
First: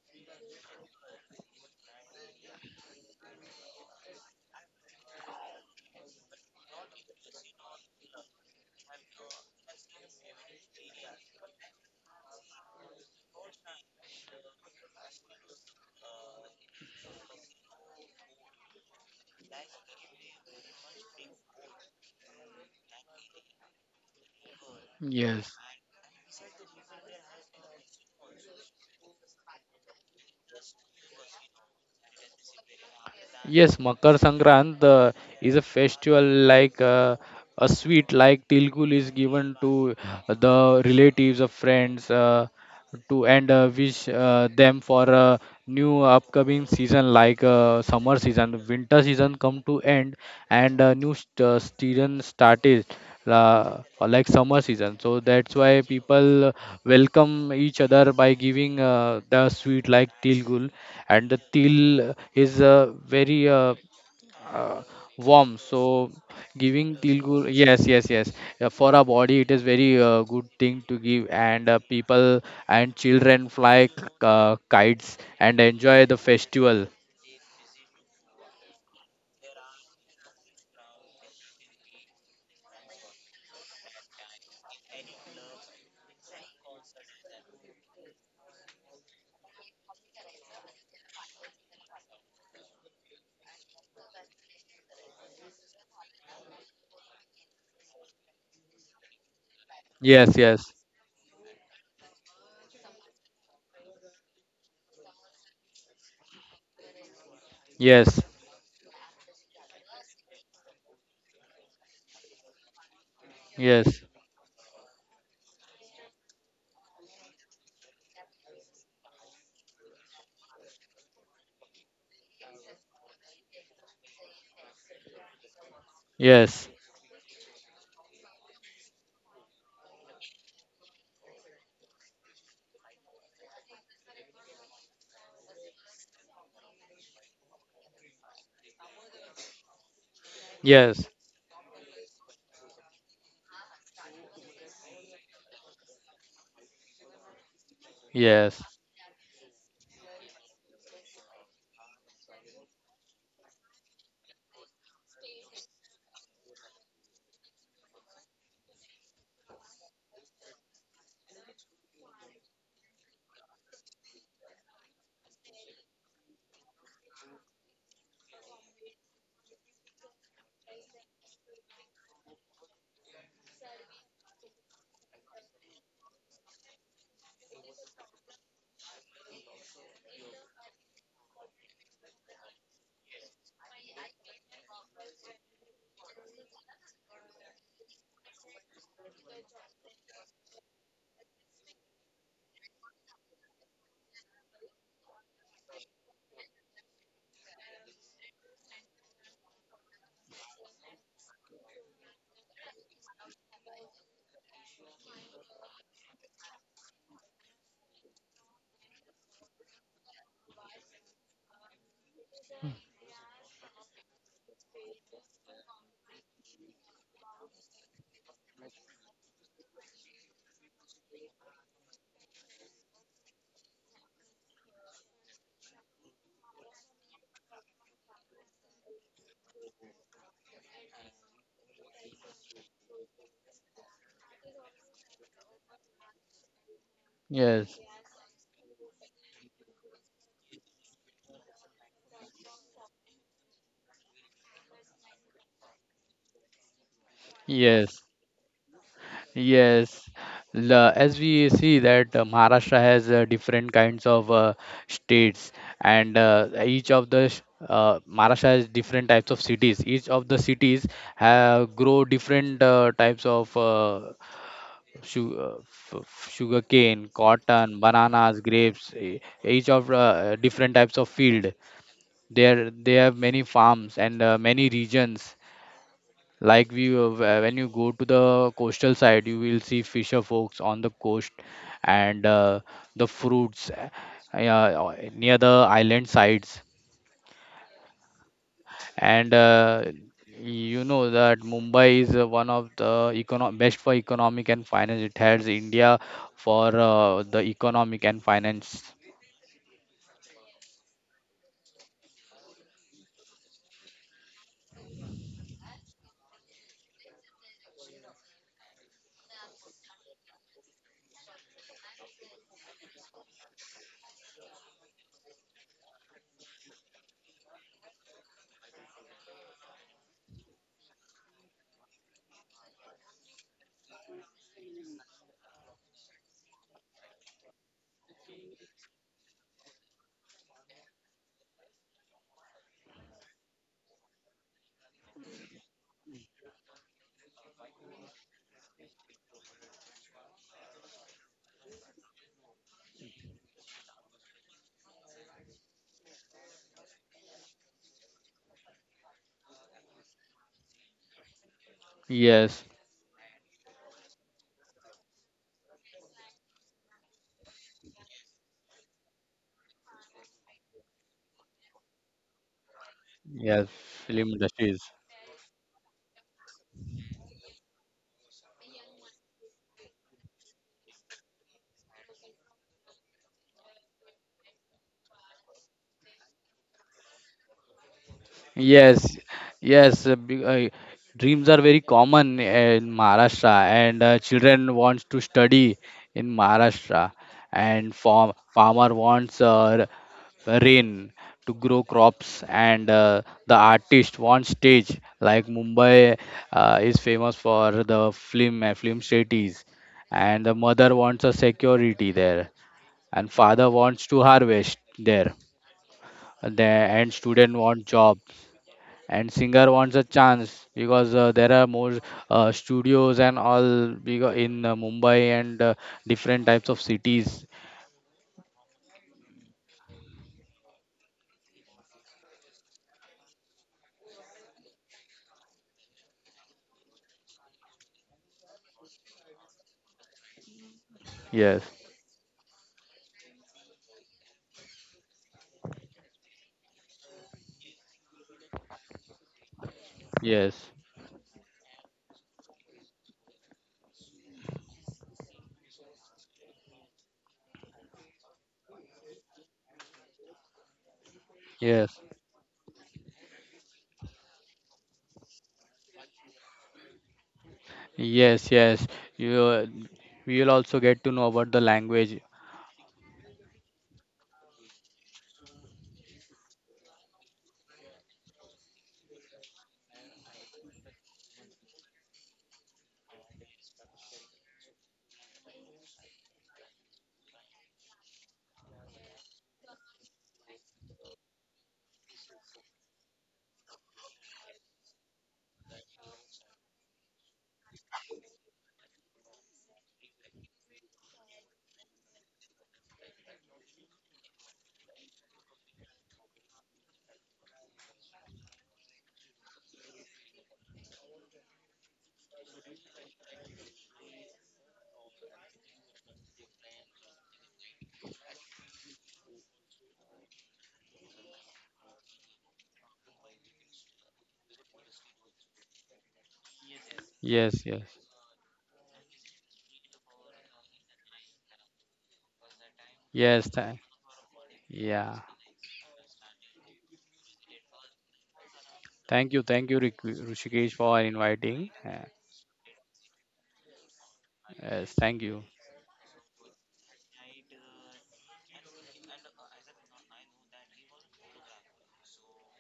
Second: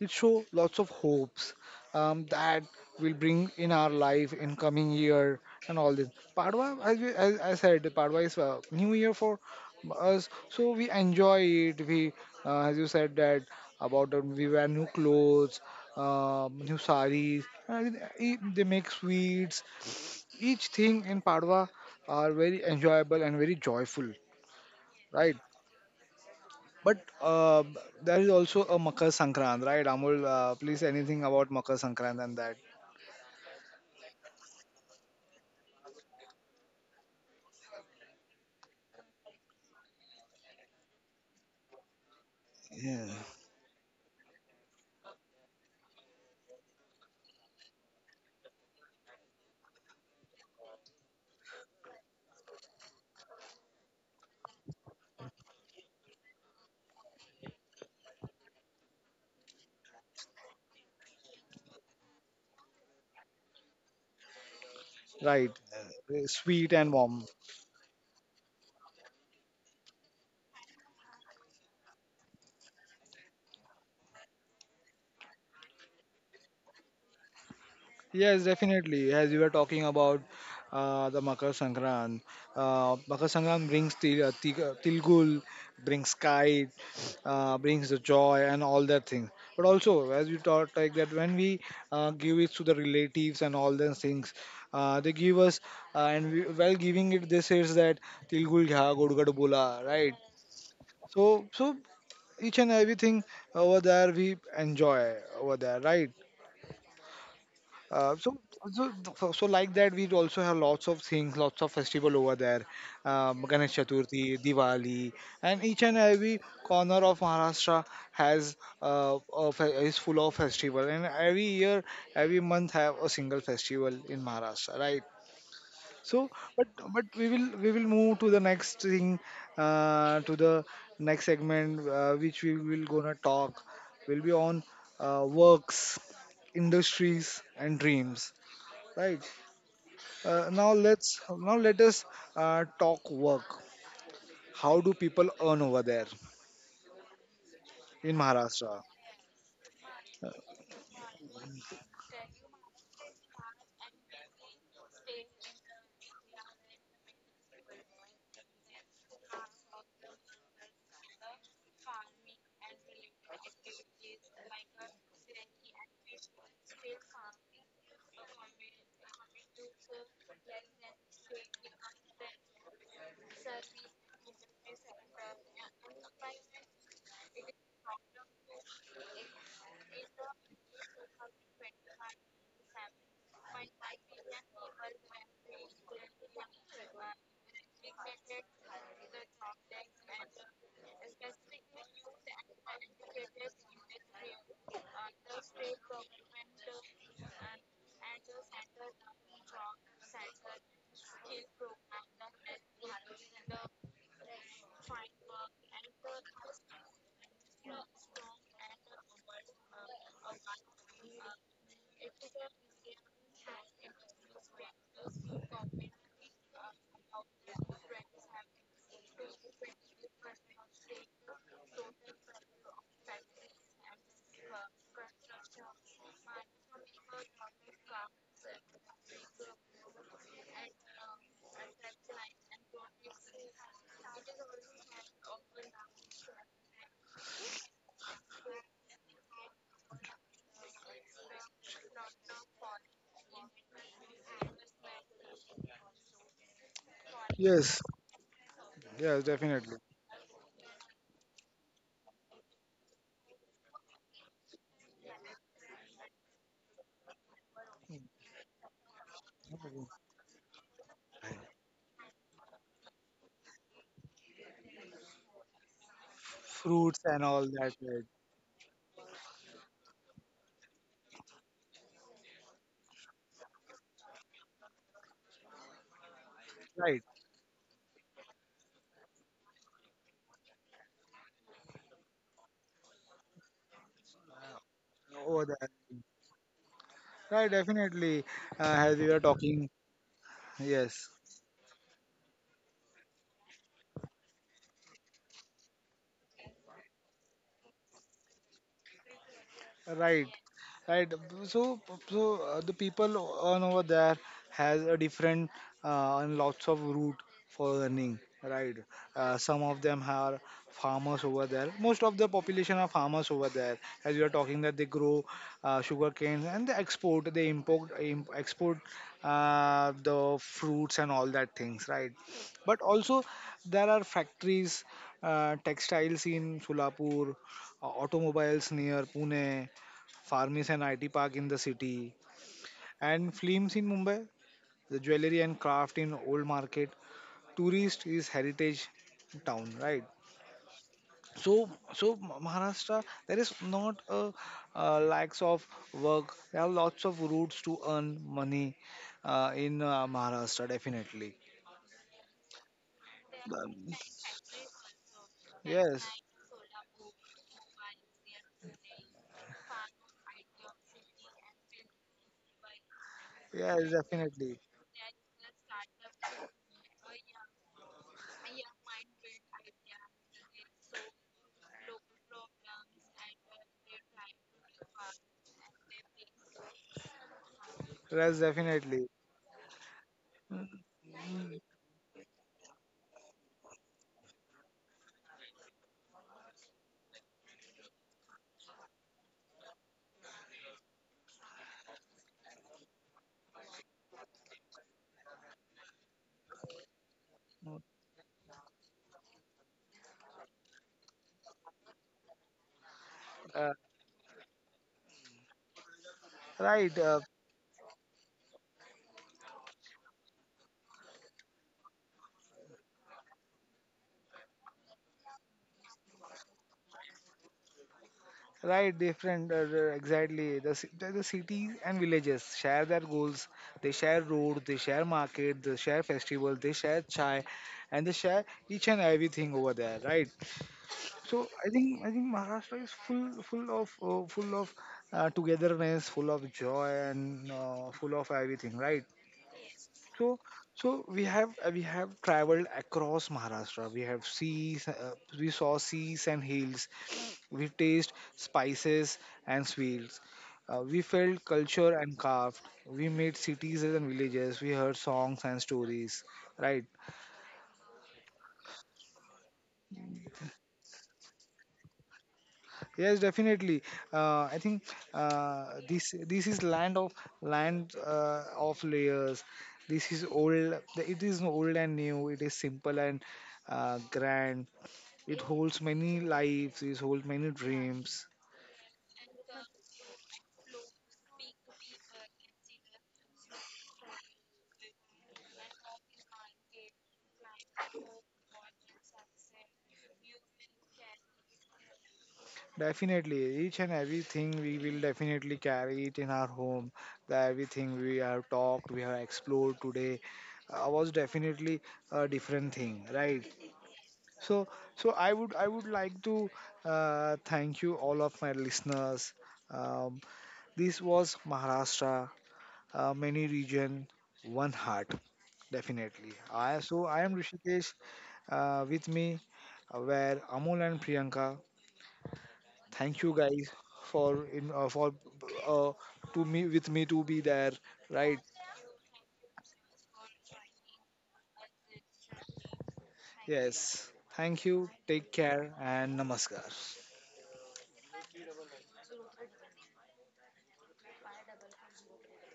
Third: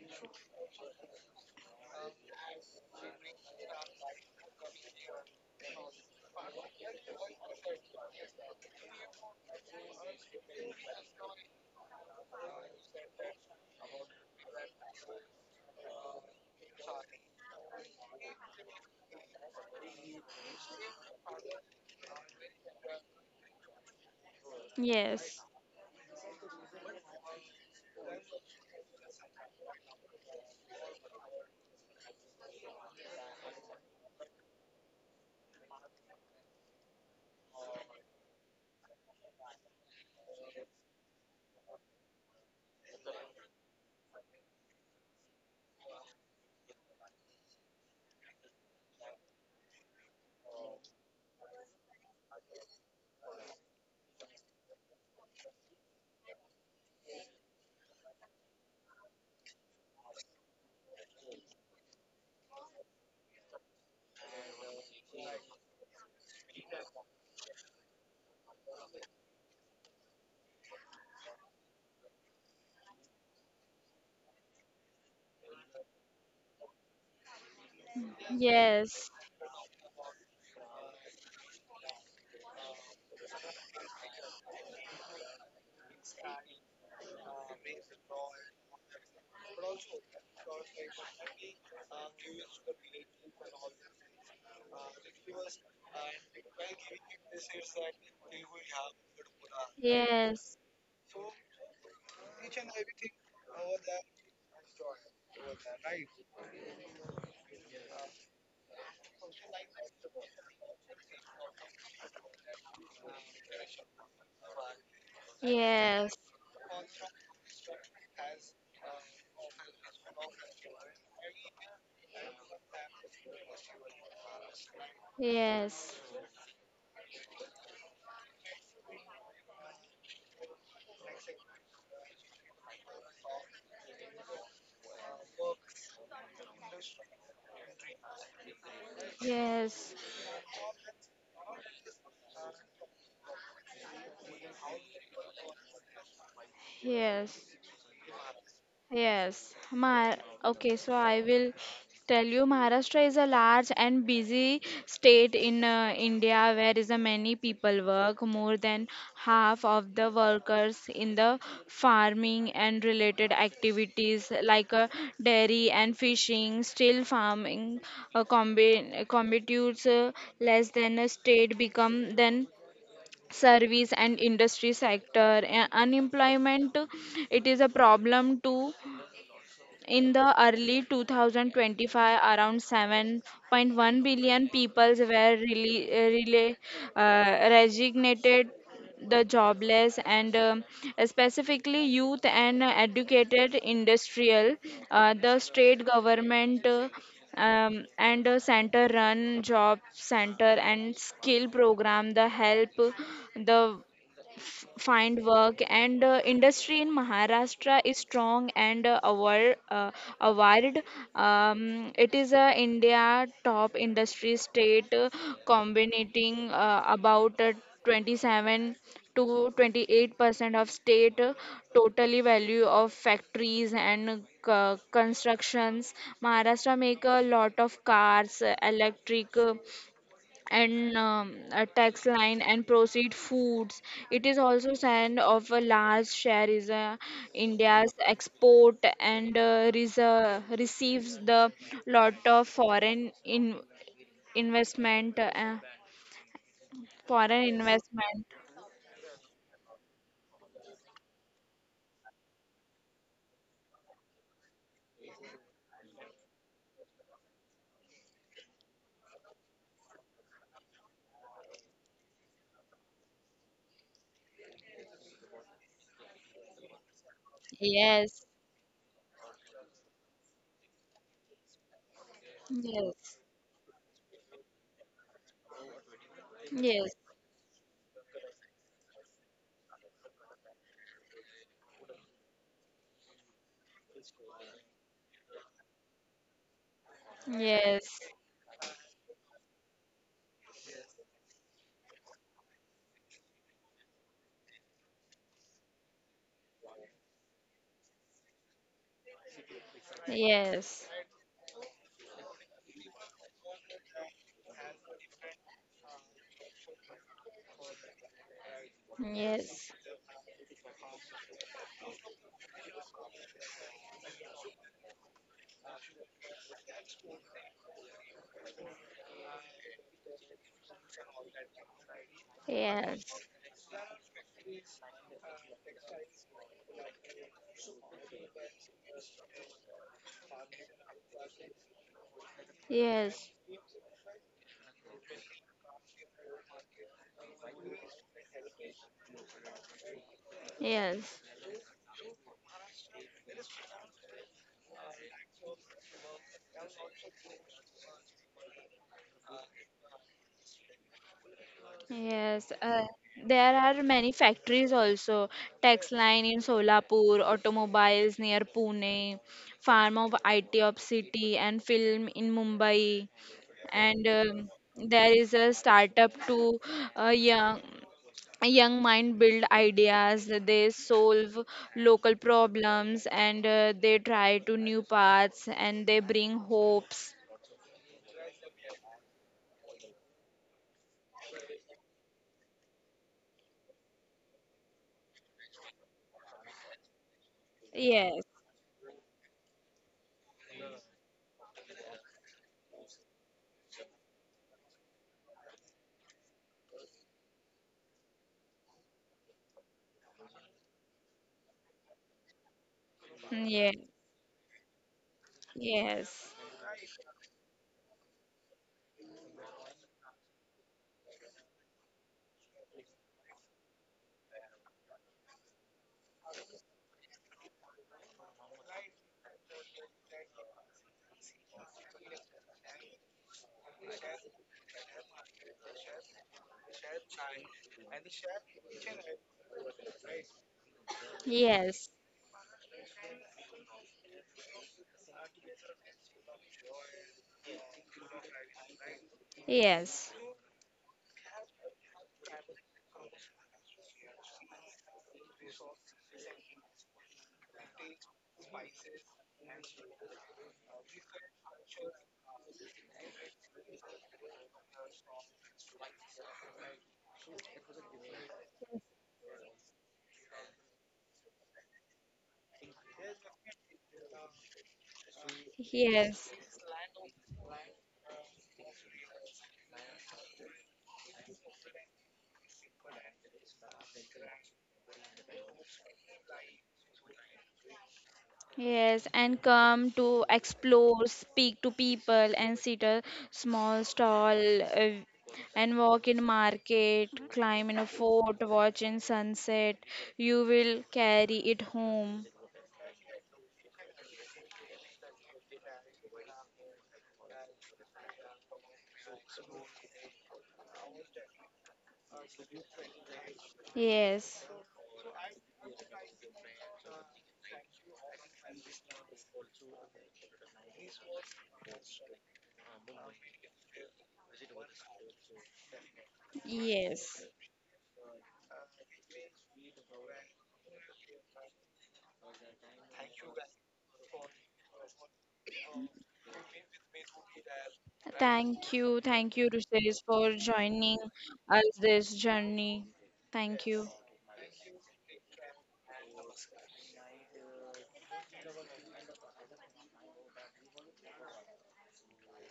A: It shows lots of hopes that will bring in our life in coming year and all this. Padwa, as we, as I said, Padwa is new year for us, so we enjoy it. We, as you said that about that, we wear new clothes, new saris. And they make sweets. Each thing in Padwa are very enjoyable and very joyful, right?
C: yes,
B: yes,
A: But there is also a Makar Sankrant, right? Amul, please anything about Makar Sankrant and that,
B: yes. Makar Sankrant is a festival like. A sweet like tilgul is given to the relatives of friends,
A: yeah.
B: to and wish them for a new upcoming season. Like, summer season, winter season come to end and season started, like summer season. So that's why people welcome each other by giving the sweet like tilgul, and the til is very uh,
A: Right?
B: warm, so
A: Sweet and
B: giving
A: warm.
B: tilgur. Yes, yes, yes. For our body it is very good thing to give, and people and children fly kites and enjoy the festival.
A: Yes, definitely.
C: yes,
A: As you were talking about the Makar Sankran, Makar Sankran brings til, Tilgul, brings kite, brings the joy and all that thing. But also, as you talk like that, when we give it to the relatives and all those things, they give us, and we, while giving it, they says that Tilgul gha godgad bola, right?
B: Yes,
C: yes,
B: yes,
A: So, so each and everything over there we enjoy over there, right? Uh,
B: yes,
A: so, so, so like that, we also have lots of things, lots of festival over there. Ganesh
B: yes,
A: Chaturthi, Diwali, and each and
C: yes,
A: every corner of Maharashtra has is full of festival. And every year, every month have a single festival in Maharashtra, right?
C: yes.
A: So, but
B: yes,
A: but we will move to the next thing, to the next segment, which we will gonna talk will be on works, industries, and dreams, right?
C: Yes,
A: uh, now
B: yes,
A: let's now let us uh, talk work, how do people earn over there
C: yes,
A: in
B: yes,
A: Maharashtra?
C: yes. Mar Okay, so I will tell you Maharashtra is a large and busy state in India where is a many people work. More than half of the workers in the farming and related activities like dairy and fishing, still farming constitutes less than a state become than service and industry sector, unemployment it is a problem too. In the early 2025 around 7.1 billion people were really, really resignated the jobless, and specifically youth and educated industrial, the state government and a center run job center and skill program the help the find work, and industry in Maharashtra is strong and award. It is a India top industry state, combining about 27 to 28% of state totally value of factories and constructions. Maharashtra make a lot of cars, electric and a tax line and proceed foods. It is also sign of a large share is
B: yes,
C: India's export and receives the lot of foreign investment. Foreign
A: Yes,
B: yes.
C: investment.
A: yes, definitely.
B: Yes, as we see that Maharashtra has different kinds of states, and each of the sh- Maharashtra has different types of cities. Each of the cities have grow different types of, sugar
A: Fruits
B: cane,
A: and all that,
B: cotton,
C: Yes.
B: bananas, grapes. Each of different types of field. There, they have
C: Yes.
B: many farms and many regions, like
A: right,
C: Yes.
A: right,
B: when you go to the coastal side, you will see fisher folks on the coast and the fruits, near
A: over there,
B: the island sides.
A: right,
C: Yes.
A: definitely. As we were
B: And
A: talking,
B: you
A: yes.
B: know that Mumbai is one of the best for economic and finance. It has India for the economic and finance.
A: Right,
C: Yes.
A: right. So, so the people on over there has a different and lots of route for earning. Right. Some
C: Yes.
A: of them are farmers over there. Most of the population are farmers over there. As you are talking that they grow sugar canes, and they export, they import, export the fruits and all that things. Right. But
C: Yes.
A: also there are factories, textiles in Solapur, automobiles near Pune, Farmis and IT Park in the city,
C: Yes.
A: and films in Mumbai, the jewelry and craft in Old Market. Tourist is heritage town, right?
C: Yes.
A: So Maharashtra, there is not a, uh, lacks of work. There are lots of routes to earn money in Maharashtra, definitely.
C: Yes,
B: Yes,
C: there
A: Um,
C: are many factories also.
A: yes.
C: Textile in Solapur, automobiles near Pune, farm of IT of city, and film in Mumbai.
B: yes,
A: Yes,
C: And
B: film
A: definitely.
B: industries.
C: there is a startup to uh, young young mind build ideas. They solve local problems, and they try to new paths and they bring hopes.
A: Yes, definitely.
B: Yes, yes. Dreams are very common in Maharashtra, and children wants to study in Maharashtra, and
C: Yes,
B: farmer wants rain to grow crops, and the artist wants stage. Like Mumbai is famous for the film cities, and the mother wants a security there, and
C: mm,
A: Uh,
C: yeah,
B: father wants to harvest there,
C: yes,
A: right,
B: and student want job and singer wants a chance, because there are more studios and all in Mumbai and different types of cities.
A: right. Different, exactly. The ci- the cities and villages share their goals. They share roads, they share market, they share festivals, they share chai, and they share each and everything over there. Right. So I
B: Yes,
C: yes,
A: think I think Maharashtra is full of togetherness, full of joy, and full of everything. Right.
C: yes.
A: So,
B: yes,
A: so we have traveled across Maharashtra. We saw seas and hills. We taste spices and sweets. We felt culture
B: yes,
A: and craft. We made cities and villages. We heard songs and stories. Right?
B: yes, yes. You we will also get to know about the language.
A: Yes, definitely. I think uh, this
C: Yes.
A: this is land of layers. This is old. It is old and new. It is simple and grand. It holds many lives, it holds many dreams.
C: Yes, and come to explore, speak to people, and sit a small stall and walk in market, climb in a fort, watch in sunset. You will carry it home.
A: Definitely, each and everything we will definitely carry it in our home. The everything we have talked, we have explored today, was definitely a different thing, right?
C: Yes.
A: So, so I would like to thank you all of my listeners. Um, this was Maharashtra, many region, one heart, definitely. I so I
C: Yes.
A: am
B: Yes, yes,
A: Rishikesh. With me where Amol and Priyanka, thank you
B: yes.
A: guys
B: Thank,
A: for
B: yeah.
A: uh, to me with me to be there, right?
C: Thank you. Thank you,
B: Thank you,
C: Rushes, for
B: Rishikesh,
C: joining
B: for
C: us
B: inviting.
C: this journey. Thank you.
A: Yes. Thank you.
B: Yes, thank
A: Take
B: you.
A: care and namaskar.